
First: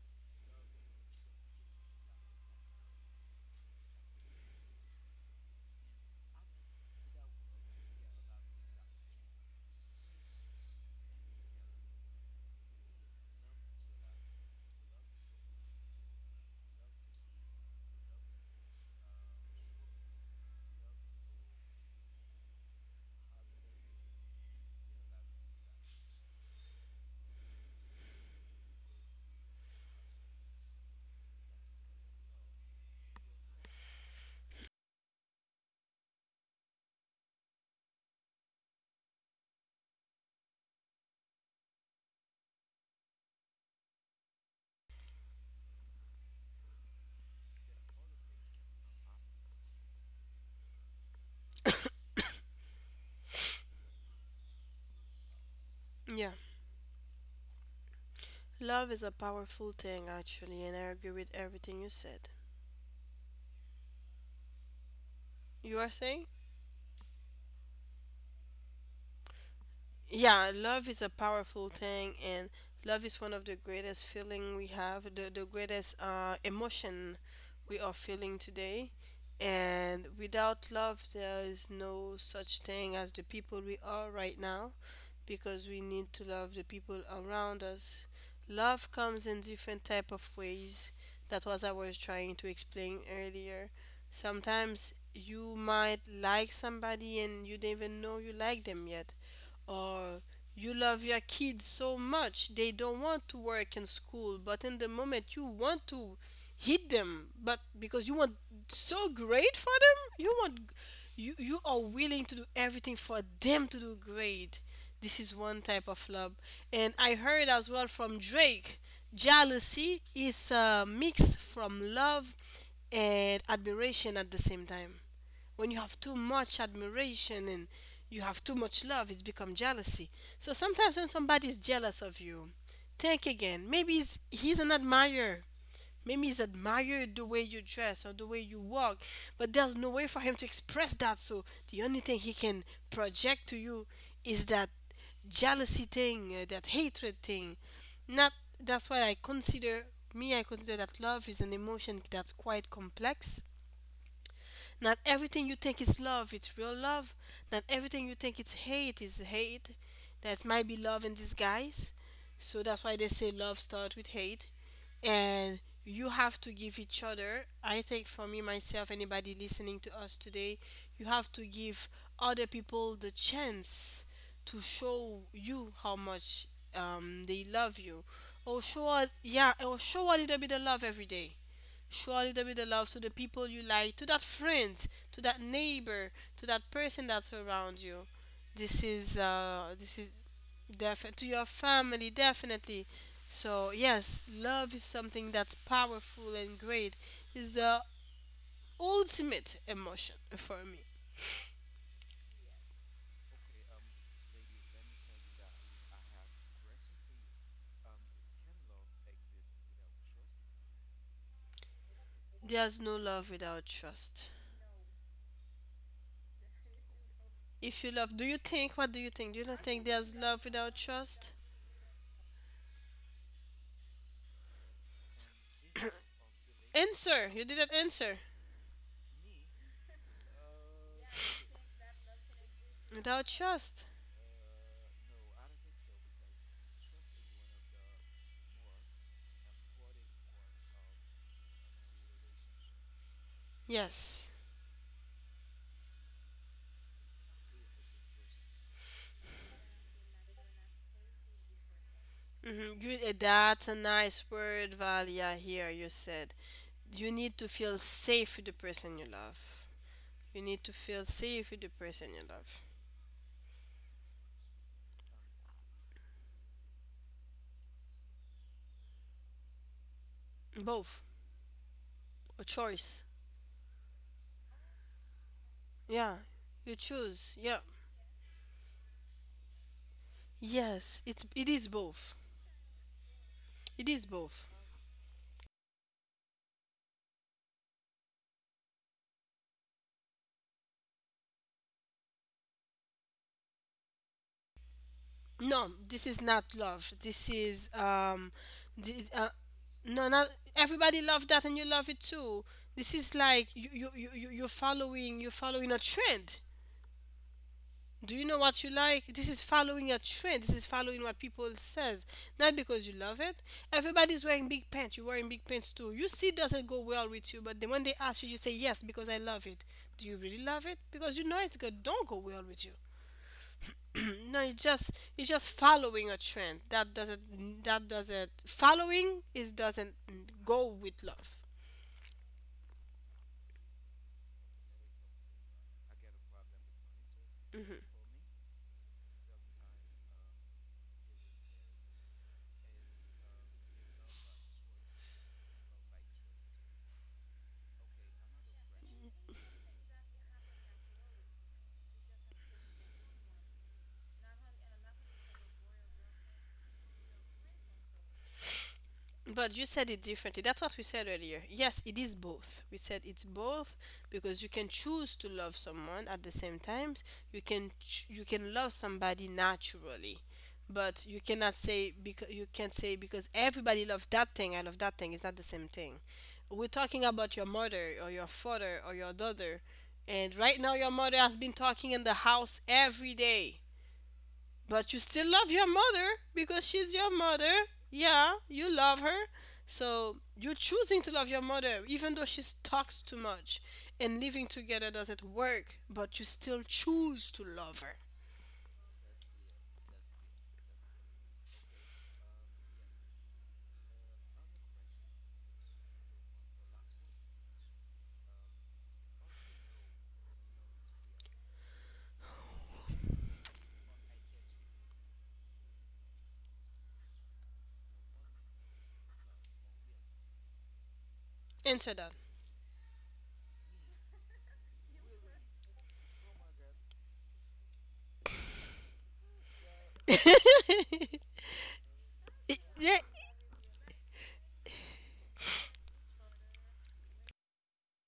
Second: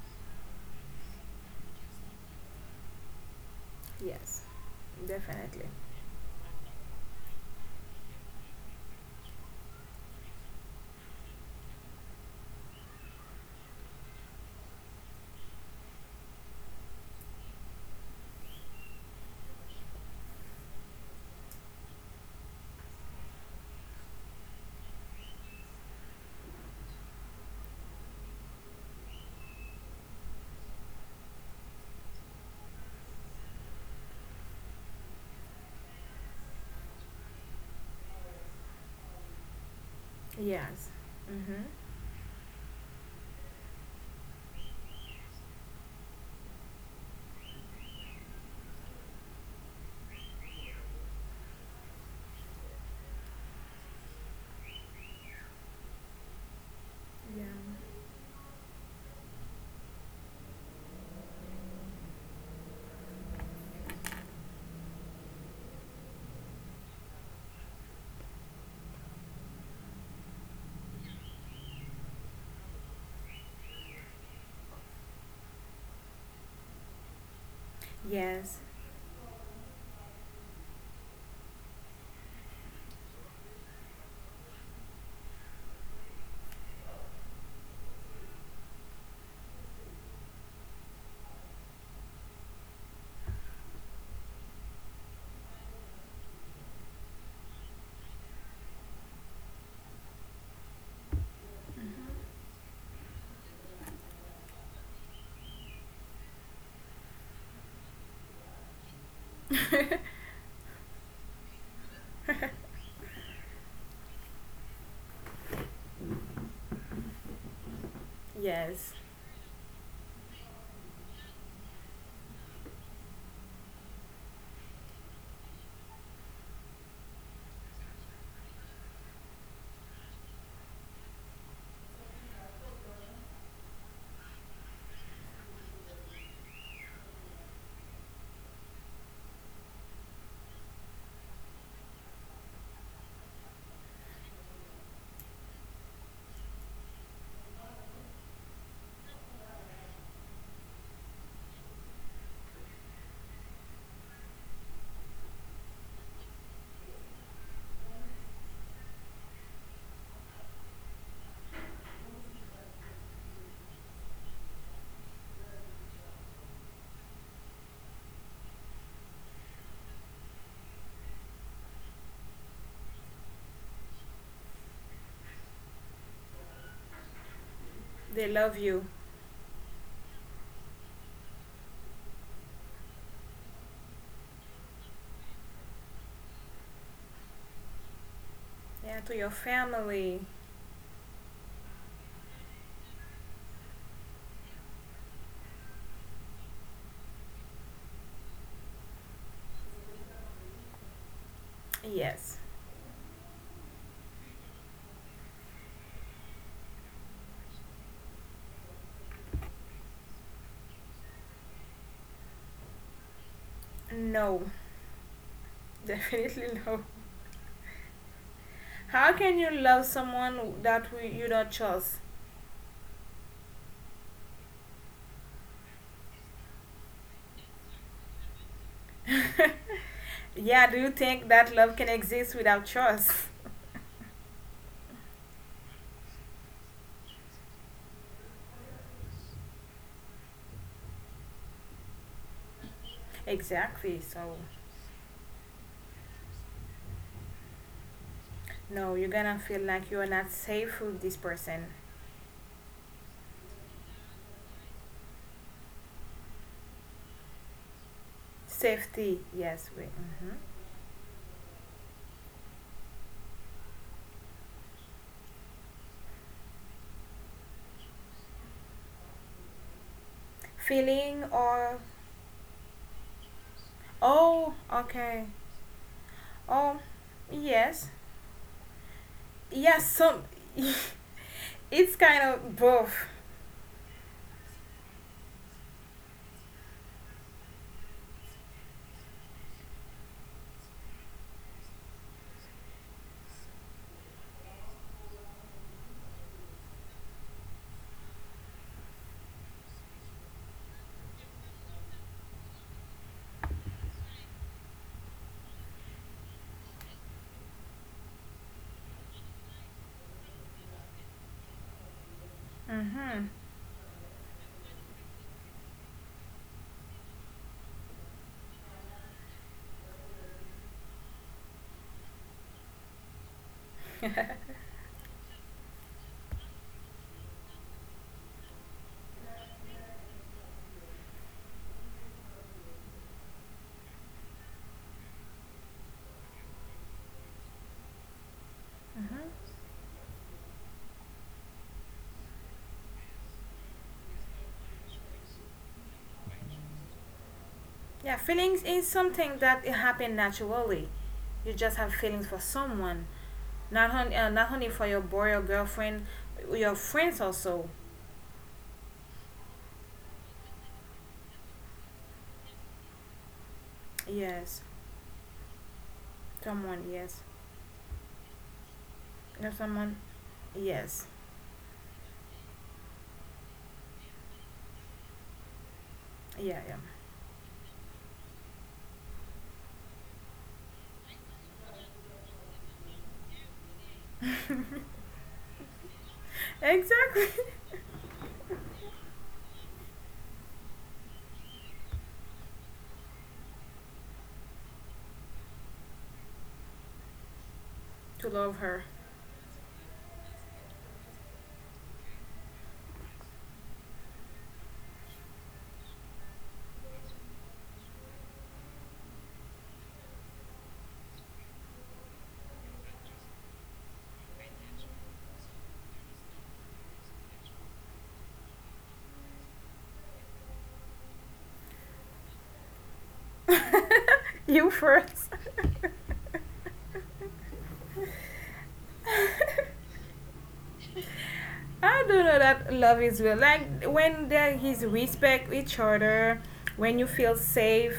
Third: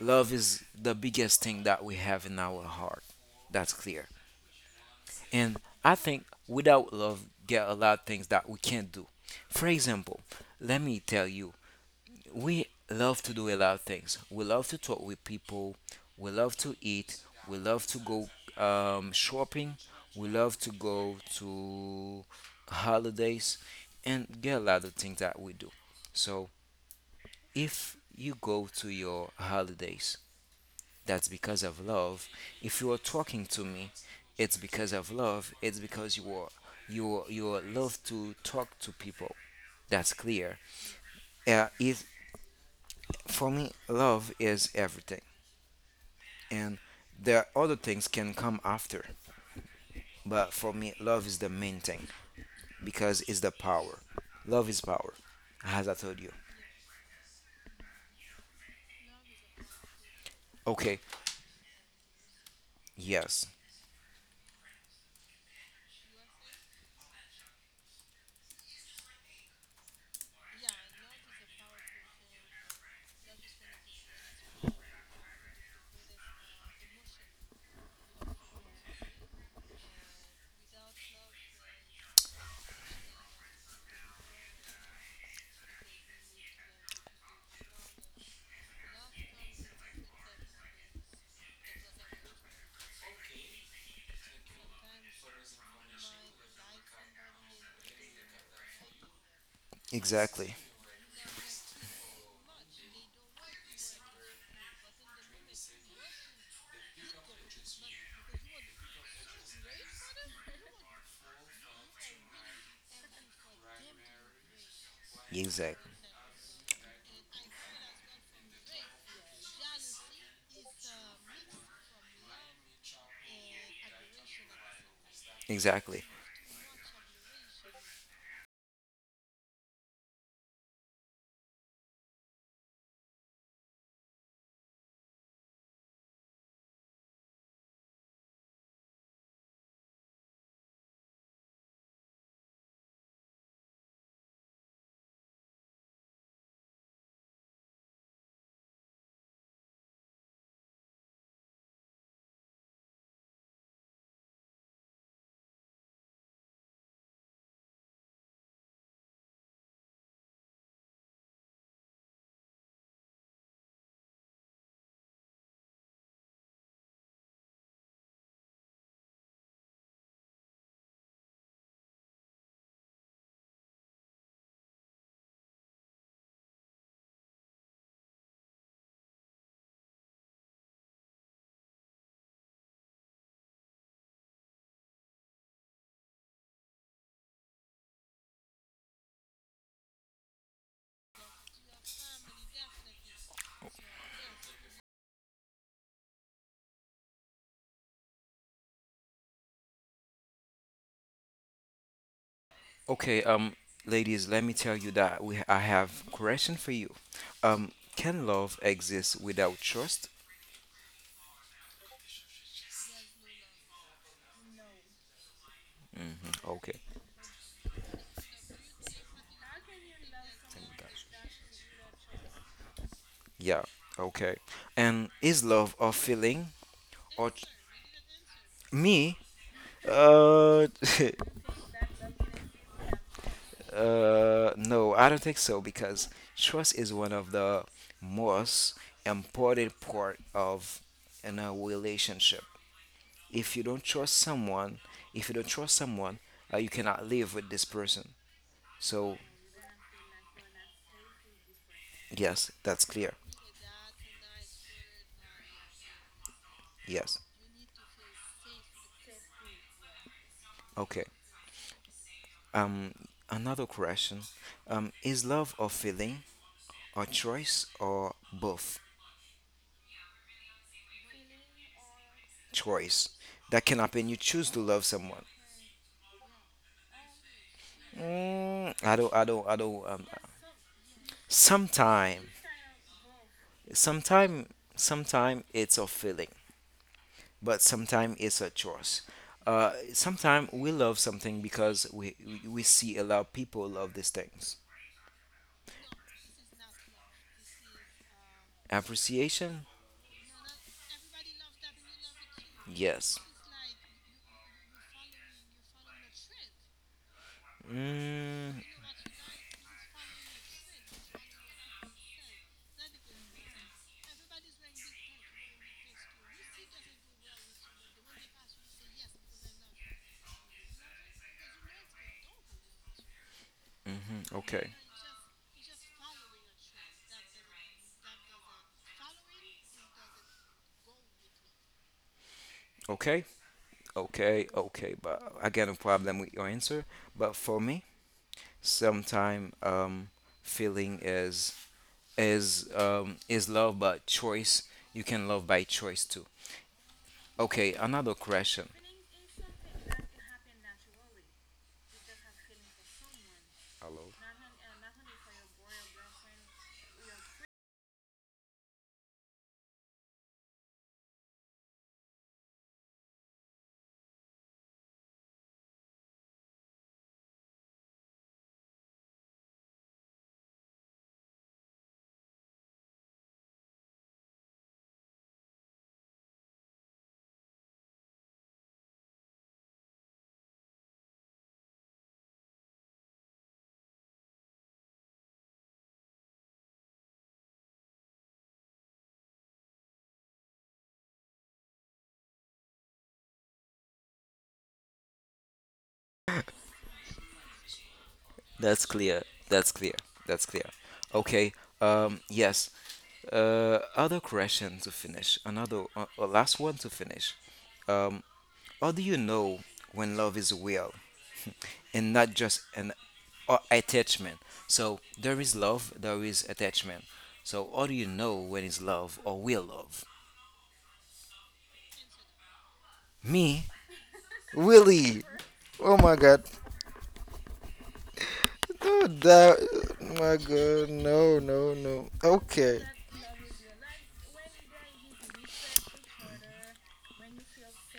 S2: Love is the biggest thing that we have in our heart. That's clear.
S3: Yes.
S2: And
S3: Definitely.
S2: I think without love, get a lot of things that we can't do. For example, let me tell you, we love to do a lot of things. We love to talk with people. We love to eat. We love to go um, shopping. We love to go to holidays and get a lot of things that we do. So if you go to your holidays, that's because of love. If you are talking to me, it's because of love. It's because you are you are, you are love to talk to people. That's clear.
S3: Yes. Mhm.
S2: Uh, if For me, love is everything, and there are other things can come after. But for me, love is the main thing because it's the power. Love is power, as I told you.
S1: Yeah.
S3: Yeah.
S1: Love is a powerful thing actually, and I
S2: Okay.
S1: agree with everything you said.
S2: Yes.
S1: You are saying? Yeah, love is a powerful thing, and love is one of the greatest feeling we have, the, the greatest uh, emotion we are feeling
S3: Yes.
S1: today. And without love, there is no such thing as the people we are right now, because we need to love the people around us. Love comes in different type of ways. That was I was trying to explain earlier. Sometimes you might like somebody and you didn't even know you like them yet, or
S2: Exactly.
S1: you love your kids so much they don't want to work in school, but in the moment you want to hit them, but because you want so great for them, you want you you are willing to do everything for them to do great. This is one type
S2: Exactly.
S1: of love. And I heard as well from Drake,
S3: Yes.
S1: jealousy is a mix from love and admiration at the same time. When you have
S2: Exactly.
S1: too much admiration and you have too much love, it's become jealousy. So sometimes when somebody is jealous of you, think again, maybe he's, he's an admirer. Maybe he's admired the way you dress or the way you walk, but there's no way for him to express that. So the only thing he can project to you is that jealousy thing, uh, that hatred thing. Not That's why i consider me i consider that love is an emotion that's quite complex. Not everything you think is love, it's real love. Not everything you think it's hate is hate. That might be love in disguise. So that's why they say love starts with hate. And you have to give each other, I think, for me, myself, anybody listening to us today, you have to give other people the chance to show you how much um, they love you.
S3: They
S1: Or
S3: love
S1: show,
S3: you.
S1: a- yeah, or show a little bit of love every day. Surely there will be the love to the people you like, to that friend, to that neighbor, to that person that's around you. This
S3: Yeah,
S1: is
S3: to your
S1: uh this is
S3: family.
S1: definitely to your family, definitely. So yes, love is something that's powerful and great. It's the ultimate emotion for me.
S3: Yes.
S2: Okay. Um, ladies, let me tell you that we I have question for you. Um, can love exist without trust?
S1: There's no love without trust.
S3: No. [laughs]
S2: Mm-hmm.
S3: Definitely
S2: Okay.
S3: no.
S1: If you love, do you think? What do you
S3: How
S1: think? Do you
S3: can you
S1: not think
S3: love
S1: there's love
S3: someone
S1: without
S3: that we-
S1: trust?
S3: you don't trust?
S2: Yeah. Okay. And is love a feeling
S1: Answer.
S2: or t-
S1: You didn't answer.
S2: me?
S3: [laughs]
S2: Uh,
S3: yeah, do you think that love can exist without trust?
S1: Without
S3: [laughs]
S2: [laughs]
S1: trust.
S2: uh, no, I don't think so because trust is one of the most important part of in a relationship. If you don't
S3: Exactly.
S2: trust
S1: Yes.
S3: So,
S2: someone, if you don't trust someone, uh, you cannot live with this person.
S3: no, you're
S2: So
S3: gonna feel like you're not safe with this person.
S2: yes,
S1: Mhm.
S2: that's
S1: you-
S2: clear.
S1: eh, that's a nice word, Valia, here you said. You
S2: Yes.
S1: need to feel safe with the person you
S3: Safety,
S1: love.
S3: yes. We, mhm.
S1: You need to
S2: Okay.
S1: feel safe with the person you love.
S2: Um, another question. Um, is love a feeling, a choice, or both?
S1: Both.
S3: Feeling or,
S1: A choice.
S2: Choice. That can happen. You choose
S3: oh,
S2: to love someone.
S3: okay.
S1: Yeah. You
S3: Oh,
S1: choose. Yeah.
S3: yes.
S2: Mm, I don't, I don't, I don't.
S3: Yes,
S2: Um,
S3: some. [laughs]
S1: Yes, it's it is
S3: It's
S1: both.
S3: kind
S2: sometime,
S3: of both.
S1: It is both.
S2: sometime, sometime it's a feeling, but sometime it's a choice. Uh, sometime we love something because we we we see a lot of people love these things.
S1: No, this is not love. This is um this, uh,
S2: Appreciation,
S1: no, not everybody love that and you love it too. This is
S2: yes.
S1: like you you you you- you're following you're following a trend. Do you know
S2: Mm,
S1: what you like? This is following a trend. This is following what people says. Not because you love
S3: Mm-hmm.
S1: it. Everybody's wearing big pants. You're wearing big pants too. You see it doesn't go well with you, but then when they ask you, you say yes because I love it. Do you really love it? Because you know it's good. Don't go well with you. [clears throat] No, it's
S2: okay,
S1: just, it's just following a trend. That doesn't, that doesn't following is doesn't go with love.
S2: okay, okay, okay. But I got no problem with your answer. But for me,
S3: Mm-hmm.
S2: sometimes um, feeling is is um, is love by choice. You can love by choice too. Okay, another
S3: Yeah, feelings
S2: question.
S3: is something that it happen naturally. You just have feelings for someone, not only uh, not only for your boy or girlfriend, your friends also.
S1: But you said it differently. That's what we said earlier. Yes, it is both. We said it's both because you
S3: Yes,
S1: can choose to love someone at the same
S3: someone.
S1: time.
S3: Yes,
S1: You can ch- you can love somebody
S3: you know someone.
S1: naturally, but
S3: Yes.
S1: you cannot say, because you can't say, because everybody loves that thing. I love that thing. It's not the same thing. We're
S3: Yeah, yeah.
S1: talking about your mother or your father or your daughter, and right now your mother has been talking in the house every day, but you still love your mother, because she's your
S3: Exactly.
S1: mother. Yeah, you love her. So you're choosing to love your mother even though she talks too much and living together doesn't work, but you still choose to love her.
S3: [laughs] to love her.
S2: That's clear. That's clear. That's clear. Okay. Um, yes. Uh, other question to finish. Another uh, uh, last one to finish. Um, how do you know when love is real? And not just an a- attachment. So there is love, there is attachment. So how do you know when it's love or will love?
S1: Answer that.
S2: Me,
S3: You
S2: Willie.
S3: first.
S2: Oh my god. Oh, that. My god. No, no,
S3: I
S2: no.
S3: do know
S1: It-
S3: that
S2: Okay.
S1: yeah.
S3: love is real. Like when there is respect each other, when you feel safe,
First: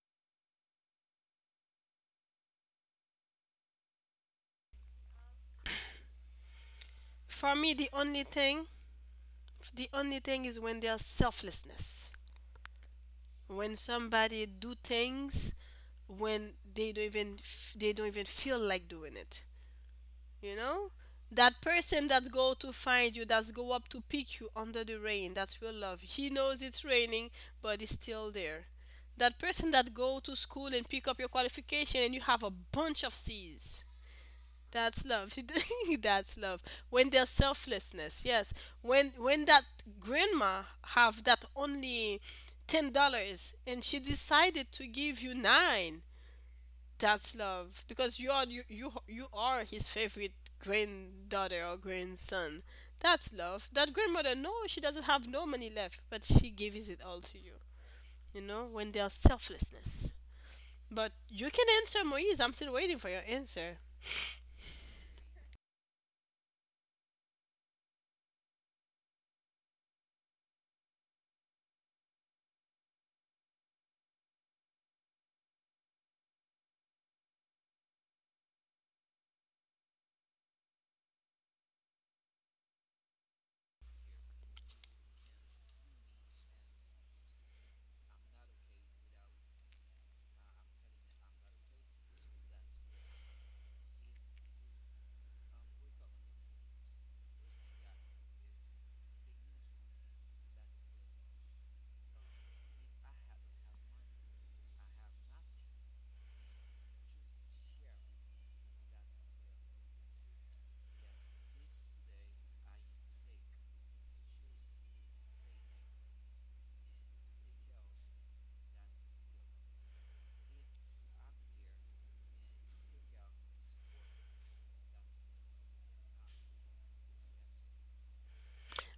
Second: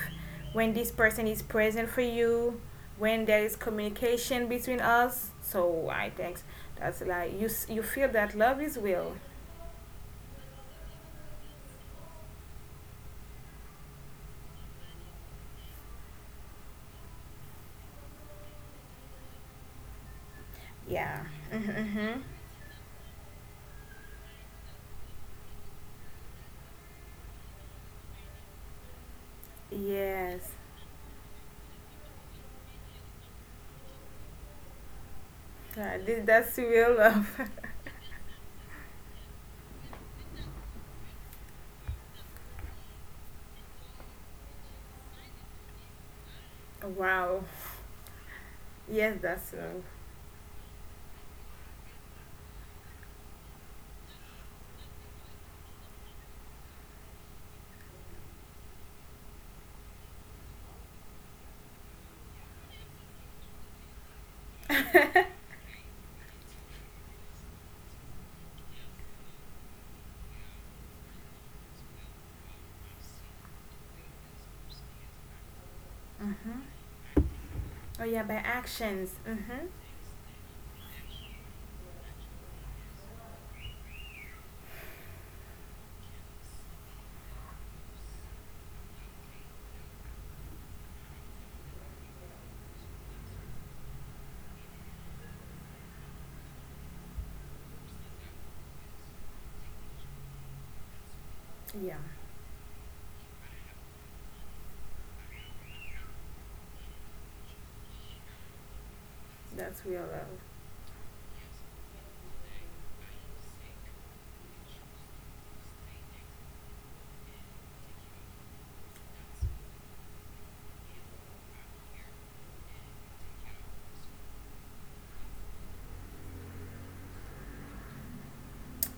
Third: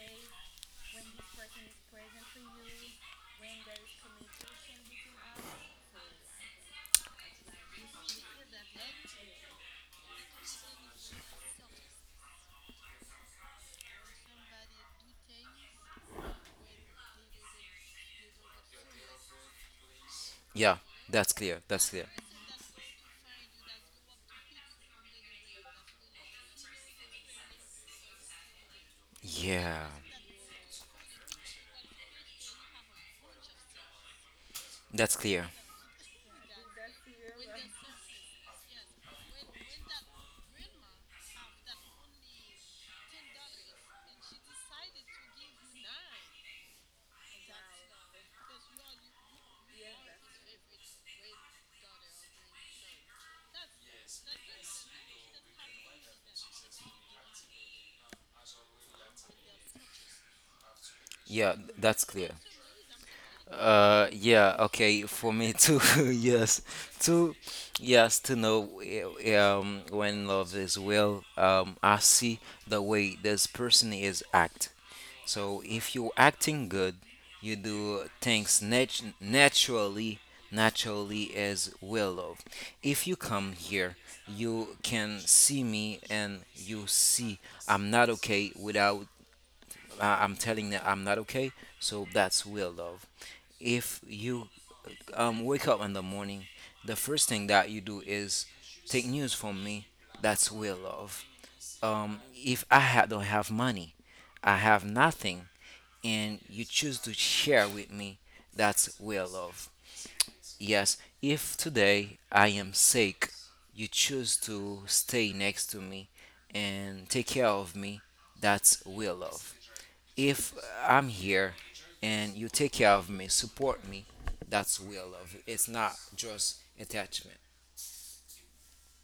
S3: when this person is present for you, when there is communication between us. So I think that's like you
S1: For
S3: s-
S1: me,
S3: you
S1: the
S3: feel
S1: only
S3: that love
S1: thing,
S3: is real.
S1: the only thing is when there's selflessness. When somebody do things when they don't even f- they don't even feel like doing it. You
S2: Yeah,
S1: know,
S3: Yeah.
S2: that's clear.
S1: that
S2: That's clear.
S1: person
S3: Mm-hmm.
S1: that go to find you, that's go up to pick you under the rain, that's real love. He knows it's raining, but he's still there. That person
S2: Yeah,
S1: that go to
S3: Yes.
S1: school and pick up your qualification and you have a bunch of C's, that's
S2: that's
S1: love. [laughs]
S2: clear.
S3: Yeah, thi-
S1: That's love.
S3: that's real
S1: When there's
S3: love. [laughs]
S1: selflessness, yes. When when that grandma have that only ten dollars and she decided to give you nine, that's
S3: Wow.
S1: love, because you are you you,
S3: Yes,
S1: you
S3: that's
S1: are
S3: love.
S1: his favorite granddaughter or grandson. That's love. That grandmother, no, she doesn't have no money left, but she gives it all to you. You know, when there's selflessness. But
S2: Yeah,
S1: you can
S2: that's
S1: answer,
S2: clear.
S1: Moise. I'm still waiting for your answer.
S2: Uh, yeah, okay, for me too. [laughs] yes, to yes, to know eh, um when love is real. Um, I see the way this person is act. So if you acting good, you do
S3: Oh yeah, by
S2: things nat-
S3: actions. Mm-hmm.
S2: naturally. Naturally is will love. If you come here, you can see me and you see I'm not okay without uh, I'm telling that I'm not okay. So that's real love. If you um, wake up in the morning, the first thing that you do is take news from me. That's real love.
S3: Yeah,
S2: Um, if I ha- don't have money, I have nothing, and you choose to share with me, that's real love.
S3: that's real love.
S2: Yes, if today I am sick, you choose to stay next to me and take care of me, that's real love. If I'm here and you take care of me, support me, that's real love. It's not just attachment.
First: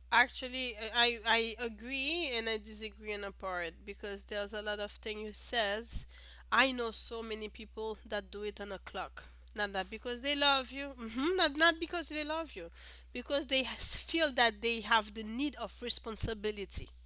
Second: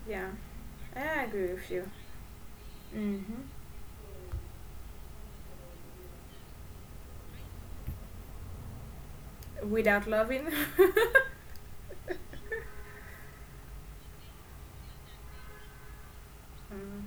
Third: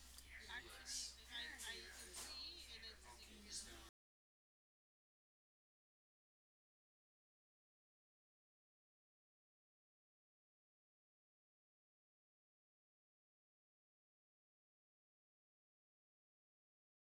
S3: Yeah,
S1: Actually, I,
S3: I
S1: I
S3: agree
S1: I
S3: with you.
S1: agree and I disagree on a
S3: Mm-hmm.
S1: part, because there's a lot of things you says. I know so many people that do it on a clock. Not that
S3: Without
S1: because they
S3: loving.
S1: love
S3: [laughs]
S1: you, hmm not not because they love you, because they has- feel that they have the need of responsibility.
S3: Mm.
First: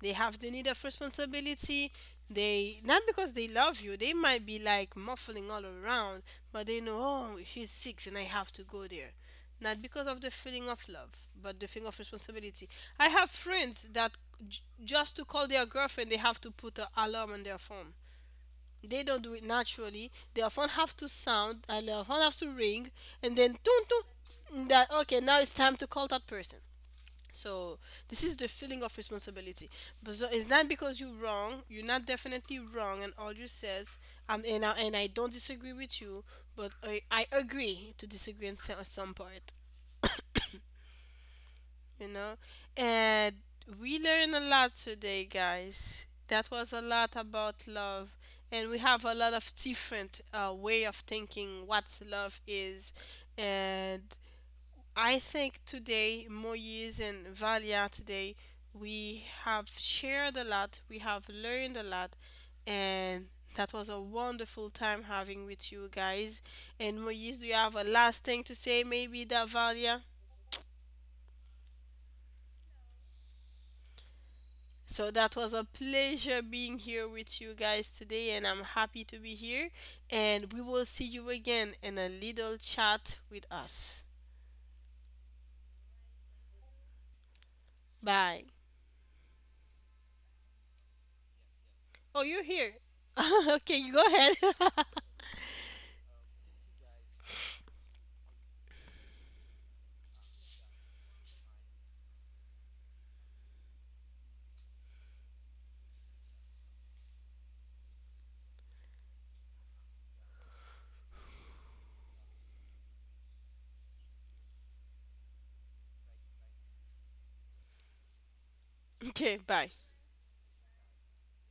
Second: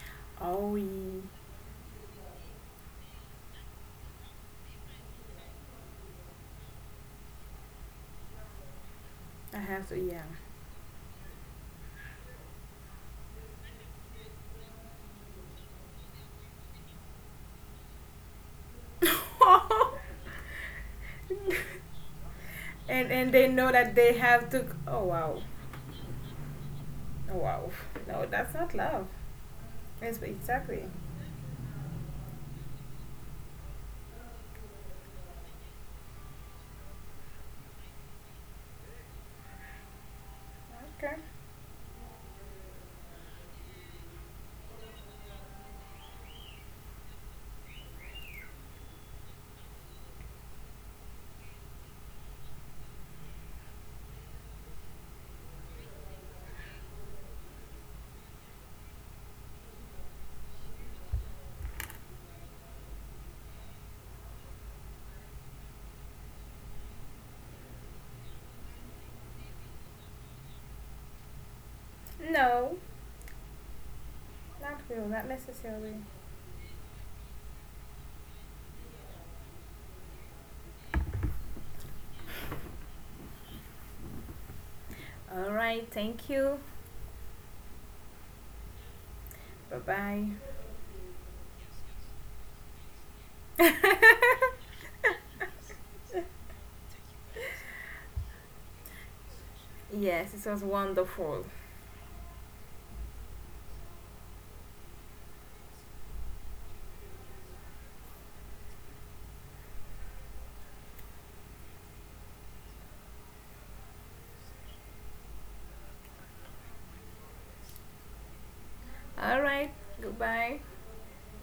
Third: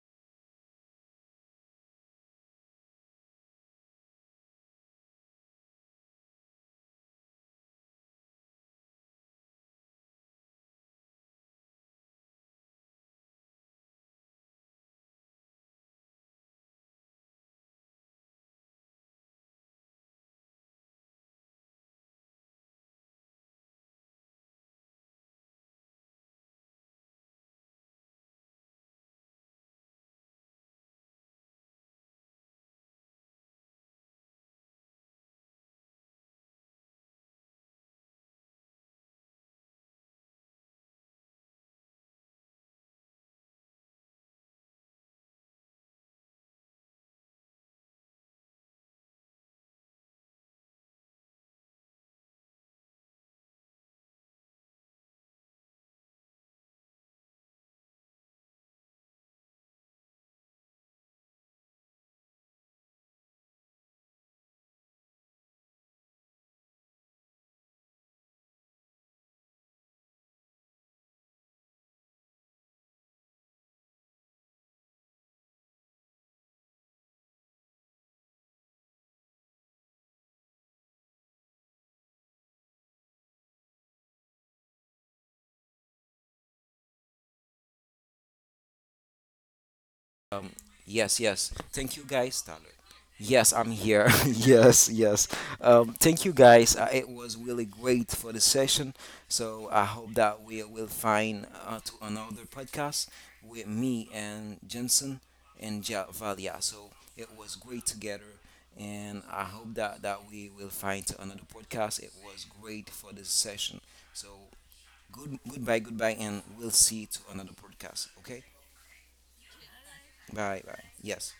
S1: They have the need
S3: Oh,
S1: of
S3: yeah.
S1: responsibility. They not because they love you, they might be like muffling all around, but they know, oh, she's sick and I have to go there.
S3: I
S1: Not
S3: have to,
S1: because of
S3: yeah.
S1: the feeling of love, but the feeling of responsibility. I have friends that j- just to call their girlfriend, they have to put an alarm on their phone. They don't do it naturally.
S3: [laughs]
S1: Their phone have to sound, and their phone have to ring,
S3: and and
S1: and
S3: they
S1: then
S3: know
S1: toon
S3: that they have to.
S1: toon. That
S3: Oh
S1: okay,
S3: wow,
S1: now it's time to call that person.
S3: oh wow.
S1: So this
S3: No,
S1: is the
S3: that's not
S1: feeling of
S3: love.
S1: responsibility. But
S3: It's
S1: so it's not
S3: exactly.
S1: because you're wrong. You're not definitely wrong, and all you says, um, and I, and I don't disagree with you, but I, I agree to disagree on some, some part.
S3: Okay.
S1: You know, and we learned a lot today, guys. That was a lot about love, and we have a lot of different uh, way of thinking what love is, and I think today, Moise and Valia, today we have shared a lot, we have learned a lot, and that was a wonderful time having with you guys. And Moise, do you have a last thing to say, maybe, that Valia?
S3: No, not
S1: So
S3: real,
S1: that
S3: not
S1: was a
S3: necessarily.
S1: pleasure being here with you guys today, and I'm happy to be here. And we will see you again in a little chat with us.
S3: All right. Thank you.
S1: Bye.
S3: Bye bye.
S2: Um, yes, yes. Thank you,
S1: Oh, you're
S2: guys. Tyler.
S1: here. [laughs]
S2: Yes,
S1: Okay,
S2: I'm
S1: you go
S2: here.
S1: ahead.
S2: [laughs] yes, yes. Um, thank you, guys. Uh, it was really great for the session. So I hope
S3: Yes,
S2: that
S3: it was
S2: we will
S3: wonderful.
S2: find uh, to another podcast with me and Jensen and ja- Valia. So it was great together. And I hope that, that we will find to another podcast. It was great for this session. So good goodbye, goodbye, and we'll see to another podcast. Okay?
S1: [laughs] Okay,
S3: All
S1: bye.
S3: right. Goodbye.
S2: Bye, bye. Yes.